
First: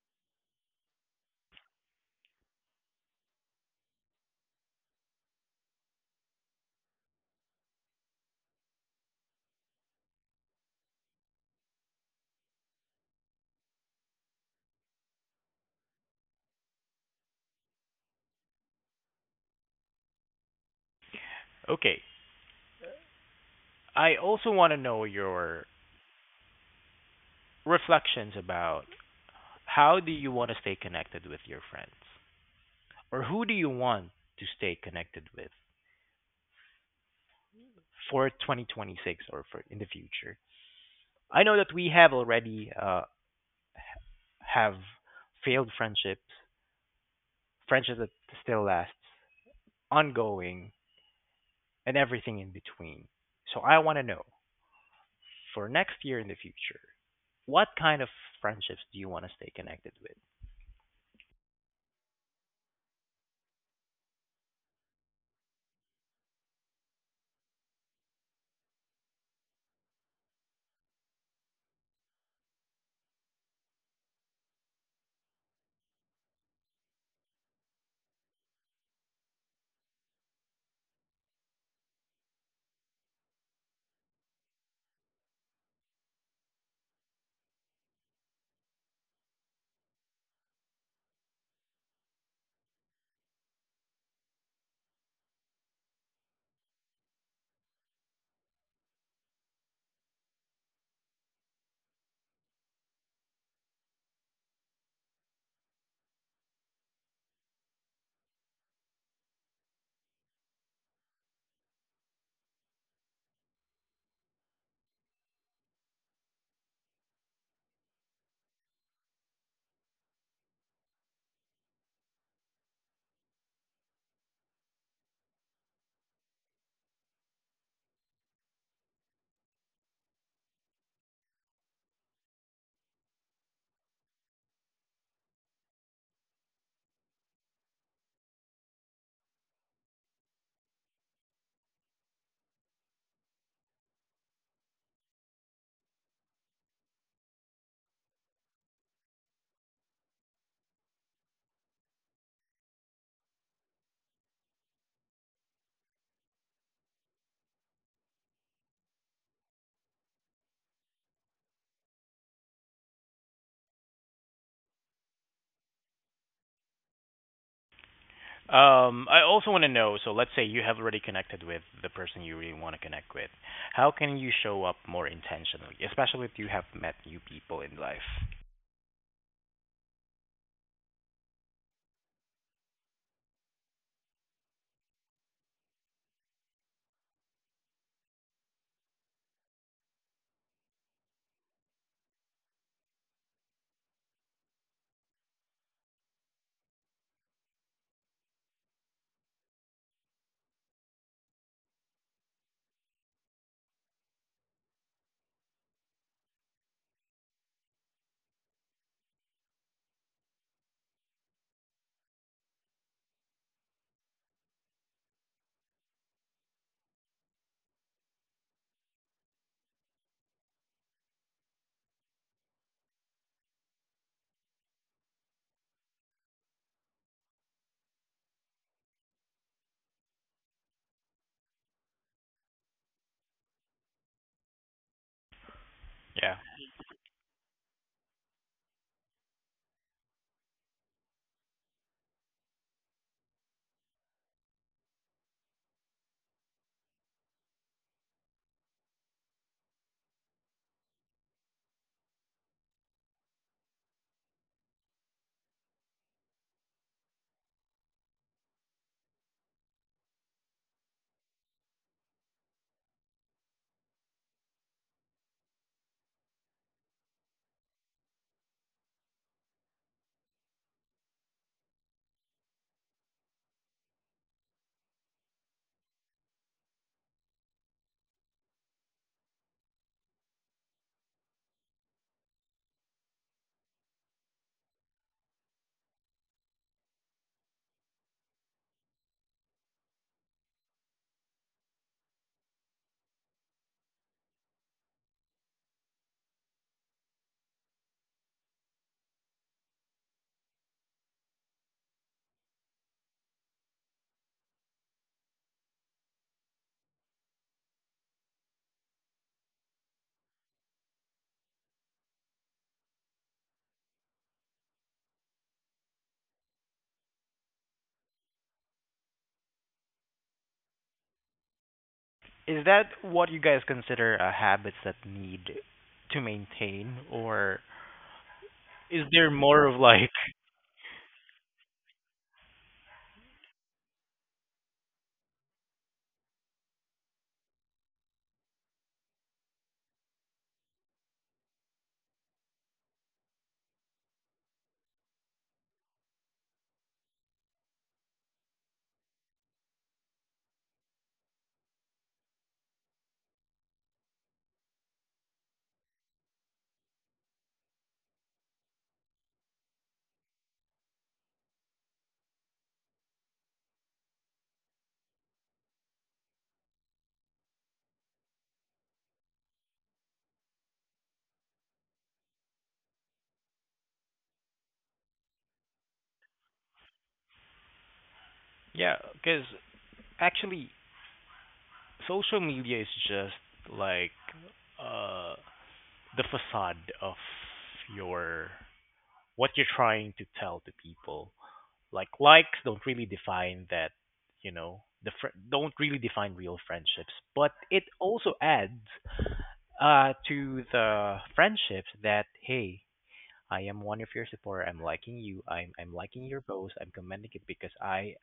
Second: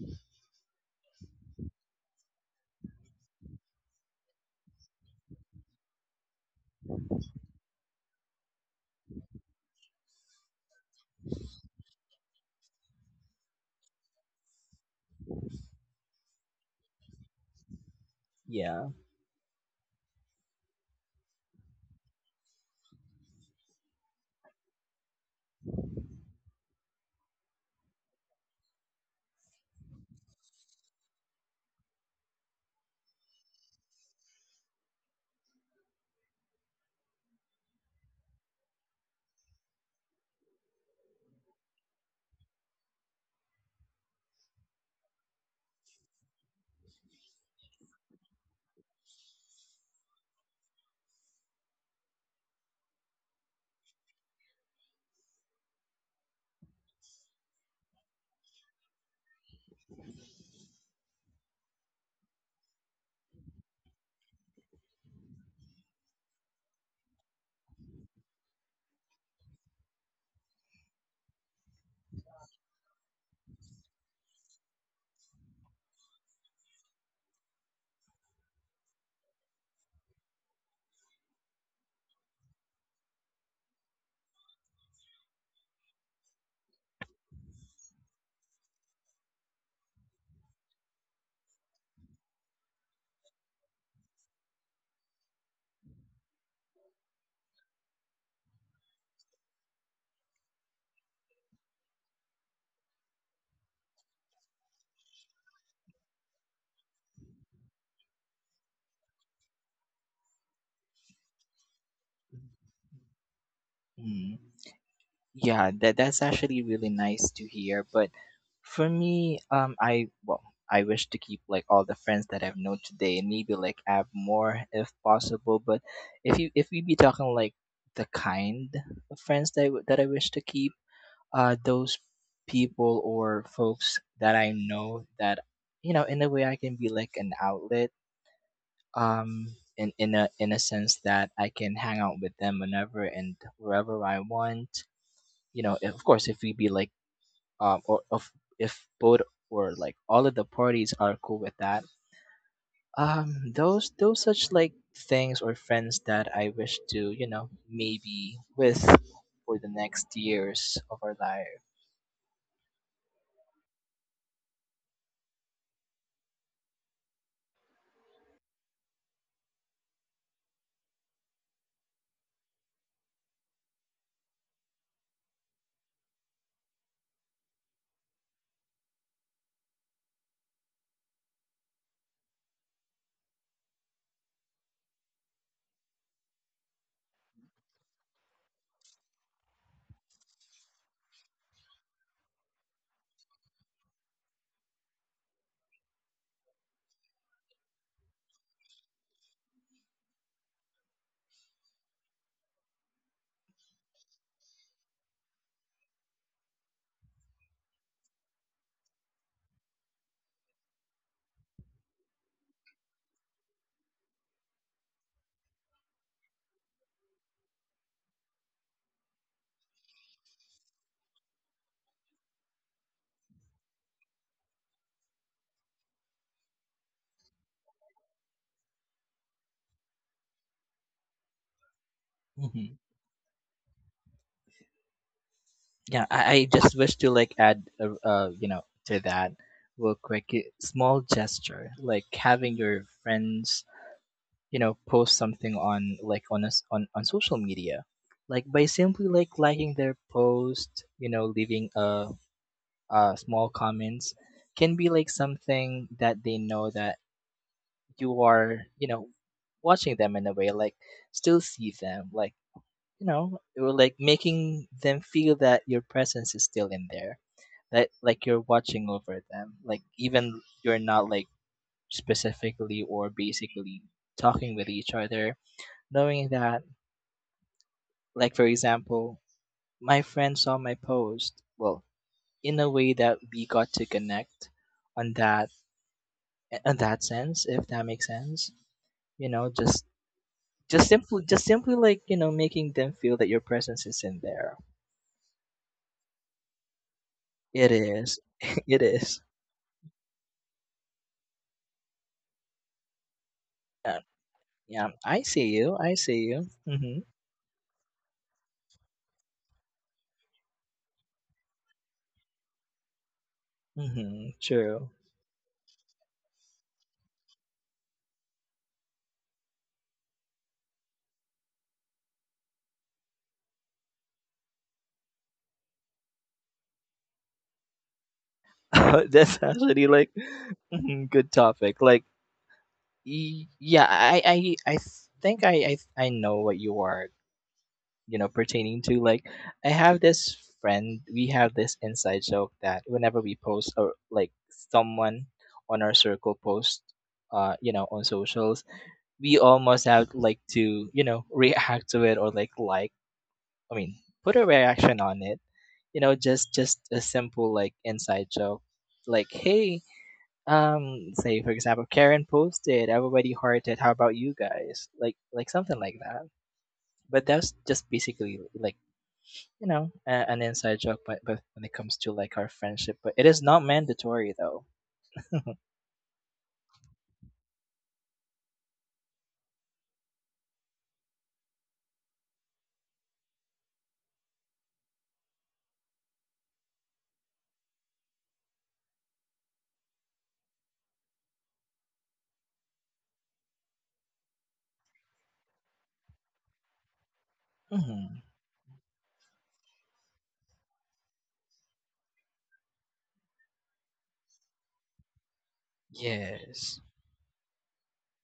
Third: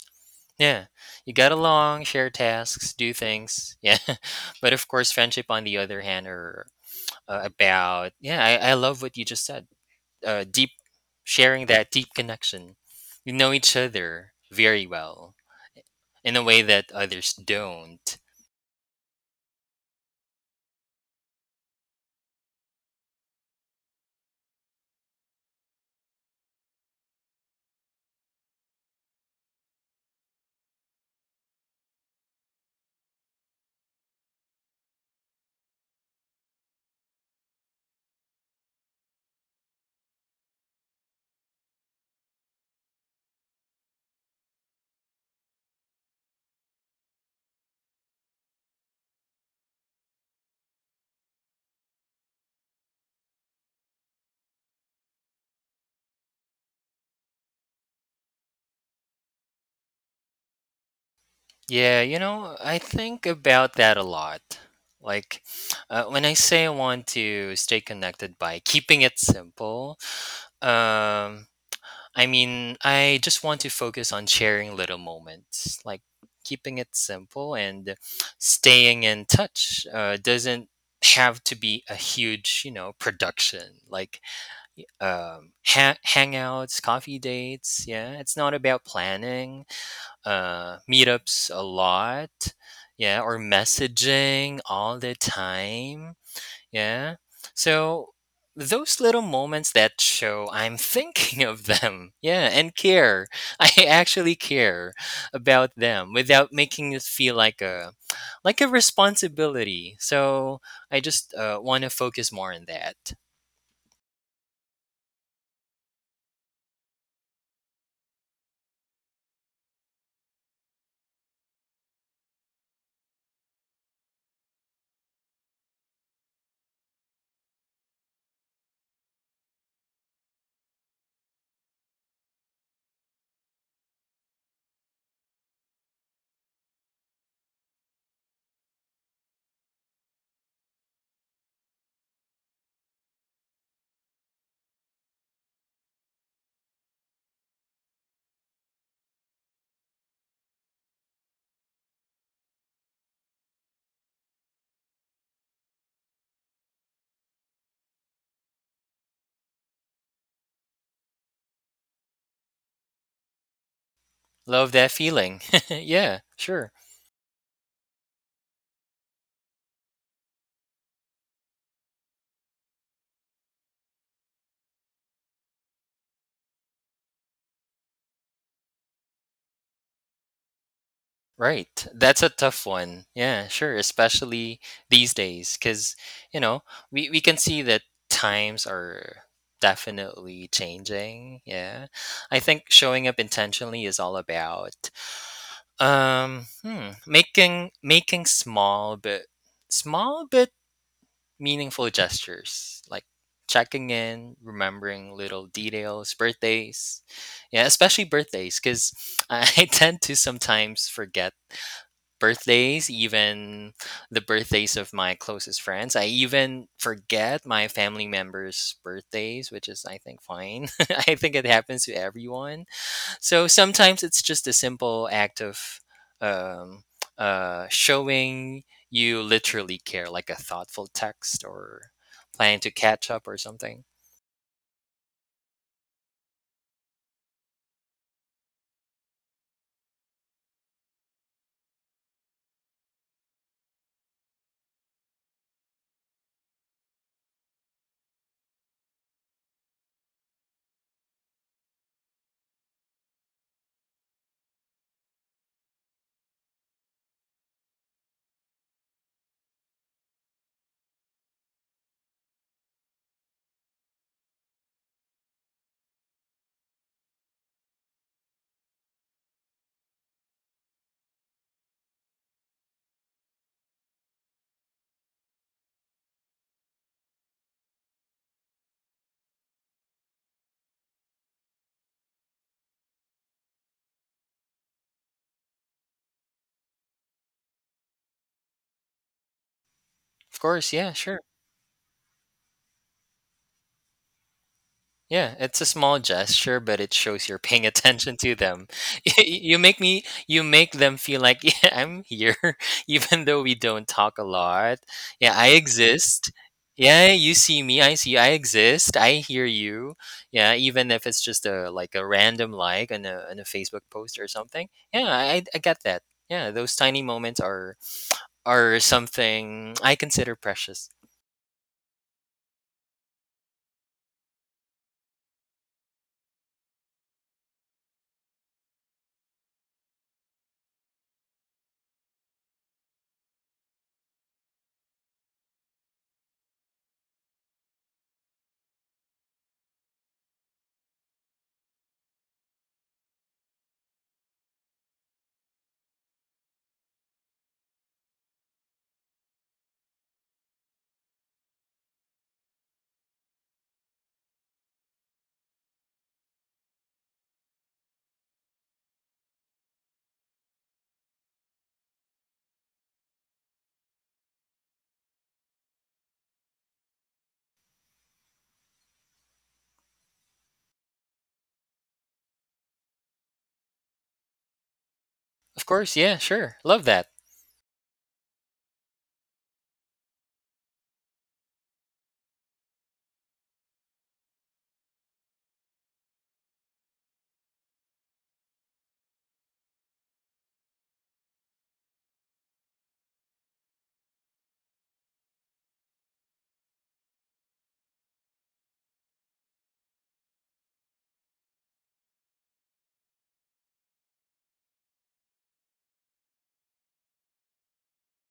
Speaker 3: Yeah, you get along, share tasks, do things. Yeah, but of course, friendship on the other hand are about, yeah. I love what you just said. Deep, sharing that deep connection. You know each other very well in a way that others don't.
Speaker 2: Yeah.
Speaker 1: Okay. I also want to know your reflections about how do you want to stay connected with your friends, or who do you want to stay connected with for 2026 or for in the future? I know that we have already have failed friendships that still last, ongoing, and everything in between. So I want to know, for next year, in the future, what kind of friendships do you want to stay connected with?
Speaker 3: Yeah, you know, I think about that a lot. Like when I say I want to stay connected by keeping it simple, um, I mean, I just want to focus on sharing little moments, like keeping it simple and staying in touch. Doesn't have to be a huge, you know, production like hangouts, coffee dates. Yeah, it's not about planning meetups a lot. Yeah, or messaging all the time, yeah. So those little moments that show I'm thinking of them. Yeah, and care. I actually care about them without making it feel like a responsibility. So I just want to focus more on that.
Speaker 2: Mm. Yeah, that's actually really nice to hear. But for me, I I wish to keep like all the friends that I've known today and maybe like add more if possible. But if you if we be talking like the kind of friends that that I wish to keep, those people or folks that I know that you know in a way I can be like an outlet, um in a sense that I can hang out with them whenever and wherever I want. You know, of course, if we be like, or of if both or like all of the parties are cool with that, those such like things or friends that I wish to you know maybe with for the next years of our life.
Speaker 3: Love that feeling. Yeah, sure.
Speaker 1: I also want to know. So let's say you have already connected with the person you really want to connect with. How can you show up more intentionally, especially if you have met new people in life?
Speaker 3: Right. That's a tough one. Yeah, sure. Especially these days, because, you know, we can see that times are definitely changing. Yeah. I think showing up intentionally is all about making small but meaningful gestures like checking in, remembering little details, birthdays. Yeah, especially birthdays, because I tend to sometimes forget birthdays, even the birthdays of my closest friends. I even forget my family members' birthdays, which is, I think, fine. I think it happens to everyone. So sometimes it's just a simple act of um, showing you literally care, like a thoughtful text or plan to
Speaker 2: Mm-hmm.
Speaker 3: catch up or something.
Speaker 2: Yeah, I,
Speaker 1: Yeah.
Speaker 2: I just wish to like add, you know, to that real quick. Small gesture, like having your friends, you know, post something on like on us on social media, like by simply like liking their post, you know, leaving a small comments, can be like something that they know that you are, you know, watching them in a way, like still see them, like you know it, or like making them feel that your presence is still in there, that like you're watching over them like even you're not like specifically or basically talking with each other, knowing that like for example my friend saw my post, well, in a way that we got to connect on that on that sense, if that makes sense. You know, just
Speaker 3: Of course, yeah,
Speaker 2: just
Speaker 3: sure.
Speaker 2: simply, just simply like you know making them feel that your presence is in there.
Speaker 3: Yeah, it's a small gesture, but it shows you're paying
Speaker 2: It
Speaker 3: attention
Speaker 2: is.
Speaker 3: to them.
Speaker 2: It is.
Speaker 3: You make them feel like, yeah, I'm here, even though we don't
Speaker 2: Uh,
Speaker 3: talk a lot.
Speaker 2: Yeah, I
Speaker 3: Yeah, I
Speaker 2: see you. I see
Speaker 3: exist.
Speaker 2: you.
Speaker 3: Yeah,
Speaker 2: Mhm.
Speaker 3: you see me, I see you, I exist, I hear you. Yeah, even if it's just a like a random like on a Facebook post or
Speaker 2: Mhm.
Speaker 3: something.
Speaker 2: True.
Speaker 3: Yeah, I get that. Yeah, those tiny moments are something I consider precious.
Speaker 1: Is that what you guys consider habits that need to maintain, or is there
Speaker 2: That's
Speaker 1: more of
Speaker 2: actually like,
Speaker 1: like
Speaker 2: mhm, good topic. Like yeah, I I think I know what you are, you know, pertaining to. Like I have this friend, we have this inside joke that whenever we post or like someone on our circle post, you know, on socials, we almost have like to, you know, react to it or like I mean, put a reaction on it. You know, just a simple like inside joke, like hey, say for example, karen posted, everybody hearted, how about you guys like something like that. But that's just basically like, you know, a, an inside joke. But when it comes to like our friendship, but it is not mandatory though.
Speaker 3: Of course, yeah, sure. Love that.
Speaker 1: yeah? Because actually, social media is just like uh the facade of your what you're trying to tell to people. Like, likes don't really define that, you know, don't really define real friendships, but it
Speaker 2: Hmm.
Speaker 1: also adds to the friendships that, hey, I am one of your supporter. I'm liking you. I'm liking your post.
Speaker 2: Yes.
Speaker 1: I'm commenting it because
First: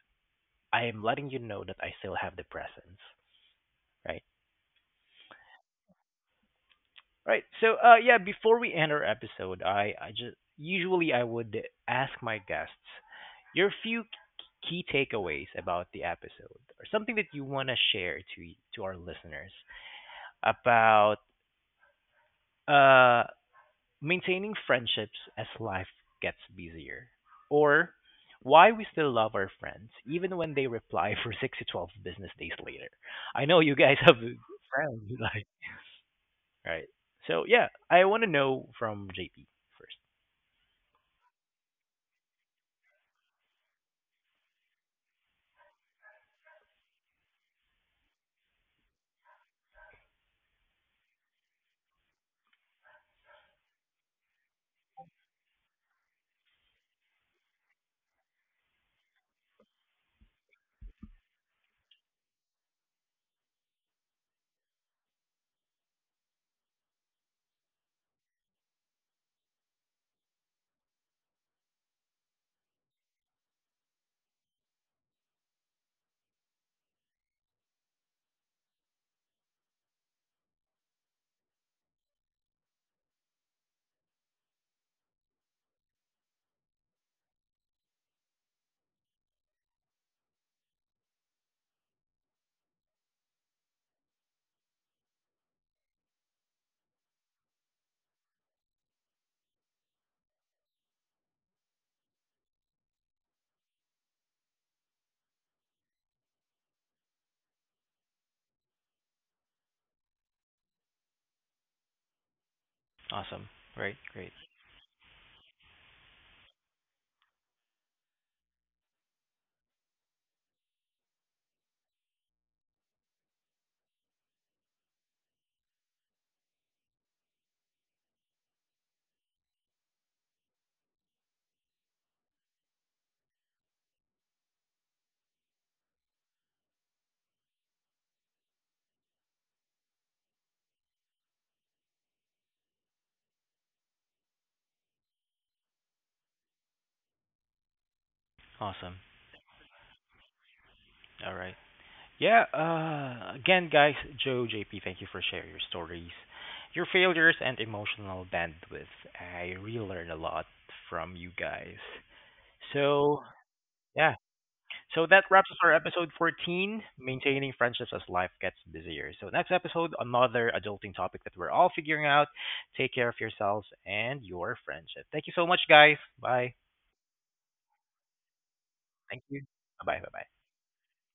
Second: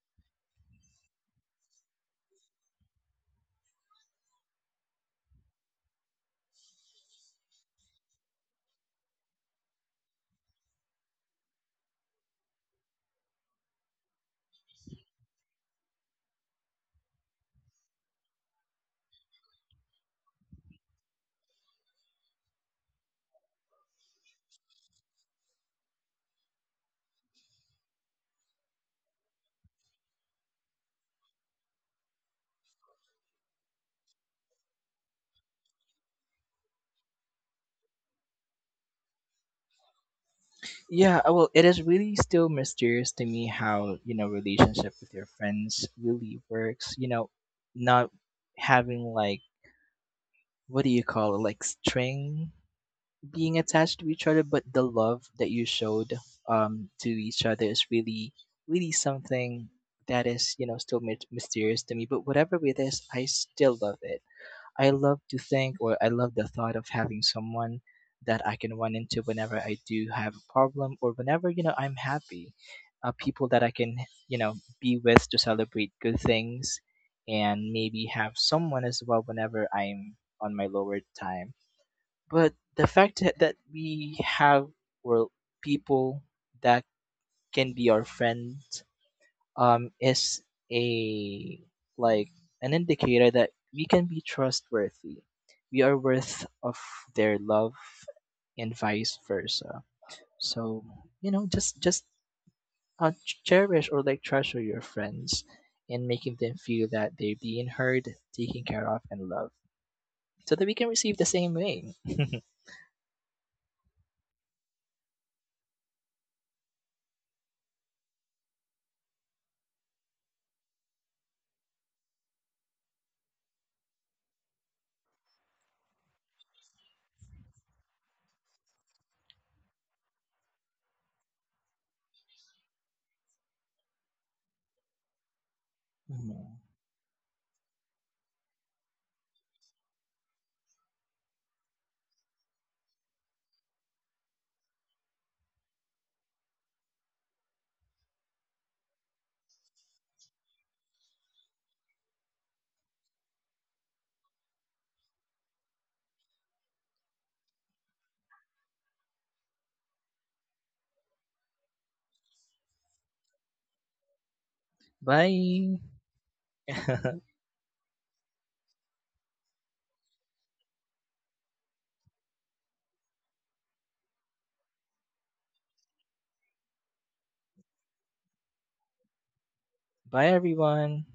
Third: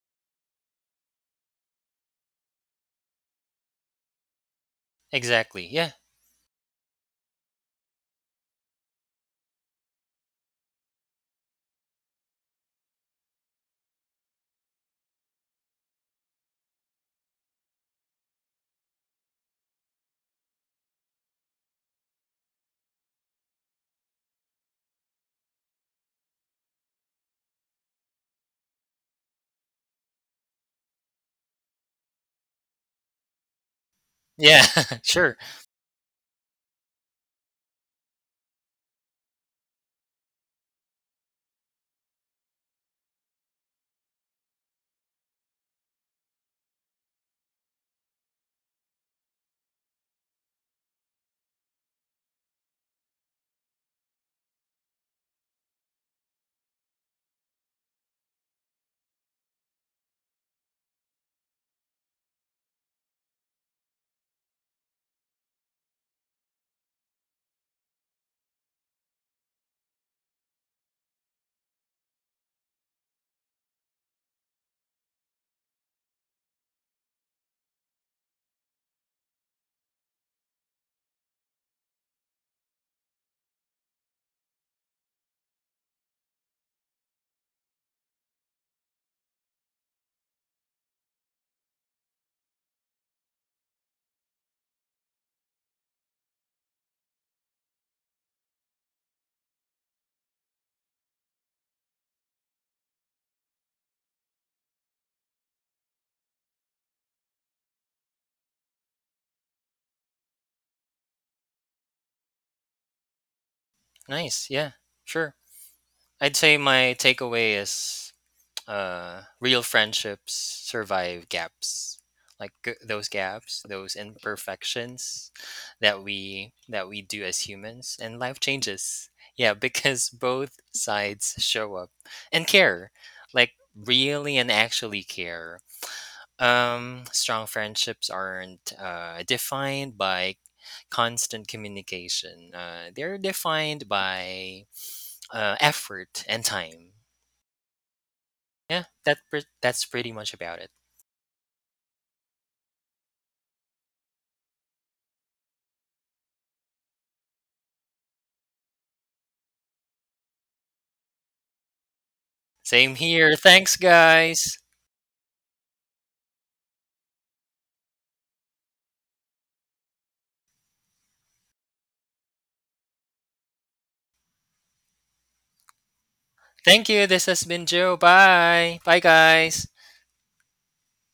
Speaker 1: I am letting you know that I still have the presence, right?
Speaker 3: Exactly. Yeah.
Speaker 1: Right. So, yeah, before we end our episode, I just usually I would ask my guests your few key takeaways about the episode or something that you want to share to our listeners about uh maintaining friendships as life gets busier or why we still love our friends even when they reply for 6 to 12 business days later. I know you guys have
Speaker 3: Yeah,
Speaker 1: friends
Speaker 3: sure.
Speaker 1: like right. So, yeah, I want to know from JP first.
Speaker 2: Yeah, well, it is really still mysterious to me how, you know, relationship with your friends really works. You know, not having like, what do you call it, like string being attached to each other, but the love that you showed to each other is really, really something that is, you know, still mysterious to me. But whatever it is, I still love it. I love to think, or I love the thought of having someone that I can run into whenever I do have a problem, or whenever, you know, I'm happy. People that I can, you know, be with to celebrate good things, and maybe have someone as well whenever I'm on my lower time. But the fact that we have, well, people that can be our friends, is a like an indicator that we can be trustworthy. We are worth of their love, and vice versa. So, you know, just cherish or like treasure your friends, and making them feel that they're being heard, taken care of, and loved, so that we can receive the same way.
Speaker 1: Awesome. Right. Great.
Speaker 3: Nice. Yeah. Sure. I'd say my takeaway is real friendships survive gaps. Like those gaps, those imperfections that we do as humans and life changes. Yeah, because both sides show up and care. Like really and actually care.
Speaker 2: Mhm.
Speaker 3: Strong friendships aren't defined by constant communication. They're defined by effort and time. Yeah,
Speaker 1: Awesome.
Speaker 3: that's pretty much about it.
Speaker 1: All right. Yeah. Again, guys, Joe, JP, thank you for sharing your stories, your failures, and emotional bandwidth. I really learned a lot from you guys.
Speaker 3: Same
Speaker 1: So,
Speaker 3: here. Thanks,
Speaker 1: yeah.
Speaker 3: guys.
Speaker 1: So that wraps up our
Speaker 2: Bye.
Speaker 1: episode 14, maintaining friendships as life gets busier. So, next episode, another adulting topic that we're all figuring out. Take care of yourselves and your friendship. Thank you so much, guys. Bye.
Speaker 3: Thank you. This has been Joe. Bye. Bye,
Speaker 1: Thank you.
Speaker 3: guys.
Speaker 1: Bye bye. Bye
Speaker 2: Bye,
Speaker 1: bye.
Speaker 2: everyone.